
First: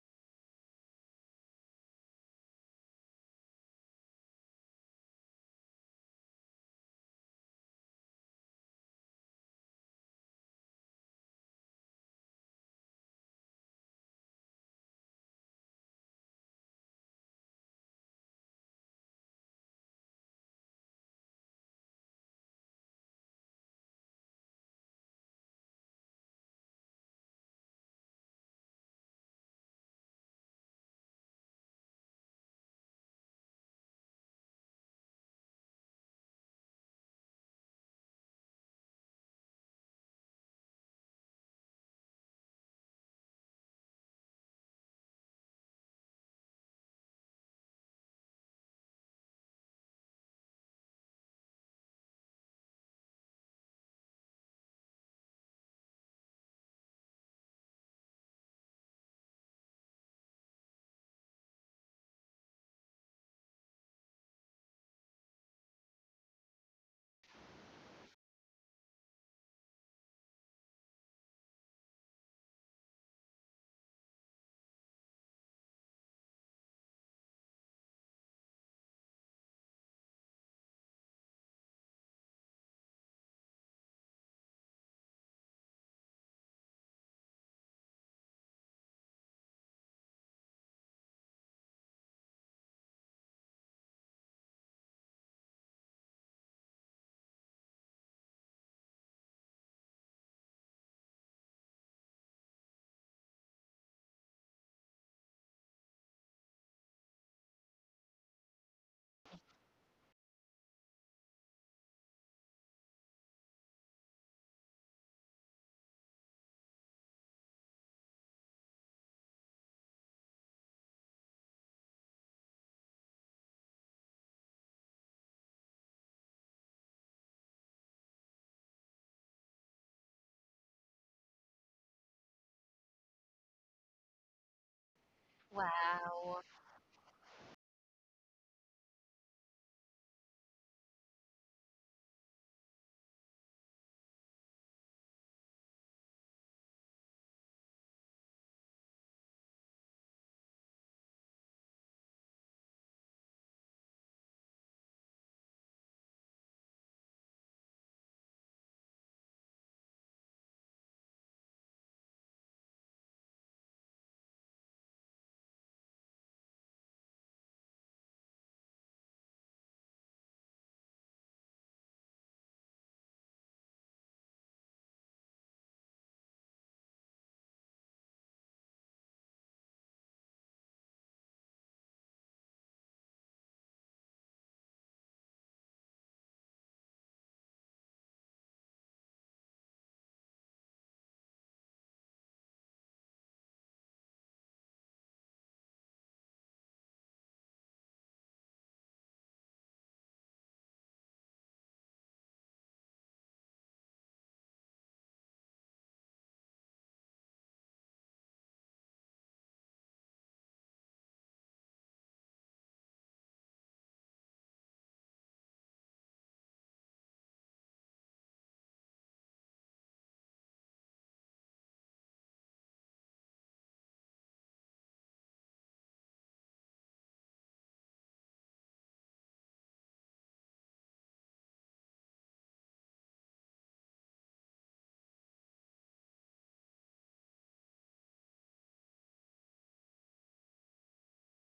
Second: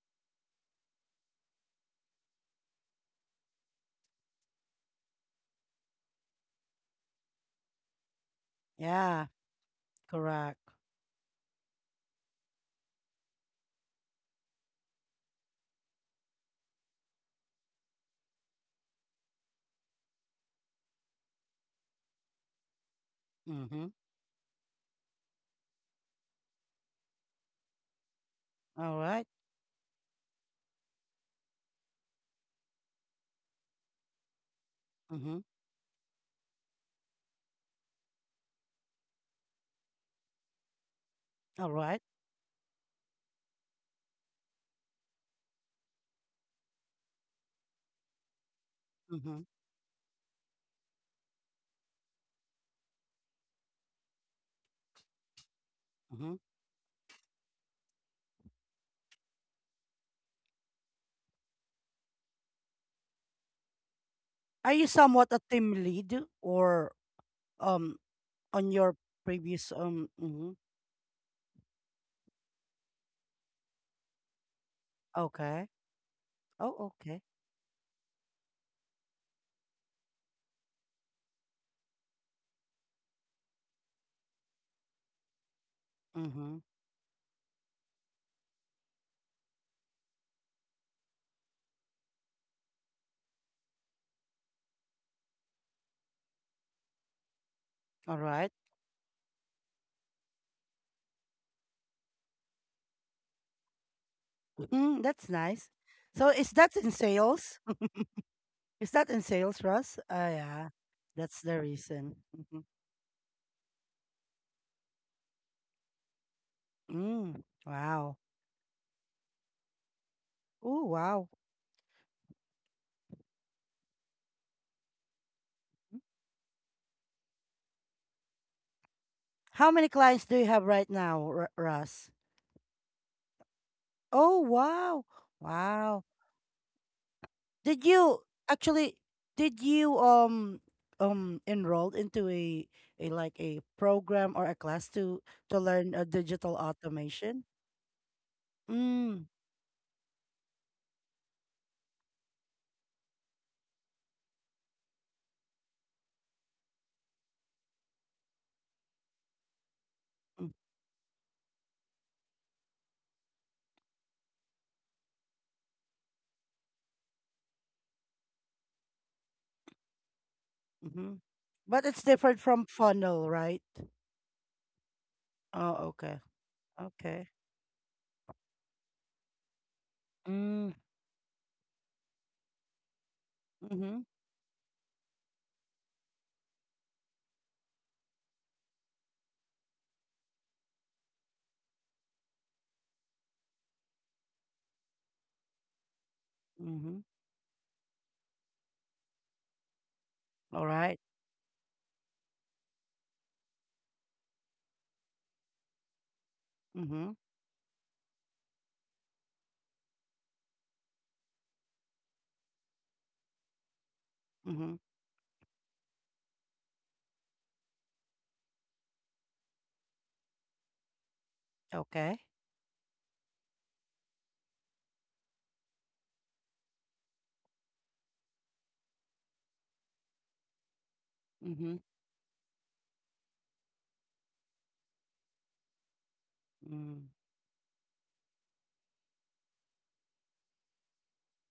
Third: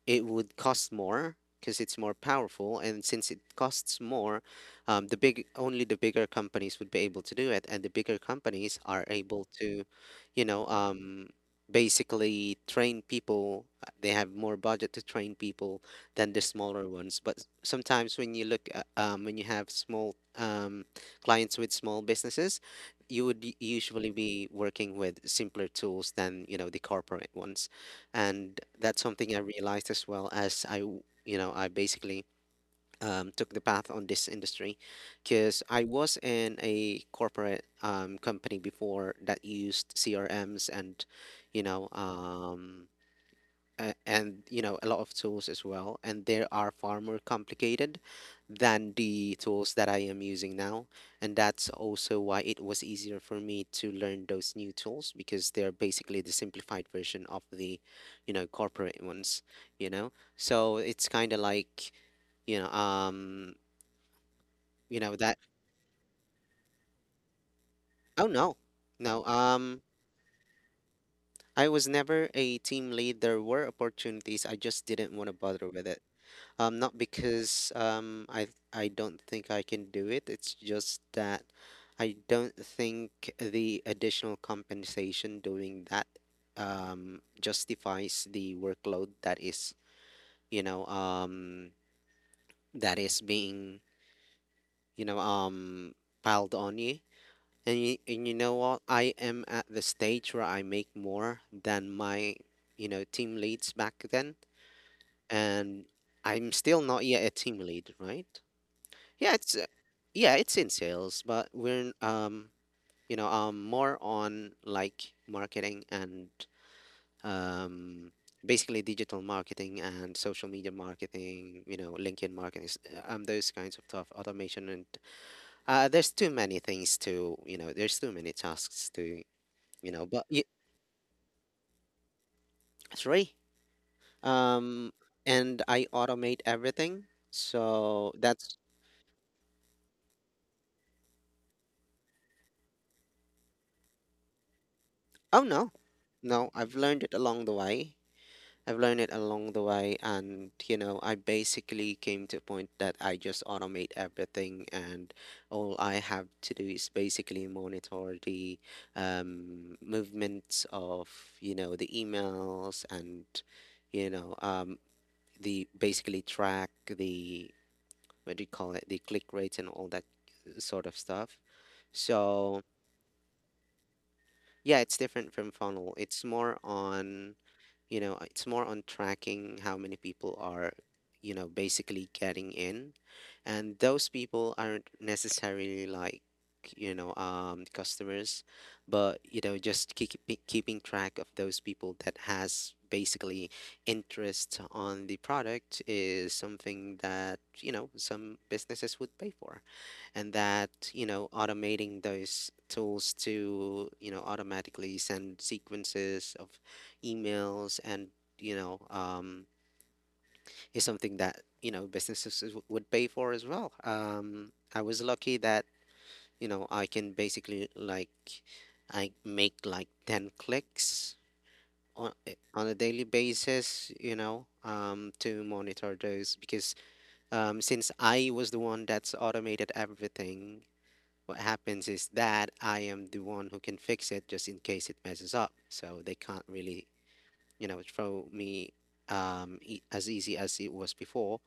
[SPEAKER 3] it would cost more because it's more powerful and since it costs more um, the big only the bigger companies would be able to do it and the bigger companies are
[SPEAKER 1] Yeah.
[SPEAKER 3] able to you know
[SPEAKER 1] Correct.
[SPEAKER 3] um, basically train people, uh, they have more budget to train people than the smaller ones. But s- sometimes when you look at, um, when you have small um, clients with small businesses you would u-
[SPEAKER 1] Mm-hmm.
[SPEAKER 3] usually be working with simpler tools than you know the corporate ones. And
[SPEAKER 1] All
[SPEAKER 3] that's
[SPEAKER 1] right.
[SPEAKER 3] something I realized as well as I, w- you know, I basically um, took the path on this industry,
[SPEAKER 1] Mm-hmm.
[SPEAKER 3] because I was in a corporate um, company before that used C R Ms and, you
[SPEAKER 1] All
[SPEAKER 3] know,
[SPEAKER 1] right.
[SPEAKER 3] um, uh, and you know a lot of tools as well and they are far more complicated than the
[SPEAKER 1] Mm-hmm.
[SPEAKER 3] tools that I am using now. And that's also why it was easier for me to learn those new tools because they're basically the
[SPEAKER 1] Mm-hmm.
[SPEAKER 3] simplified version of the you know corporate ones, you know so it's kind of like you know um
[SPEAKER 1] Are you
[SPEAKER 3] you know
[SPEAKER 1] somewhat
[SPEAKER 3] that
[SPEAKER 1] a team lead or um
[SPEAKER 3] oh no.
[SPEAKER 1] on your
[SPEAKER 3] No,
[SPEAKER 1] previous
[SPEAKER 3] um
[SPEAKER 1] um mm-hmm.
[SPEAKER 3] I was never a team lead. There were opportunities, I just didn't want to bother
[SPEAKER 1] Okay.
[SPEAKER 3] with it.
[SPEAKER 1] Oh,
[SPEAKER 3] Um, not
[SPEAKER 1] okay.
[SPEAKER 3] because um I I don't think I can do it. It's just that I don't think the additional compensation doing that
[SPEAKER 1] Mm-hmm.
[SPEAKER 3] um justifies the workload that is, you know, um that is being, you know, um piled on you. And you,
[SPEAKER 1] All
[SPEAKER 3] and you
[SPEAKER 1] right.
[SPEAKER 3] know what? I am at the stage where I make more than my, you know, team leads back then,
[SPEAKER 1] Mm, that's nice.
[SPEAKER 3] and
[SPEAKER 1] So is
[SPEAKER 3] I'm
[SPEAKER 1] that
[SPEAKER 3] still
[SPEAKER 1] in
[SPEAKER 3] not yet a
[SPEAKER 1] sales?
[SPEAKER 3] team lead, right?
[SPEAKER 1] Is that in
[SPEAKER 3] Yeah, it's
[SPEAKER 1] sales,
[SPEAKER 3] uh,
[SPEAKER 1] Russ? Ah,
[SPEAKER 3] yeah, it's
[SPEAKER 1] yeah.
[SPEAKER 3] in sales,
[SPEAKER 1] That's
[SPEAKER 3] but
[SPEAKER 1] the
[SPEAKER 3] we're
[SPEAKER 1] reason.
[SPEAKER 3] um
[SPEAKER 1] Mhm.
[SPEAKER 3] you know um more on like marketing and
[SPEAKER 1] Mm,
[SPEAKER 3] um
[SPEAKER 1] wow.
[SPEAKER 3] basically digital marketing and social media
[SPEAKER 1] Oh, wow.
[SPEAKER 3] marketing, you know, LinkedIn marketing, s- uh, um those kinds of stuff, automation and uh there's too many things to, you know, there's too many tasks to,
[SPEAKER 1] How many
[SPEAKER 3] you know,
[SPEAKER 1] clients
[SPEAKER 3] but
[SPEAKER 1] do
[SPEAKER 3] y
[SPEAKER 1] you have right now, R- Russ?
[SPEAKER 3] three.
[SPEAKER 1] Oh,
[SPEAKER 3] Um
[SPEAKER 1] wow.
[SPEAKER 3] and I
[SPEAKER 1] Wow.
[SPEAKER 2] Wow.
[SPEAKER 3] automate everything.
[SPEAKER 1] Did
[SPEAKER 3] So
[SPEAKER 1] you
[SPEAKER 3] that's
[SPEAKER 1] actually did you um um enrolled into a a like a program or a class to
[SPEAKER 3] oh
[SPEAKER 1] to
[SPEAKER 3] no.
[SPEAKER 1] learn a
[SPEAKER 3] No,
[SPEAKER 1] digital
[SPEAKER 3] I've learned it
[SPEAKER 1] automation?
[SPEAKER 3] along the way. I've learned it
[SPEAKER 1] Mm.
[SPEAKER 3] along the way, and you know, I basically came to a point that I just automate everything, and all I have to do is basically monitor the um, movements of you know the emails and you know um, the basically track the what do you call it the click rates and all that sort of
[SPEAKER 1] Mm-hmm.
[SPEAKER 3] stuff.
[SPEAKER 1] But it's different
[SPEAKER 3] So
[SPEAKER 1] from funnel, right?
[SPEAKER 3] yeah, it's different from
[SPEAKER 1] Oh,
[SPEAKER 3] funnel.
[SPEAKER 1] okay.
[SPEAKER 3] It's more
[SPEAKER 1] Okay.
[SPEAKER 3] on you know it's more on tracking how many people
[SPEAKER 1] Mm,
[SPEAKER 3] are you know basically getting in and
[SPEAKER 1] mm-hmm.
[SPEAKER 3] those people aren't necessarily like you know um customers, but you know just keep, keeping track of those people that has basically interest on the product is
[SPEAKER 1] Mm-hmm.
[SPEAKER 3] something that you know some businesses would pay for. And
[SPEAKER 1] All
[SPEAKER 3] that
[SPEAKER 1] right.
[SPEAKER 3] you know automating those tools to you know automatically send sequences of
[SPEAKER 1] Mm-hmm.
[SPEAKER 3] emails and you know um, is something that you know businesses is- would pay for as well. um,
[SPEAKER 1] Mm-hmm.
[SPEAKER 3] I was lucky that you know I can basically like I make like ten clicks on,
[SPEAKER 1] Okay.
[SPEAKER 3] eh, on a daily basis you know um, to monitor those because um, since I was the one that's automated everything what
[SPEAKER 1] Mm-hmm.
[SPEAKER 3] happens is that I am the one who can fix it just in case it messes up so they can't really
[SPEAKER 1] Mm.
[SPEAKER 3] you know throw me um e- as easy as it was before.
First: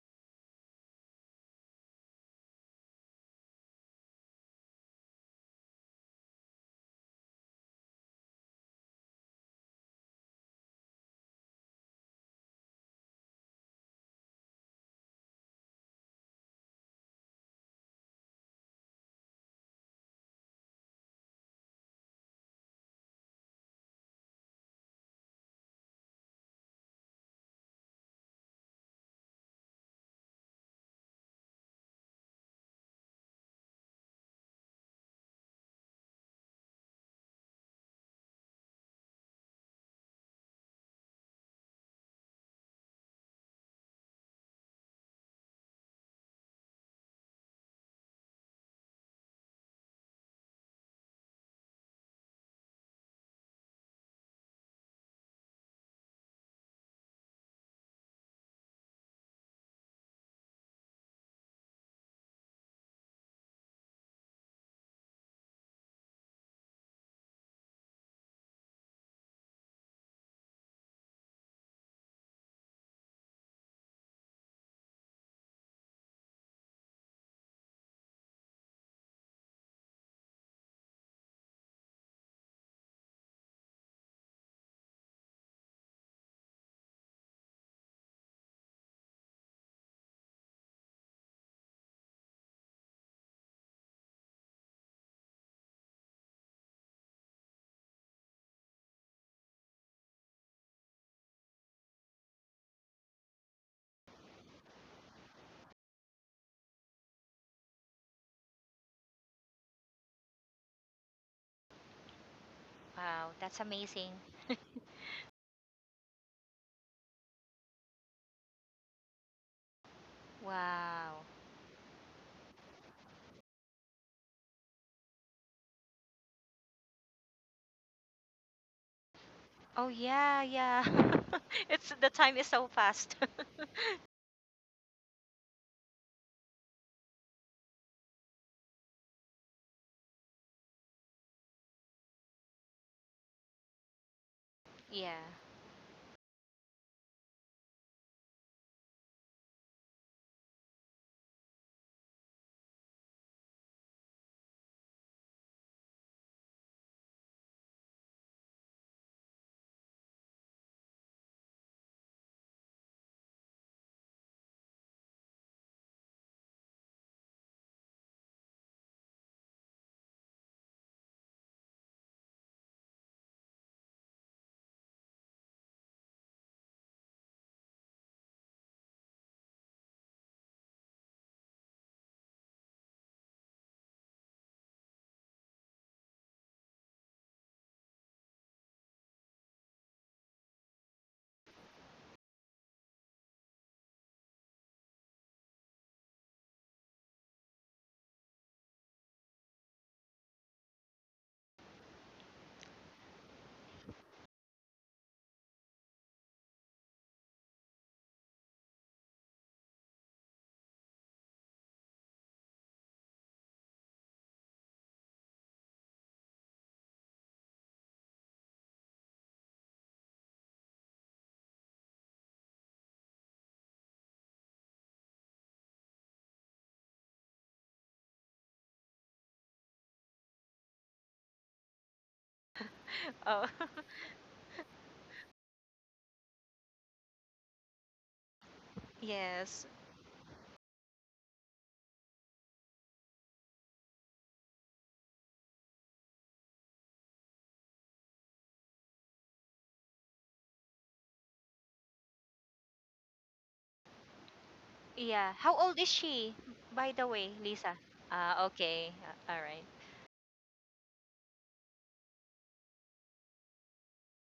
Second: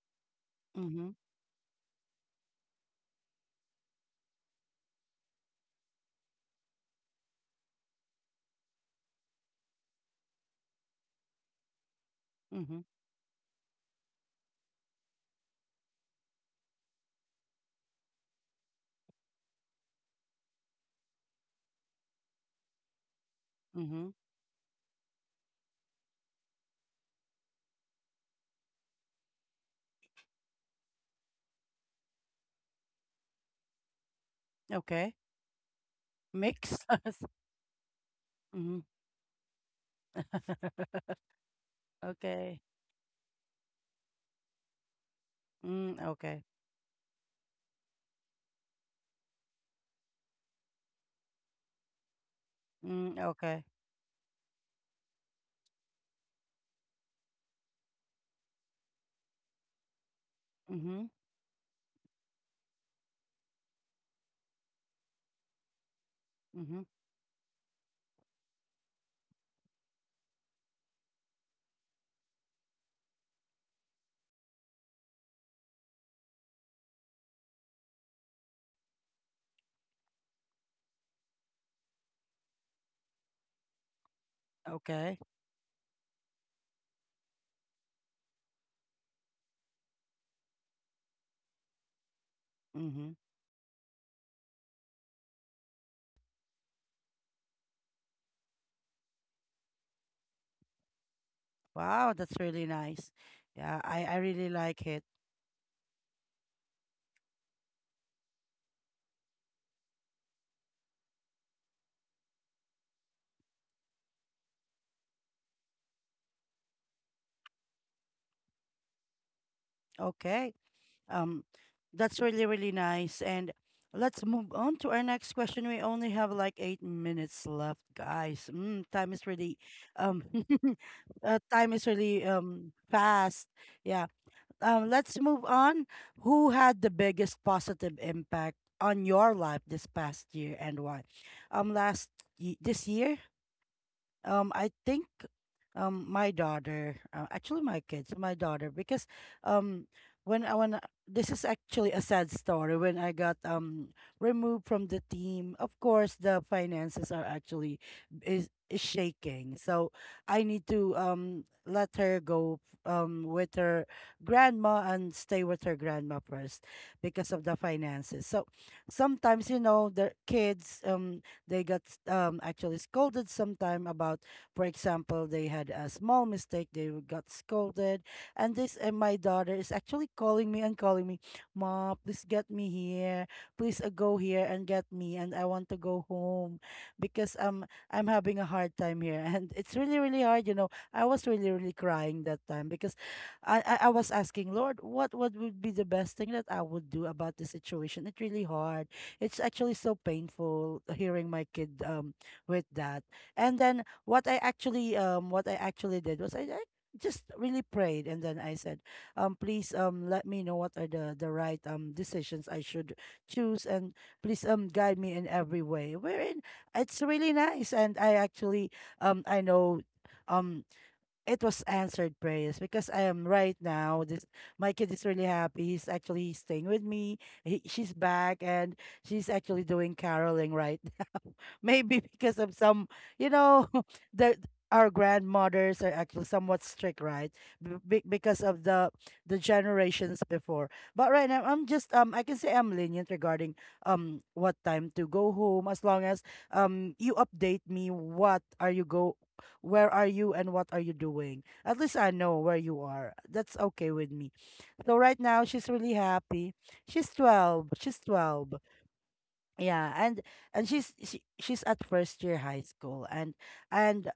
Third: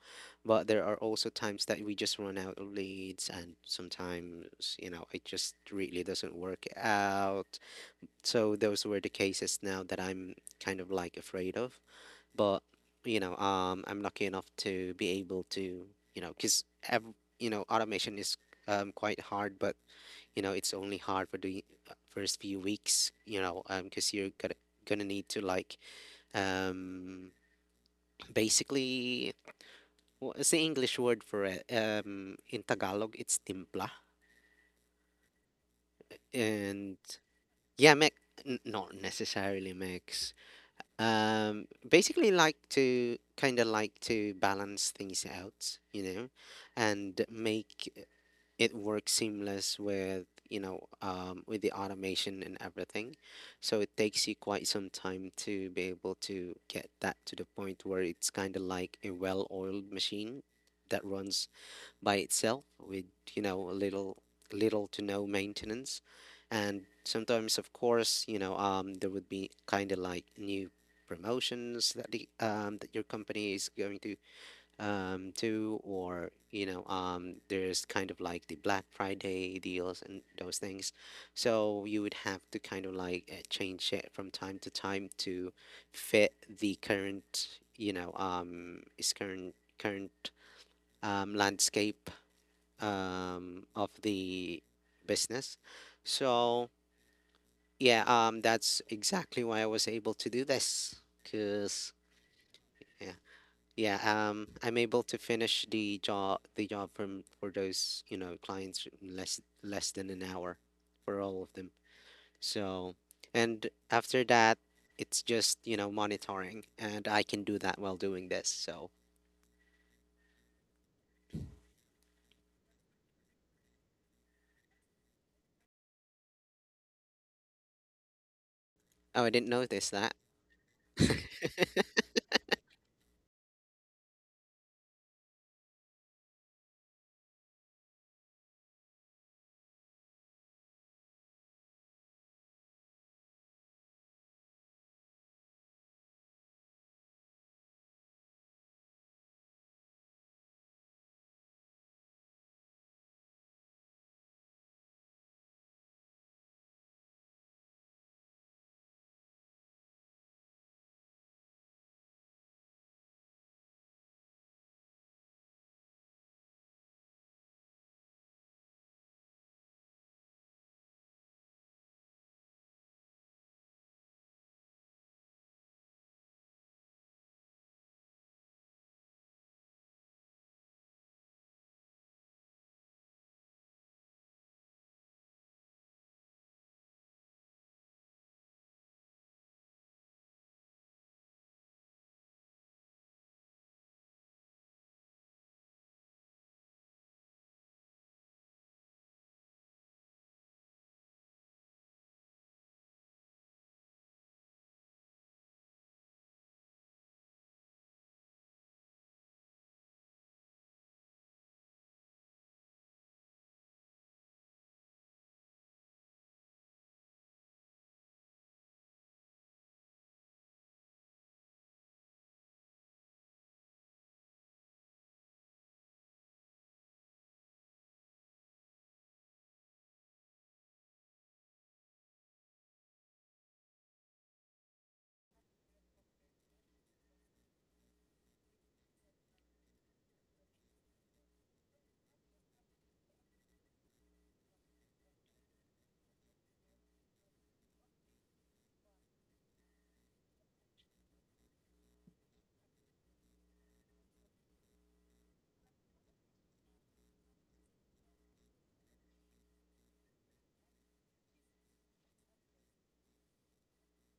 [SPEAKER 3] But there are
[SPEAKER 1] Mm-hmm.
[SPEAKER 3] also times that we just run out of leads and sometimes you know it just really doesn't work out. So those were the cases now that I'm kind of like afraid of, but
[SPEAKER 1] Mm-hmm.
[SPEAKER 3] you know um I'm lucky enough to be able to you know because ev- you know automation is um quite hard, but you know it's only hard for the uh, first few weeks you know um
[SPEAKER 1] Mm-hmm.
[SPEAKER 3] because you're gonna gonna need to like um, basically, what's the English word for it? Um, in Tagalog, it's timpla.
[SPEAKER 1] Okay. Mix.
[SPEAKER 3] And
[SPEAKER 1] [laughs]
[SPEAKER 3] yeah, me- n-
[SPEAKER 1] Mm-hmm.
[SPEAKER 3] not necessarily mix.
[SPEAKER 1] [laughs]
[SPEAKER 3] Um, basically, like
[SPEAKER 1] Okay.
[SPEAKER 3] to kind of like to balance things out, you
[SPEAKER 1] Mm,
[SPEAKER 3] know,
[SPEAKER 1] okay.
[SPEAKER 3] and make it works seamless with you know um, with the automation and everything.
[SPEAKER 1] Mm, okay.
[SPEAKER 3] So it takes you quite some time to be able to get that to the point where it's kind of like a well-oiled machine that
[SPEAKER 1] Mm-hmm.
[SPEAKER 3] runs by itself with you know a little, little to no maintenance. And
[SPEAKER 1] Mm-hmm.
[SPEAKER 3] sometimes of course you know um, there would be kind of like new promotions that the um, that your company is going to um, too, or you know, um, there's kind of like the Black Friday deals and those things. So you would have to kind of like uh, change it from time to time
[SPEAKER 1] Okay.
[SPEAKER 3] to fit the current, you know, um, is current current um, landscape
[SPEAKER 1] Mm-hmm.
[SPEAKER 3] um, of the business. So yeah, um, that's exactly why I was able to do this, cause.
[SPEAKER 1] Wow, that's really
[SPEAKER 3] Yeah.
[SPEAKER 1] nice. Yeah, I,
[SPEAKER 3] Yeah,
[SPEAKER 1] I
[SPEAKER 3] um,
[SPEAKER 1] really
[SPEAKER 3] I'm
[SPEAKER 1] like
[SPEAKER 3] able
[SPEAKER 1] it.
[SPEAKER 3] to finish the job the job from for those, you know, clients in less less than an hour for all of them. So,
[SPEAKER 2] Wow. That's
[SPEAKER 3] and
[SPEAKER 2] amazing.
[SPEAKER 3] after that, it's just, you know, monitoring, and I can do that while doing this. So,
[SPEAKER 1] Okay.
[SPEAKER 2] Wow.
[SPEAKER 1] Um, that's really, really nice. And let's move on to our next question. We only have like eight minutes left, guys. Mm,
[SPEAKER 3] oh,
[SPEAKER 1] time
[SPEAKER 3] I
[SPEAKER 1] is
[SPEAKER 3] didn't
[SPEAKER 1] really,
[SPEAKER 2] Oh
[SPEAKER 3] notice that.
[SPEAKER 1] um,
[SPEAKER 2] yeah, yeah.
[SPEAKER 1] [laughs]
[SPEAKER 3] [laughs]
[SPEAKER 1] uh,
[SPEAKER 2] [laughs]
[SPEAKER 1] time
[SPEAKER 2] It's
[SPEAKER 1] is
[SPEAKER 2] the time
[SPEAKER 1] really
[SPEAKER 2] is so
[SPEAKER 1] um
[SPEAKER 2] fast.
[SPEAKER 1] fast. Yeah. Um, let's move on. Who had the biggest positive impact on your life this past year and why? Um, last ye- this year, um, I
[SPEAKER 2] [laughs]
[SPEAKER 1] think
[SPEAKER 2] Yeah.
[SPEAKER 1] um my daughter, uh, actually my kids, my daughter, because um when I when I- this is actually a sad story when I got um removed from the team. Of course, the finances are actually is, is shaking, so I need to um let her go um with her grandma and stay with her grandma first because of the finances. So sometimes you know the kids um they got um, actually scolded sometime about, for example, they had a small mistake, they got scolded. And this, and my daughter is actually calling me and calling me, Ma, please get me here. Please uh, go here and get me. And I want to go home because um, I'm having a hard time here. [laughs] And it's really, really hard. You know, I was really, really crying that time because I, I, I was asking, Lord, what, what would be the best thing that I would do about this situation? It's really hard. It's actually so painful hearing my kid um with that. And then what I actually um what I actually did was I, I just really prayed and then I said, um please um let me know what are the the right um decisions I should choose and please um guide me in every way. Wherein it's really nice and I actually um I know um it was answered prayers because I am right now. This my kid is really happy. He's actually staying with me. He, she's back and she's actually doing caroling right. Maybe [laughs] because of some, you
[SPEAKER 2] Oh.
[SPEAKER 1] know, [laughs]
[SPEAKER 2] [laughs]
[SPEAKER 1] the our grandmothers are actually somewhat strict, right? B- be- because of the the
[SPEAKER 2] Yes.
[SPEAKER 1] generations before. But right now, I'm just um, I can say I'm lenient regarding um what time to go home as long as um you update me, what are you go where are you and what are you doing. At least I know where you are. That's okay with me. So right
[SPEAKER 2] Yeah.
[SPEAKER 1] now
[SPEAKER 2] How
[SPEAKER 1] she's
[SPEAKER 2] old is
[SPEAKER 1] really
[SPEAKER 2] she,
[SPEAKER 1] happy.
[SPEAKER 2] by the
[SPEAKER 1] she's
[SPEAKER 2] way,
[SPEAKER 1] 12
[SPEAKER 2] Lisa?
[SPEAKER 1] she's
[SPEAKER 2] Ah,
[SPEAKER 1] 12
[SPEAKER 2] okay. Uh, all right.
[SPEAKER 1] yeah and and she's she, she's at first year high school. And and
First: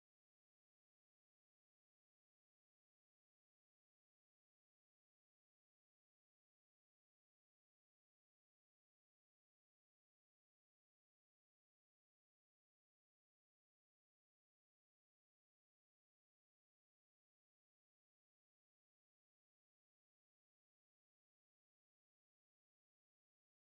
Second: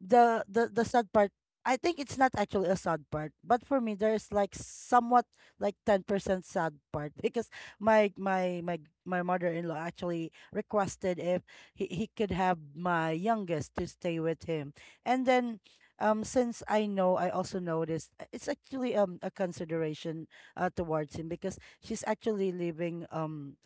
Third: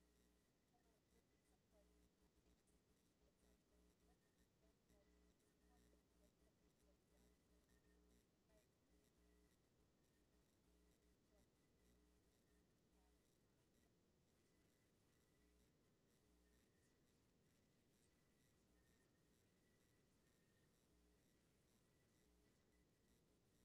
[SPEAKER 1] the the the sad part, I think it's not actually a sad part, but for me there's like somewhat like ten percent sad part, [laughs] because my my my my mother-in-law actually requested if he, he could have my youngest to stay with him. And then um since I know I also noticed, uh, it's actually um a consideration uh, towards him, because she's actually living um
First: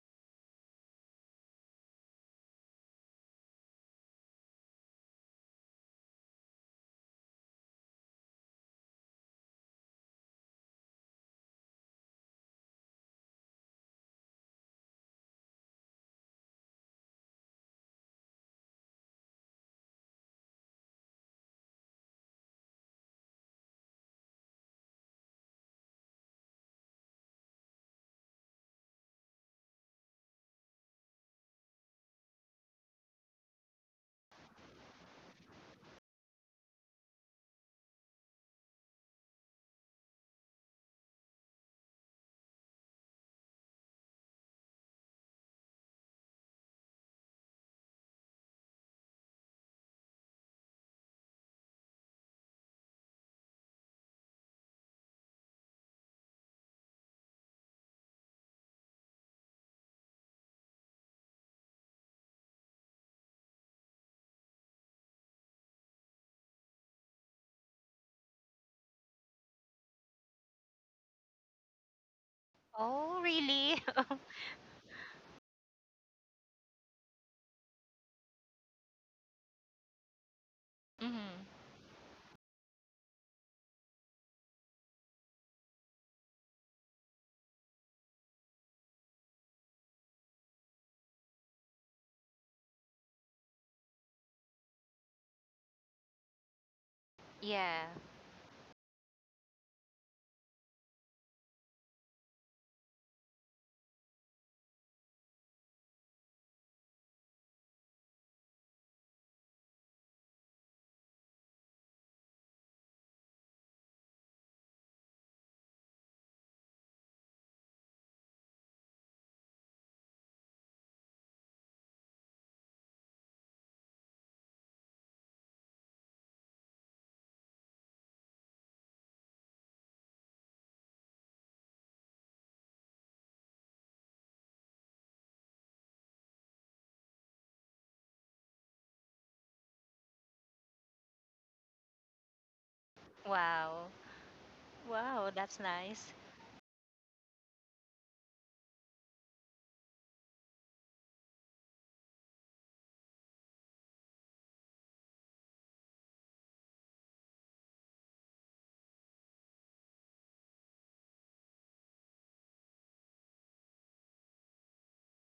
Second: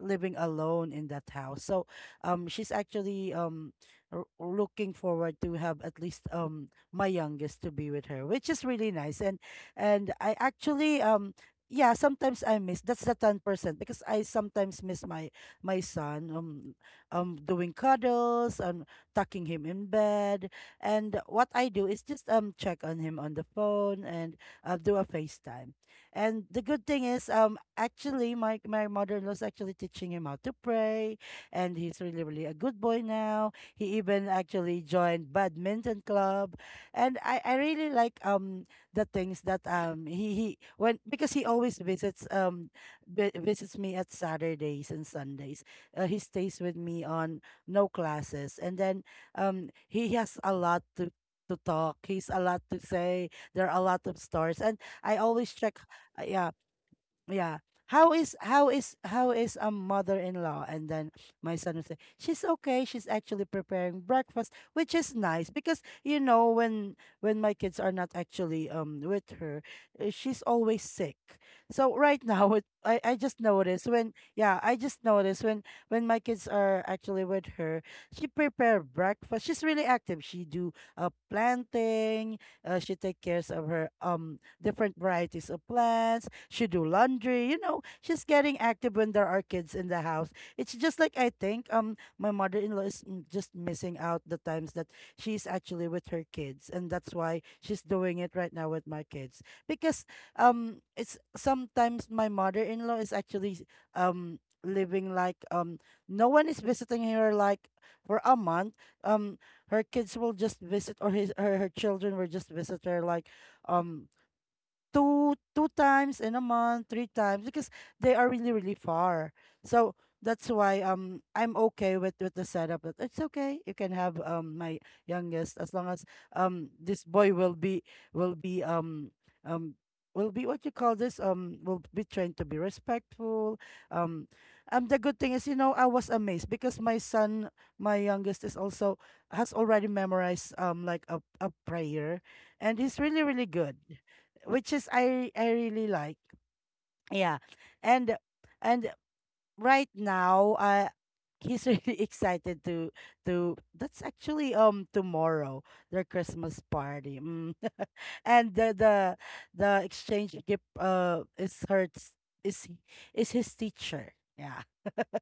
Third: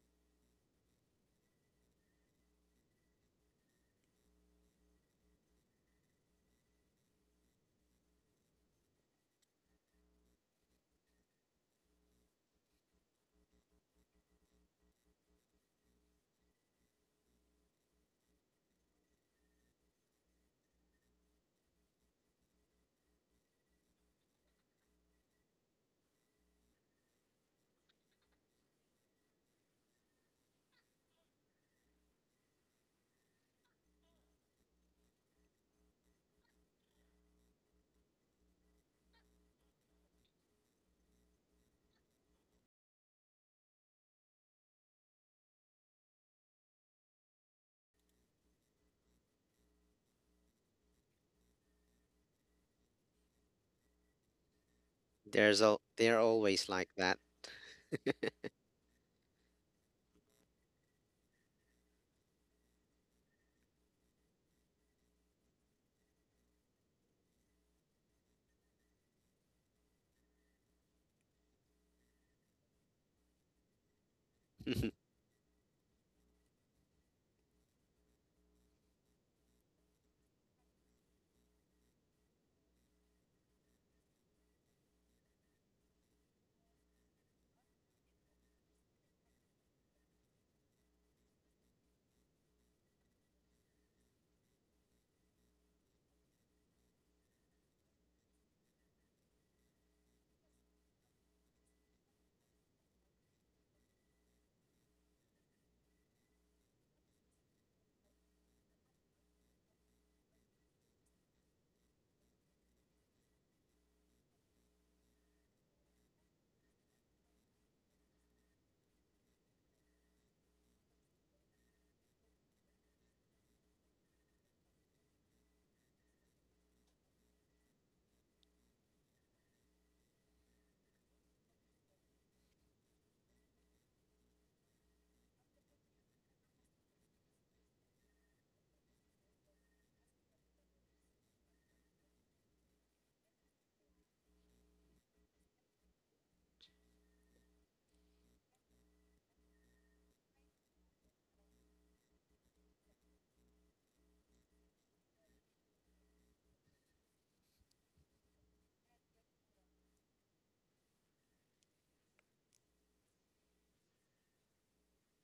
[SPEAKER 1] living alone in that house. So um she's actually um r- looking forward to have at least um my youngest to be with her, which is really nice. And and I actually, um yeah, sometimes I miss, that's the ten percent, because I sometimes miss my my son um um doing cuddles and tucking him in bed. And what I do is just um check on him on the phone and uh, do a FaceTime. And the good thing is, um, actually, my my mother-in-law's actually teaching him how to pray, and he's really, really a good boy now. He even actually joined badminton club, and I I really like um the things that, um he he when because he always visits um vi- visits me at Saturdays and Sundays. Uh, he stays with me on no classes, and then um he has a lot to to talk. He's a lot to say. There are a lot of stories, and I always
[SPEAKER 3] There's
[SPEAKER 1] check.
[SPEAKER 3] all they're
[SPEAKER 1] uh, Yeah,
[SPEAKER 3] always like that.
[SPEAKER 1] yeah. How is how is how is a mother-in-law? And then my son would say, She's okay, she's actually preparing breakfast, which is nice because you know when when my kids are not actually um with her, uh, she's always sick. So right [laughs] now it, I, I
[SPEAKER 2] Oh,
[SPEAKER 1] just
[SPEAKER 2] really?
[SPEAKER 1] noticed when,
[SPEAKER 2] [laughs]
[SPEAKER 1] yeah, I just
[SPEAKER 3] [laughs]
[SPEAKER 1] noticed when when my kids are actually with her, she prepare breakfast. She's really active. She do uh
[SPEAKER 2] Mm-hmm.
[SPEAKER 1] planting. Uh, she take cares of her um different varieties of plants. She do laundry. You know, she's getting active when there are kids in the house. It's just like I think um my mother-in-law is mm, just missing out the times that she's actually with her kids, and that's why she's
[SPEAKER 2] Yeah.
[SPEAKER 1] doing it right now with my kids, because um it's sometimes my mother-in-law is actually um living like, um no one is visiting her like for a month. um Her kids will just visit, or his her, her children will just visit her like, um two two times in a month, three times, because they are really, really far. So that's why um I'm okay with with the setup. That it's okay. You can have um my youngest as long as um this boy will be will be um um will be what you call this, um will be trained to be respectful. Um um the good thing is, you know I was amazed because my son my youngest is also has already memorized um like a, a prayer, and he's really really good,
[SPEAKER 2] Wow.
[SPEAKER 1] which is
[SPEAKER 2] Wow,
[SPEAKER 1] I I
[SPEAKER 2] that's
[SPEAKER 1] really
[SPEAKER 2] nice.
[SPEAKER 1] like. Yeah. And and right now uh he's really [laughs] excited, to to that's actually um tomorrow their Christmas party. Mm. [laughs] and the the the exchange gift uh is her is is his teacher. Yeah. [laughs]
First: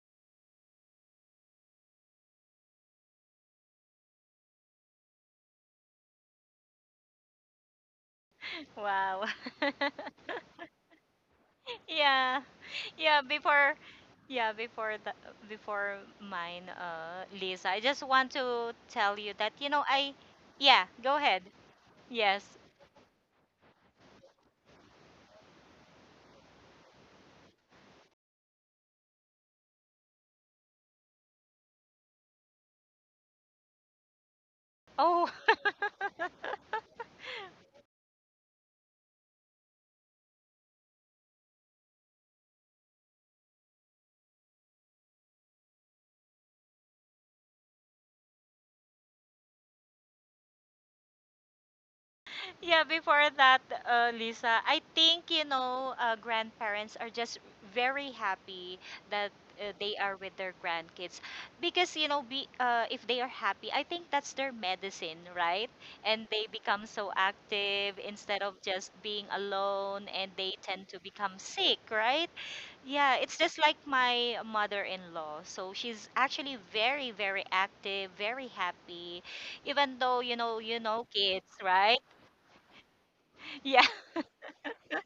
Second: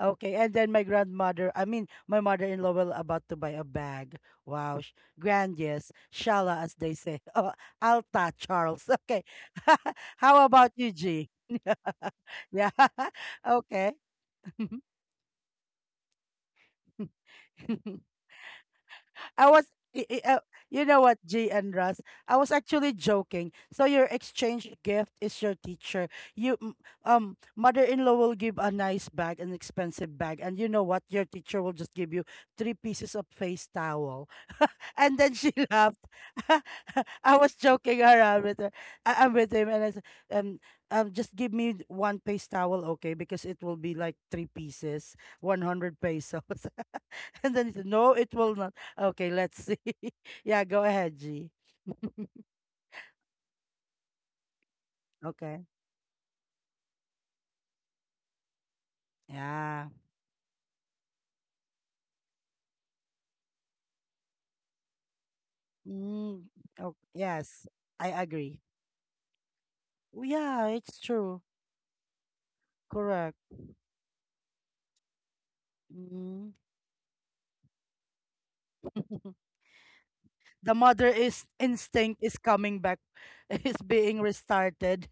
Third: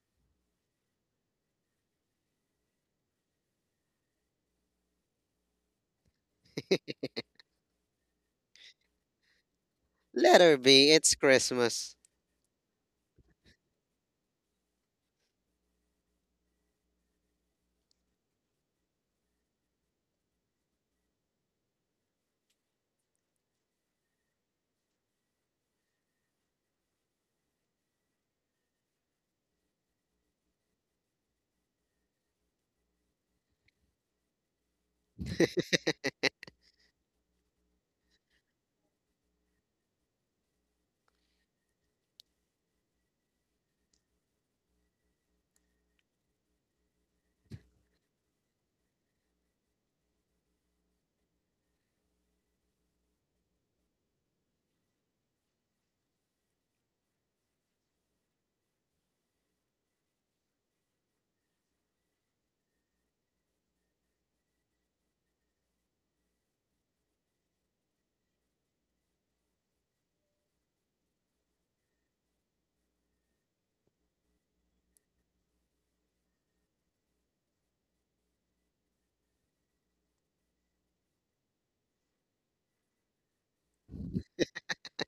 [SPEAKER 1] Okay, and then my grandmother, I mean, my mother-in-law will about to buy a bag. Wow, sh- grand, yes. Shala, as they say. [laughs] Oh, Alta,
[SPEAKER 2] [laughs]
[SPEAKER 1] Charles. Okay.
[SPEAKER 2] Wow. [laughs]
[SPEAKER 1] [laughs]
[SPEAKER 3] Let
[SPEAKER 1] How
[SPEAKER 3] her
[SPEAKER 1] about
[SPEAKER 3] be,
[SPEAKER 1] you,
[SPEAKER 3] it's
[SPEAKER 1] G?
[SPEAKER 3] Christmas.
[SPEAKER 1] [laughs]
[SPEAKER 2] yeah
[SPEAKER 1] Yeah. [laughs]
[SPEAKER 2] yeah before
[SPEAKER 1] Okay.
[SPEAKER 2] yeah
[SPEAKER 1] [laughs]
[SPEAKER 2] before the before mine, uh Lisa, I just want to tell you
[SPEAKER 1] I
[SPEAKER 2] that
[SPEAKER 1] was,
[SPEAKER 2] you know
[SPEAKER 1] I-
[SPEAKER 2] I
[SPEAKER 1] I- uh, you
[SPEAKER 2] yeah
[SPEAKER 1] know
[SPEAKER 2] go
[SPEAKER 1] what,
[SPEAKER 2] ahead
[SPEAKER 1] G and Russ, I was
[SPEAKER 2] yes
[SPEAKER 1] actually joking. So your exchange gift is your teacher. You, m- um, mother-in-law will give a nice bag, an expensive bag, and you know what, your teacher will just give you three pieces of face towel, and
[SPEAKER 2] oh.
[SPEAKER 1] then she
[SPEAKER 3] [laughs]
[SPEAKER 1] [laughs] laughed.
[SPEAKER 2] [laughs]
[SPEAKER 1] [laughs] I was joking around with her. I, I'm with him, and I said, um, um, just give me one face towel, okay? Because it will be like three pieces, one hundred pesos. [laughs] [laughs] And then he said, no, it will not. Okay, let's see. [laughs] Yeah, go ahead, G.
[SPEAKER 2] Yeah, before that, uh, Lisa, I think, you
[SPEAKER 1] Okay.
[SPEAKER 2] know, uh, grandparents are just very happy that uh,
[SPEAKER 1] Yeah.
[SPEAKER 2] they are with their grandkids because, you know, be, uh, if they are happy, I think that's their medicine, right? And
[SPEAKER 1] Mm,
[SPEAKER 2] they become
[SPEAKER 1] oh,
[SPEAKER 2] so
[SPEAKER 1] yes,
[SPEAKER 2] active
[SPEAKER 1] I
[SPEAKER 2] instead of
[SPEAKER 1] agree.
[SPEAKER 2] just being alone,
[SPEAKER 1] Well,
[SPEAKER 2] and they
[SPEAKER 1] yeah,
[SPEAKER 2] tend
[SPEAKER 1] it's
[SPEAKER 2] to become
[SPEAKER 1] true.
[SPEAKER 2] sick, right? Yeah,
[SPEAKER 1] Correct.
[SPEAKER 2] it's just like my mother-in-law. So she's
[SPEAKER 1] Mm.
[SPEAKER 2] actually very, very active, very happy,
[SPEAKER 1] [laughs]
[SPEAKER 2] even though, you know,
[SPEAKER 1] The
[SPEAKER 2] you
[SPEAKER 1] mother
[SPEAKER 2] know
[SPEAKER 1] is
[SPEAKER 2] kids, right?
[SPEAKER 1] instinct is coming back, [laughs] is
[SPEAKER 2] Yeah. [laughs]
[SPEAKER 1] being restarted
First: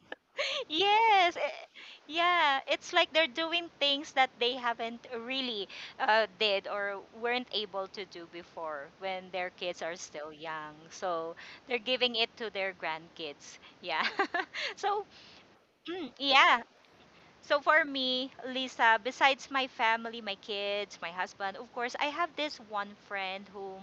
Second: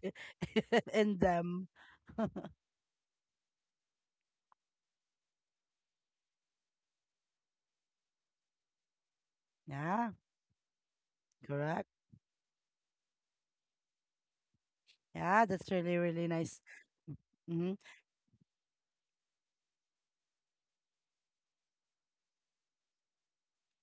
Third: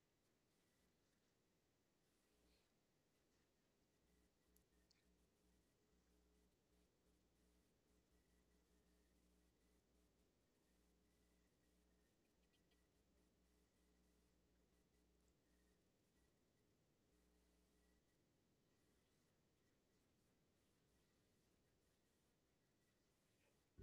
[SPEAKER 1] [laughs] in
[SPEAKER 2] Yes. eh,
[SPEAKER 1] them. [laughs]
[SPEAKER 2] Yeah. It's like they're doing things that they haven't really uh, did or weren't able to do before when their kids are
[SPEAKER 1] Yeah,
[SPEAKER 2] still young. So they're
[SPEAKER 1] correct.
[SPEAKER 2] giving it to their grandkids. Yeah. [laughs] So
[SPEAKER 1] Yeah, that's
[SPEAKER 2] [clears throat]
[SPEAKER 1] really,
[SPEAKER 2] mm,
[SPEAKER 1] really nice.
[SPEAKER 2] yeah. So
[SPEAKER 1] Mm-hmm.
[SPEAKER 2] for me, Lisa, besides my family, my kids, my husband, of course, I have this one friend whom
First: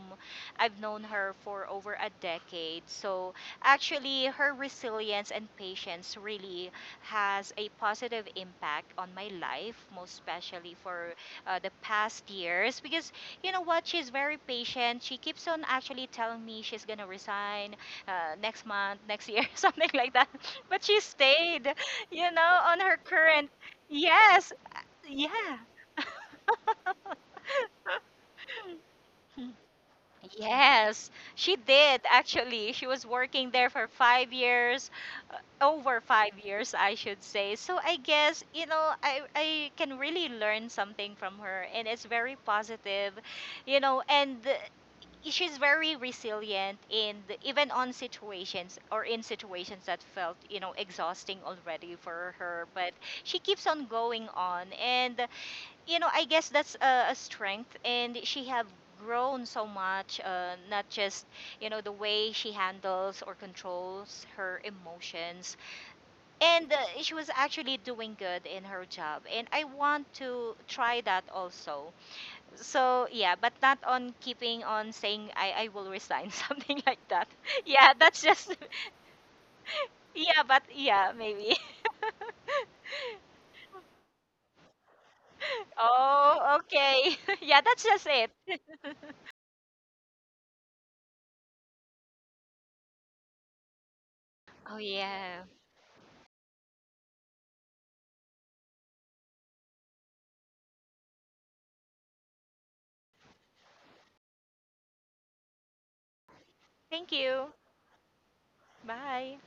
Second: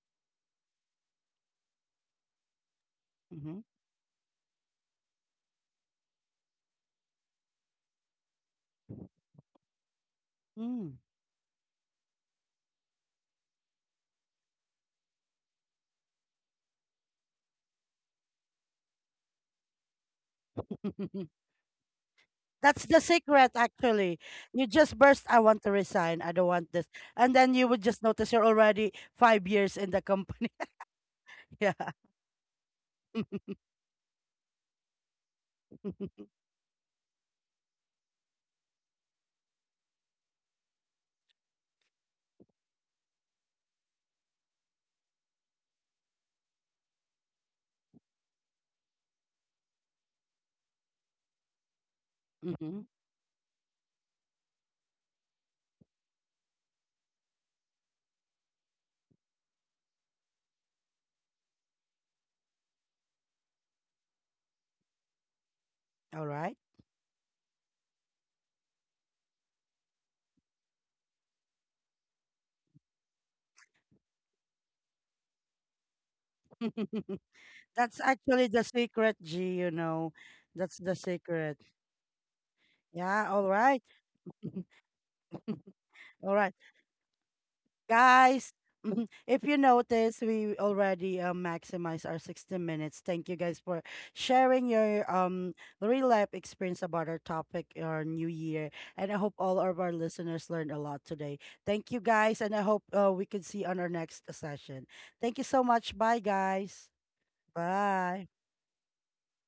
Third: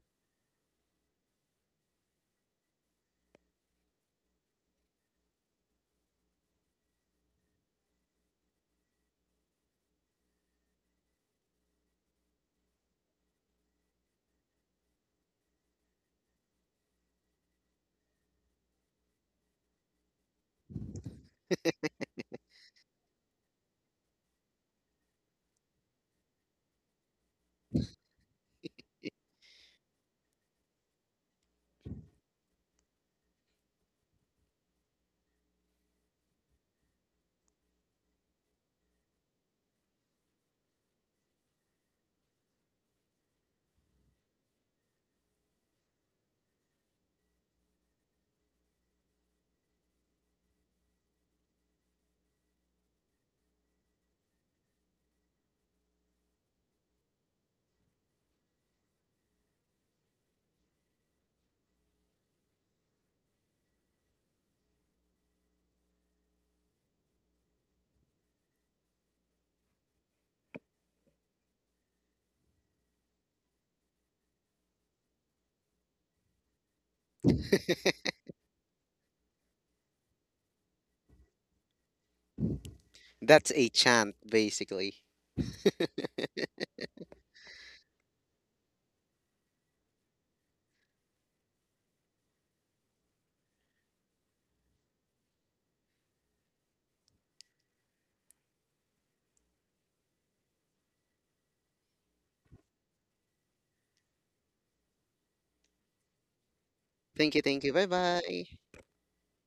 [SPEAKER 2] I've known her for over a decade. So
[SPEAKER 1] Mm-hmm.
[SPEAKER 2] actually, her resilience and patience really has a positive impact on my life, most especially
[SPEAKER 1] Mm.
[SPEAKER 2] for uh, the past years. Because you know what? She's very patient. She keeps on actually telling me she's gonna resign uh, next month, next year, [laughs] something like that. But she
[SPEAKER 1] [laughs]
[SPEAKER 2] stayed you know, on
[SPEAKER 1] That's
[SPEAKER 2] her
[SPEAKER 1] the
[SPEAKER 2] current.
[SPEAKER 1] secret, actually.
[SPEAKER 2] Yes,
[SPEAKER 1] You just burst, I
[SPEAKER 2] yeah,
[SPEAKER 1] want to resign. I don't want this. And then you would just notice you're already five years in the company.
[SPEAKER 2] yes, she
[SPEAKER 1] [laughs] Yeah.
[SPEAKER 2] did actually. She was working there for five years, uh, over five
[SPEAKER 1] [laughs]
[SPEAKER 2] years, I should say. So I guess, you know, I, I can really learn something from her, and it's very positive, you know, and uh, she's very resilient in the, even on situations or in situations that felt, you know, exhausting already for her,
[SPEAKER 1] Mm-hmm.
[SPEAKER 2] but she keeps on going on, and you know, I guess that's a, a strength, and she have grown so much. Uh, not just you know the way she handles or controls her emotions,
[SPEAKER 1] All right.
[SPEAKER 2] and uh, she was actually doing good in her job. And I want to try that also. So yeah, but not on keeping on saying I I will resign, [laughs] something like
[SPEAKER 1] [laughs]
[SPEAKER 2] that. Yeah,
[SPEAKER 1] That's
[SPEAKER 2] that's
[SPEAKER 1] actually
[SPEAKER 2] just
[SPEAKER 1] the secret, G, you know.
[SPEAKER 2] [laughs] yeah, but
[SPEAKER 1] That's the
[SPEAKER 2] yeah maybe.
[SPEAKER 1] secret.
[SPEAKER 2] [laughs]
[SPEAKER 1] Yeah. All
[SPEAKER 3] That's a
[SPEAKER 1] right.
[SPEAKER 3] chant, basically.
[SPEAKER 1] All right.
[SPEAKER 2] Oh okay, [laughs] yeah, that's just it.
[SPEAKER 1] Guys,
[SPEAKER 2] [laughs]
[SPEAKER 1] [laughs] mhm, if you notice, we already uh, maximize our sixty minutes. Thank you guys for sharing
[SPEAKER 2] Oh
[SPEAKER 1] your
[SPEAKER 2] yeah,
[SPEAKER 1] um real life experience about our topic, our new year. And I hope all of our listeners learned a lot today. Thank you guys, and I hope uh, we can see on our next session. Thank you so much. Bye, guys.
[SPEAKER 2] thank
[SPEAKER 3] Thank you,
[SPEAKER 2] you.
[SPEAKER 3] thank you. Bye
[SPEAKER 1] Bye.
[SPEAKER 3] bye.
[SPEAKER 2] Bye.